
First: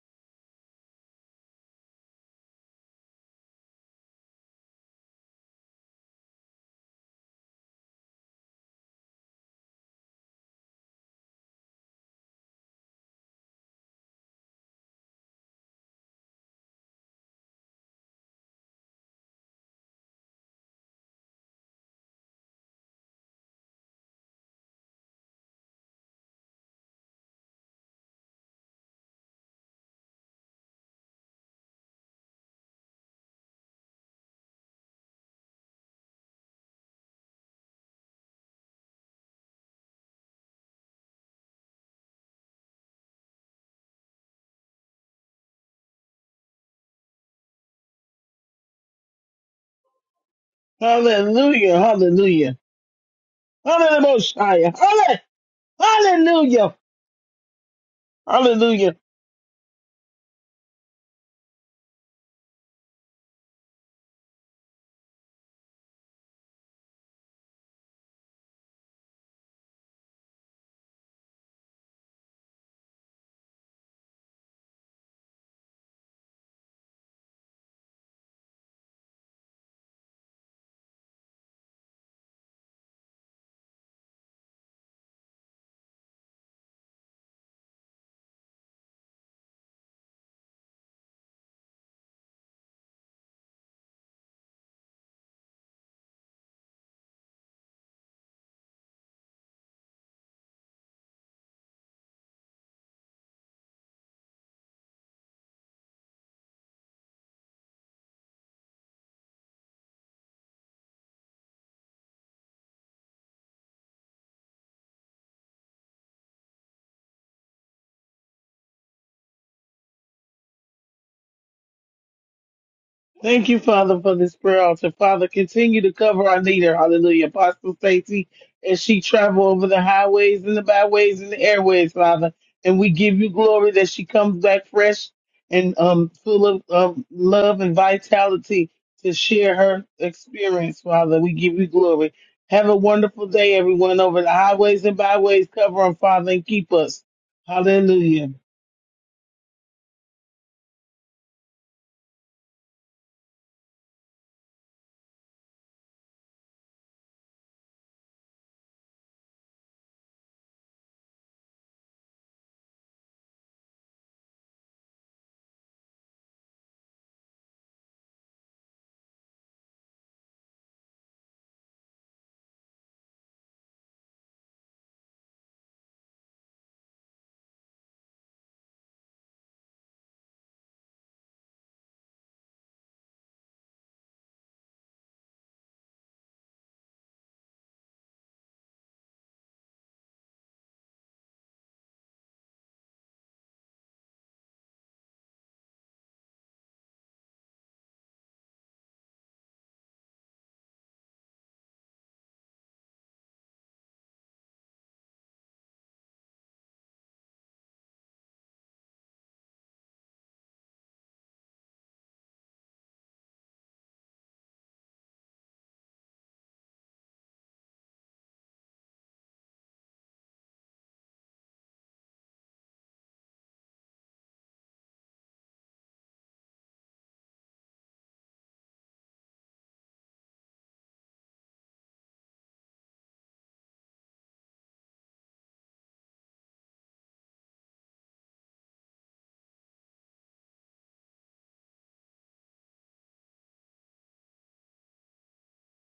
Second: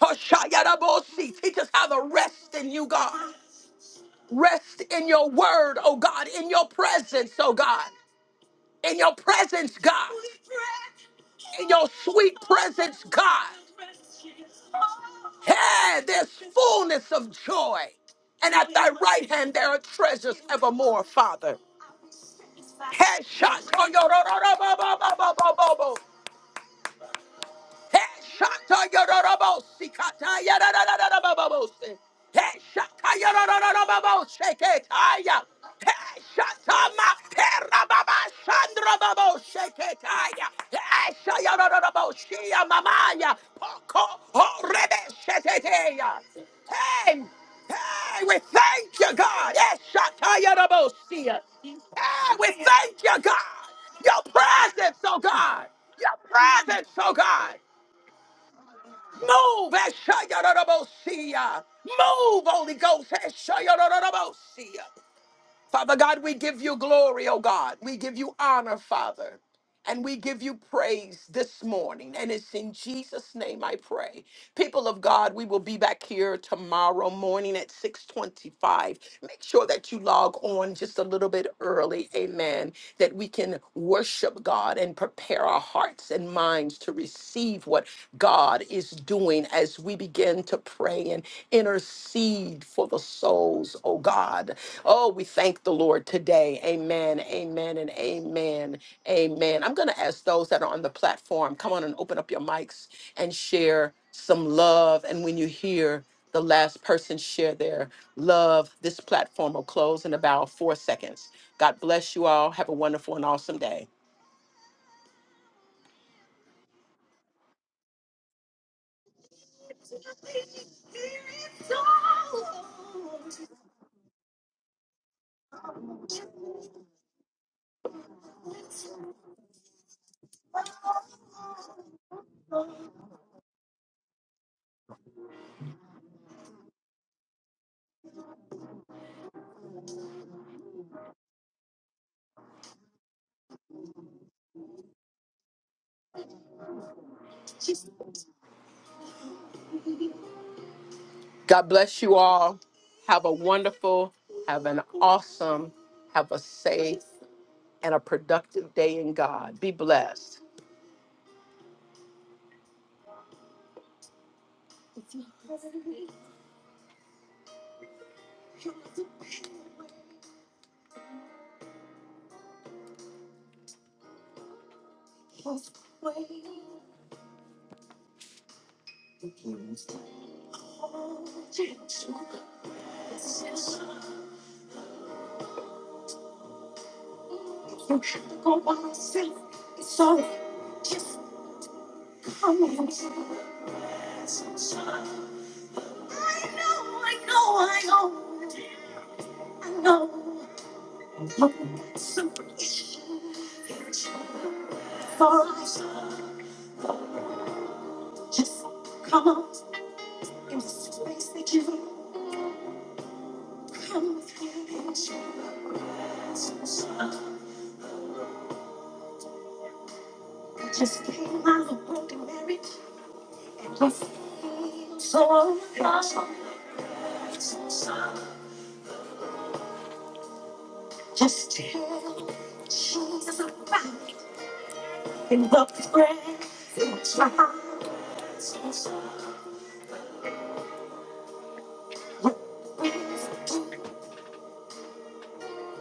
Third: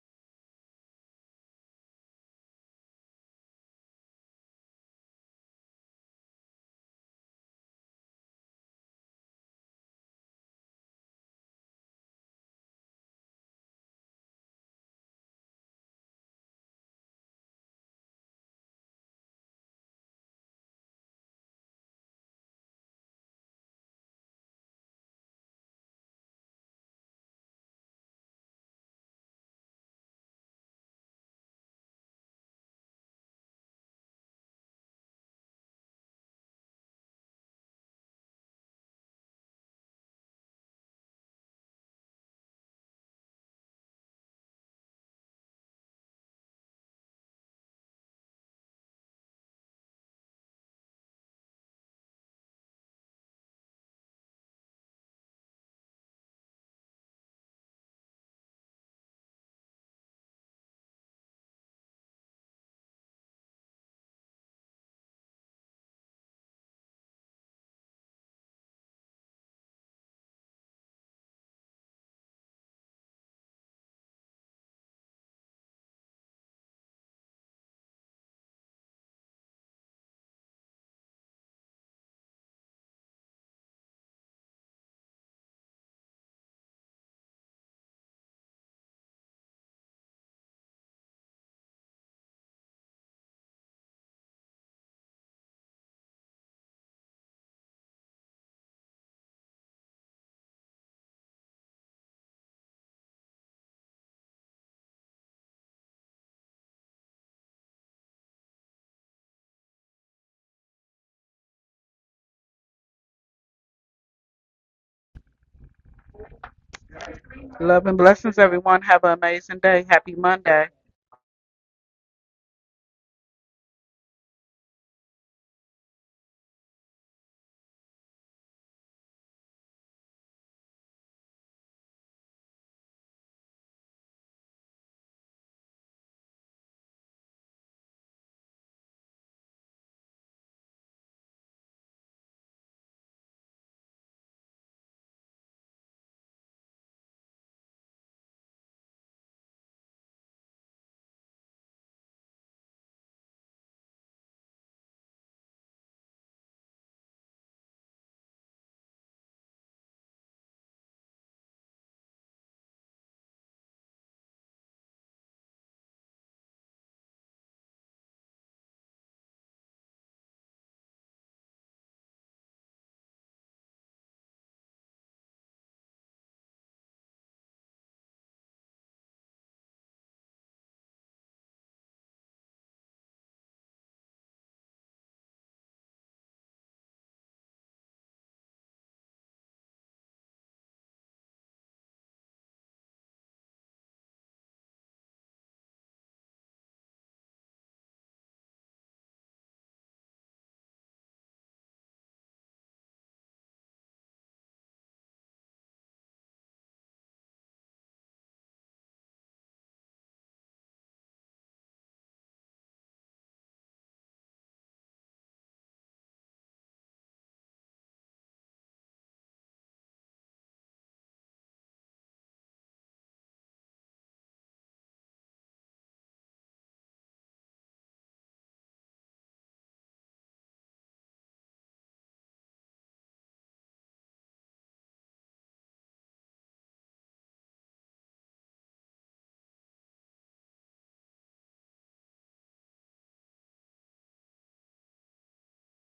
S1: Hoshayara bosi. Teach us how to rest in you, God. Rest in your word, oh God, in your presence, oh God in your presence, God, in your sweet presence, God. Hey, there's fullness of joy. And at thy right hand there are treasures evermore, Father. Headshot. Hey, shata yororobo, sikata yararararababose. Hey, shata yorororobo, sheketaya. Hey, shata mapera baba, shandra babo, sheketaya. Hey, shayororobo, shia mamaya, poko, horebe, sheteteya. Hey, hey, we thank you, God. Hey, shata yororobo, sia. Hey,
S3: Hallelujah.
S1: we
S3: Hallelujah.
S1: thank you, God. Your
S3: Hallelujah.
S1: presence, oh God. Your
S3: Hallelujah.
S1: presence, oh God.
S3: Hallelujah.
S1: Move, Ashayarabosia. Move, Holy Ghost, Ashayarabosia. Father God, we give you glory, oh God. We give you honor, Father. And we give you praise this morning. And it's in Jesus' name I pray. People of God, we will be back here tomorrow morning at 625. Make sure that you log on just a little bit early. Amen. That we can worship God and prepare our hearts and minds to receive what God is doing as we begin to pray and intercede seed for the souls, oh God. Oh, we thank the Lord today. Amen, amen, and amen, amen. I'm going to ask those that are on the platform, come on and open up your mics and share some love. And when you hear the last person share their love, this platform will close in about four seconds. God bless you all. Have a wonderful and awesome day.
S2: Love and blessings, everyone. Have an amazing day. Happy day.
S3: Thank you, Father, for this prayer altar. Father, continue to cover our leader. Hallelujah. Apostle Stacy, as she travel over the highways and the byways and the airways, Father. And we give you glory that she comes back fresh and um, full of um, love and vitality to share her experience, Father. We give you glory. Have a wonderful day, everyone, over the highways and byways. Cover them, Father, and keep us. Hallelujah.
S1: God bless you all. Have a wonderful, have an awesome, have a safe and a productive day in God. Be blessed.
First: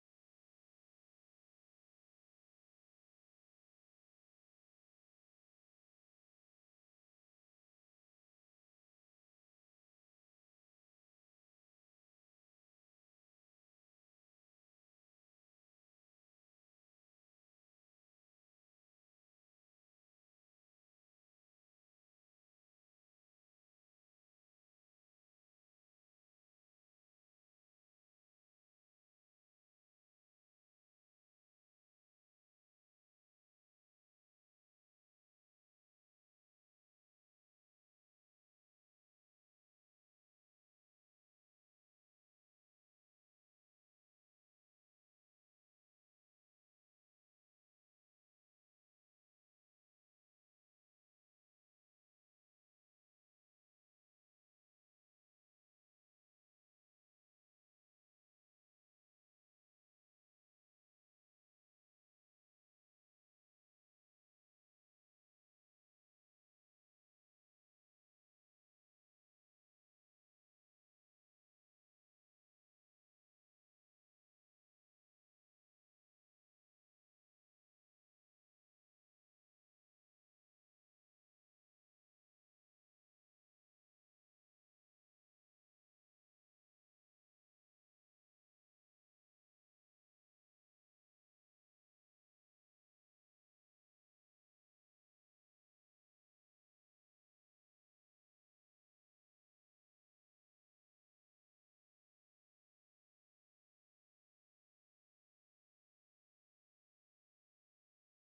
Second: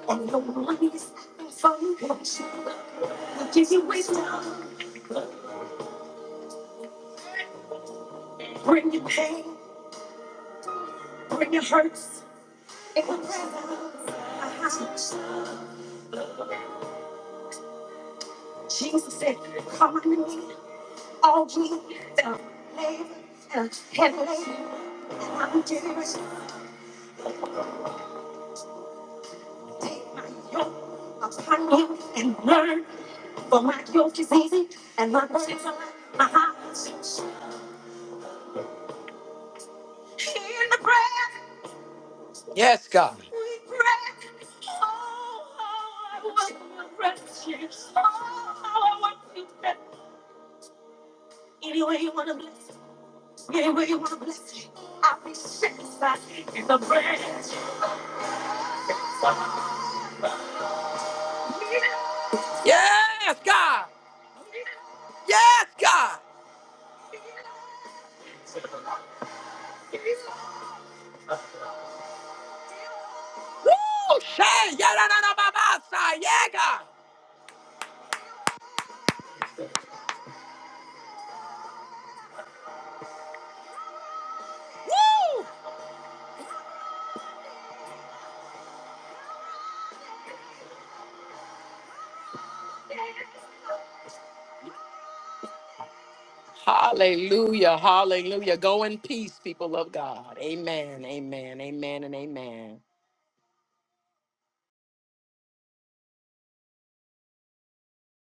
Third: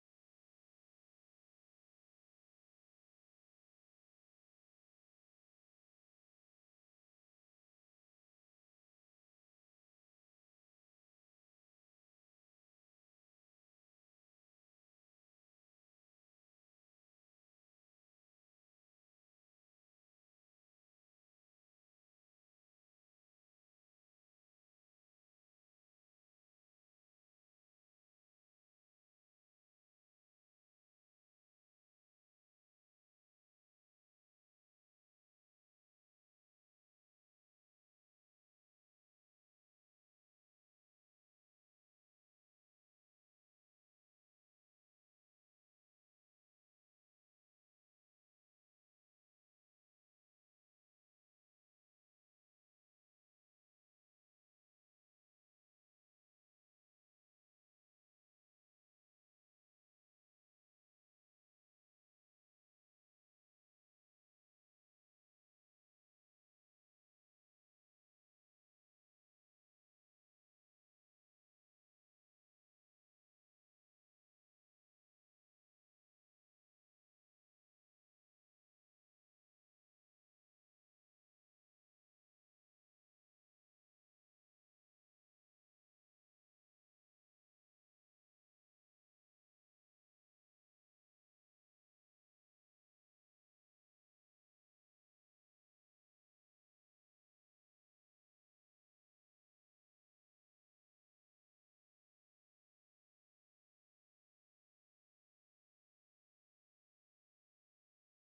S1: and the ones that follow you give you wisdom, bring your pain, bring your hurts. In the presence of my Jesus said, Come unto me, all ye that labor and are heavy laden, and I will give you rest. Take my yoke upon you and learn, for my yoke is easy and my burdens are light. My heart in the breath. Yes, God. I want to bless me. Anyway, you want to bless me. I'll be satisfied in the bread. Yes, God. Yes, God. Woo! Shay, yeah, da, da, da, ba, ba, sa, yeah, God. Woo! Hallelujah. Hallelujah. Go in peace, people of God. Amen. Amen. Amen. And amen.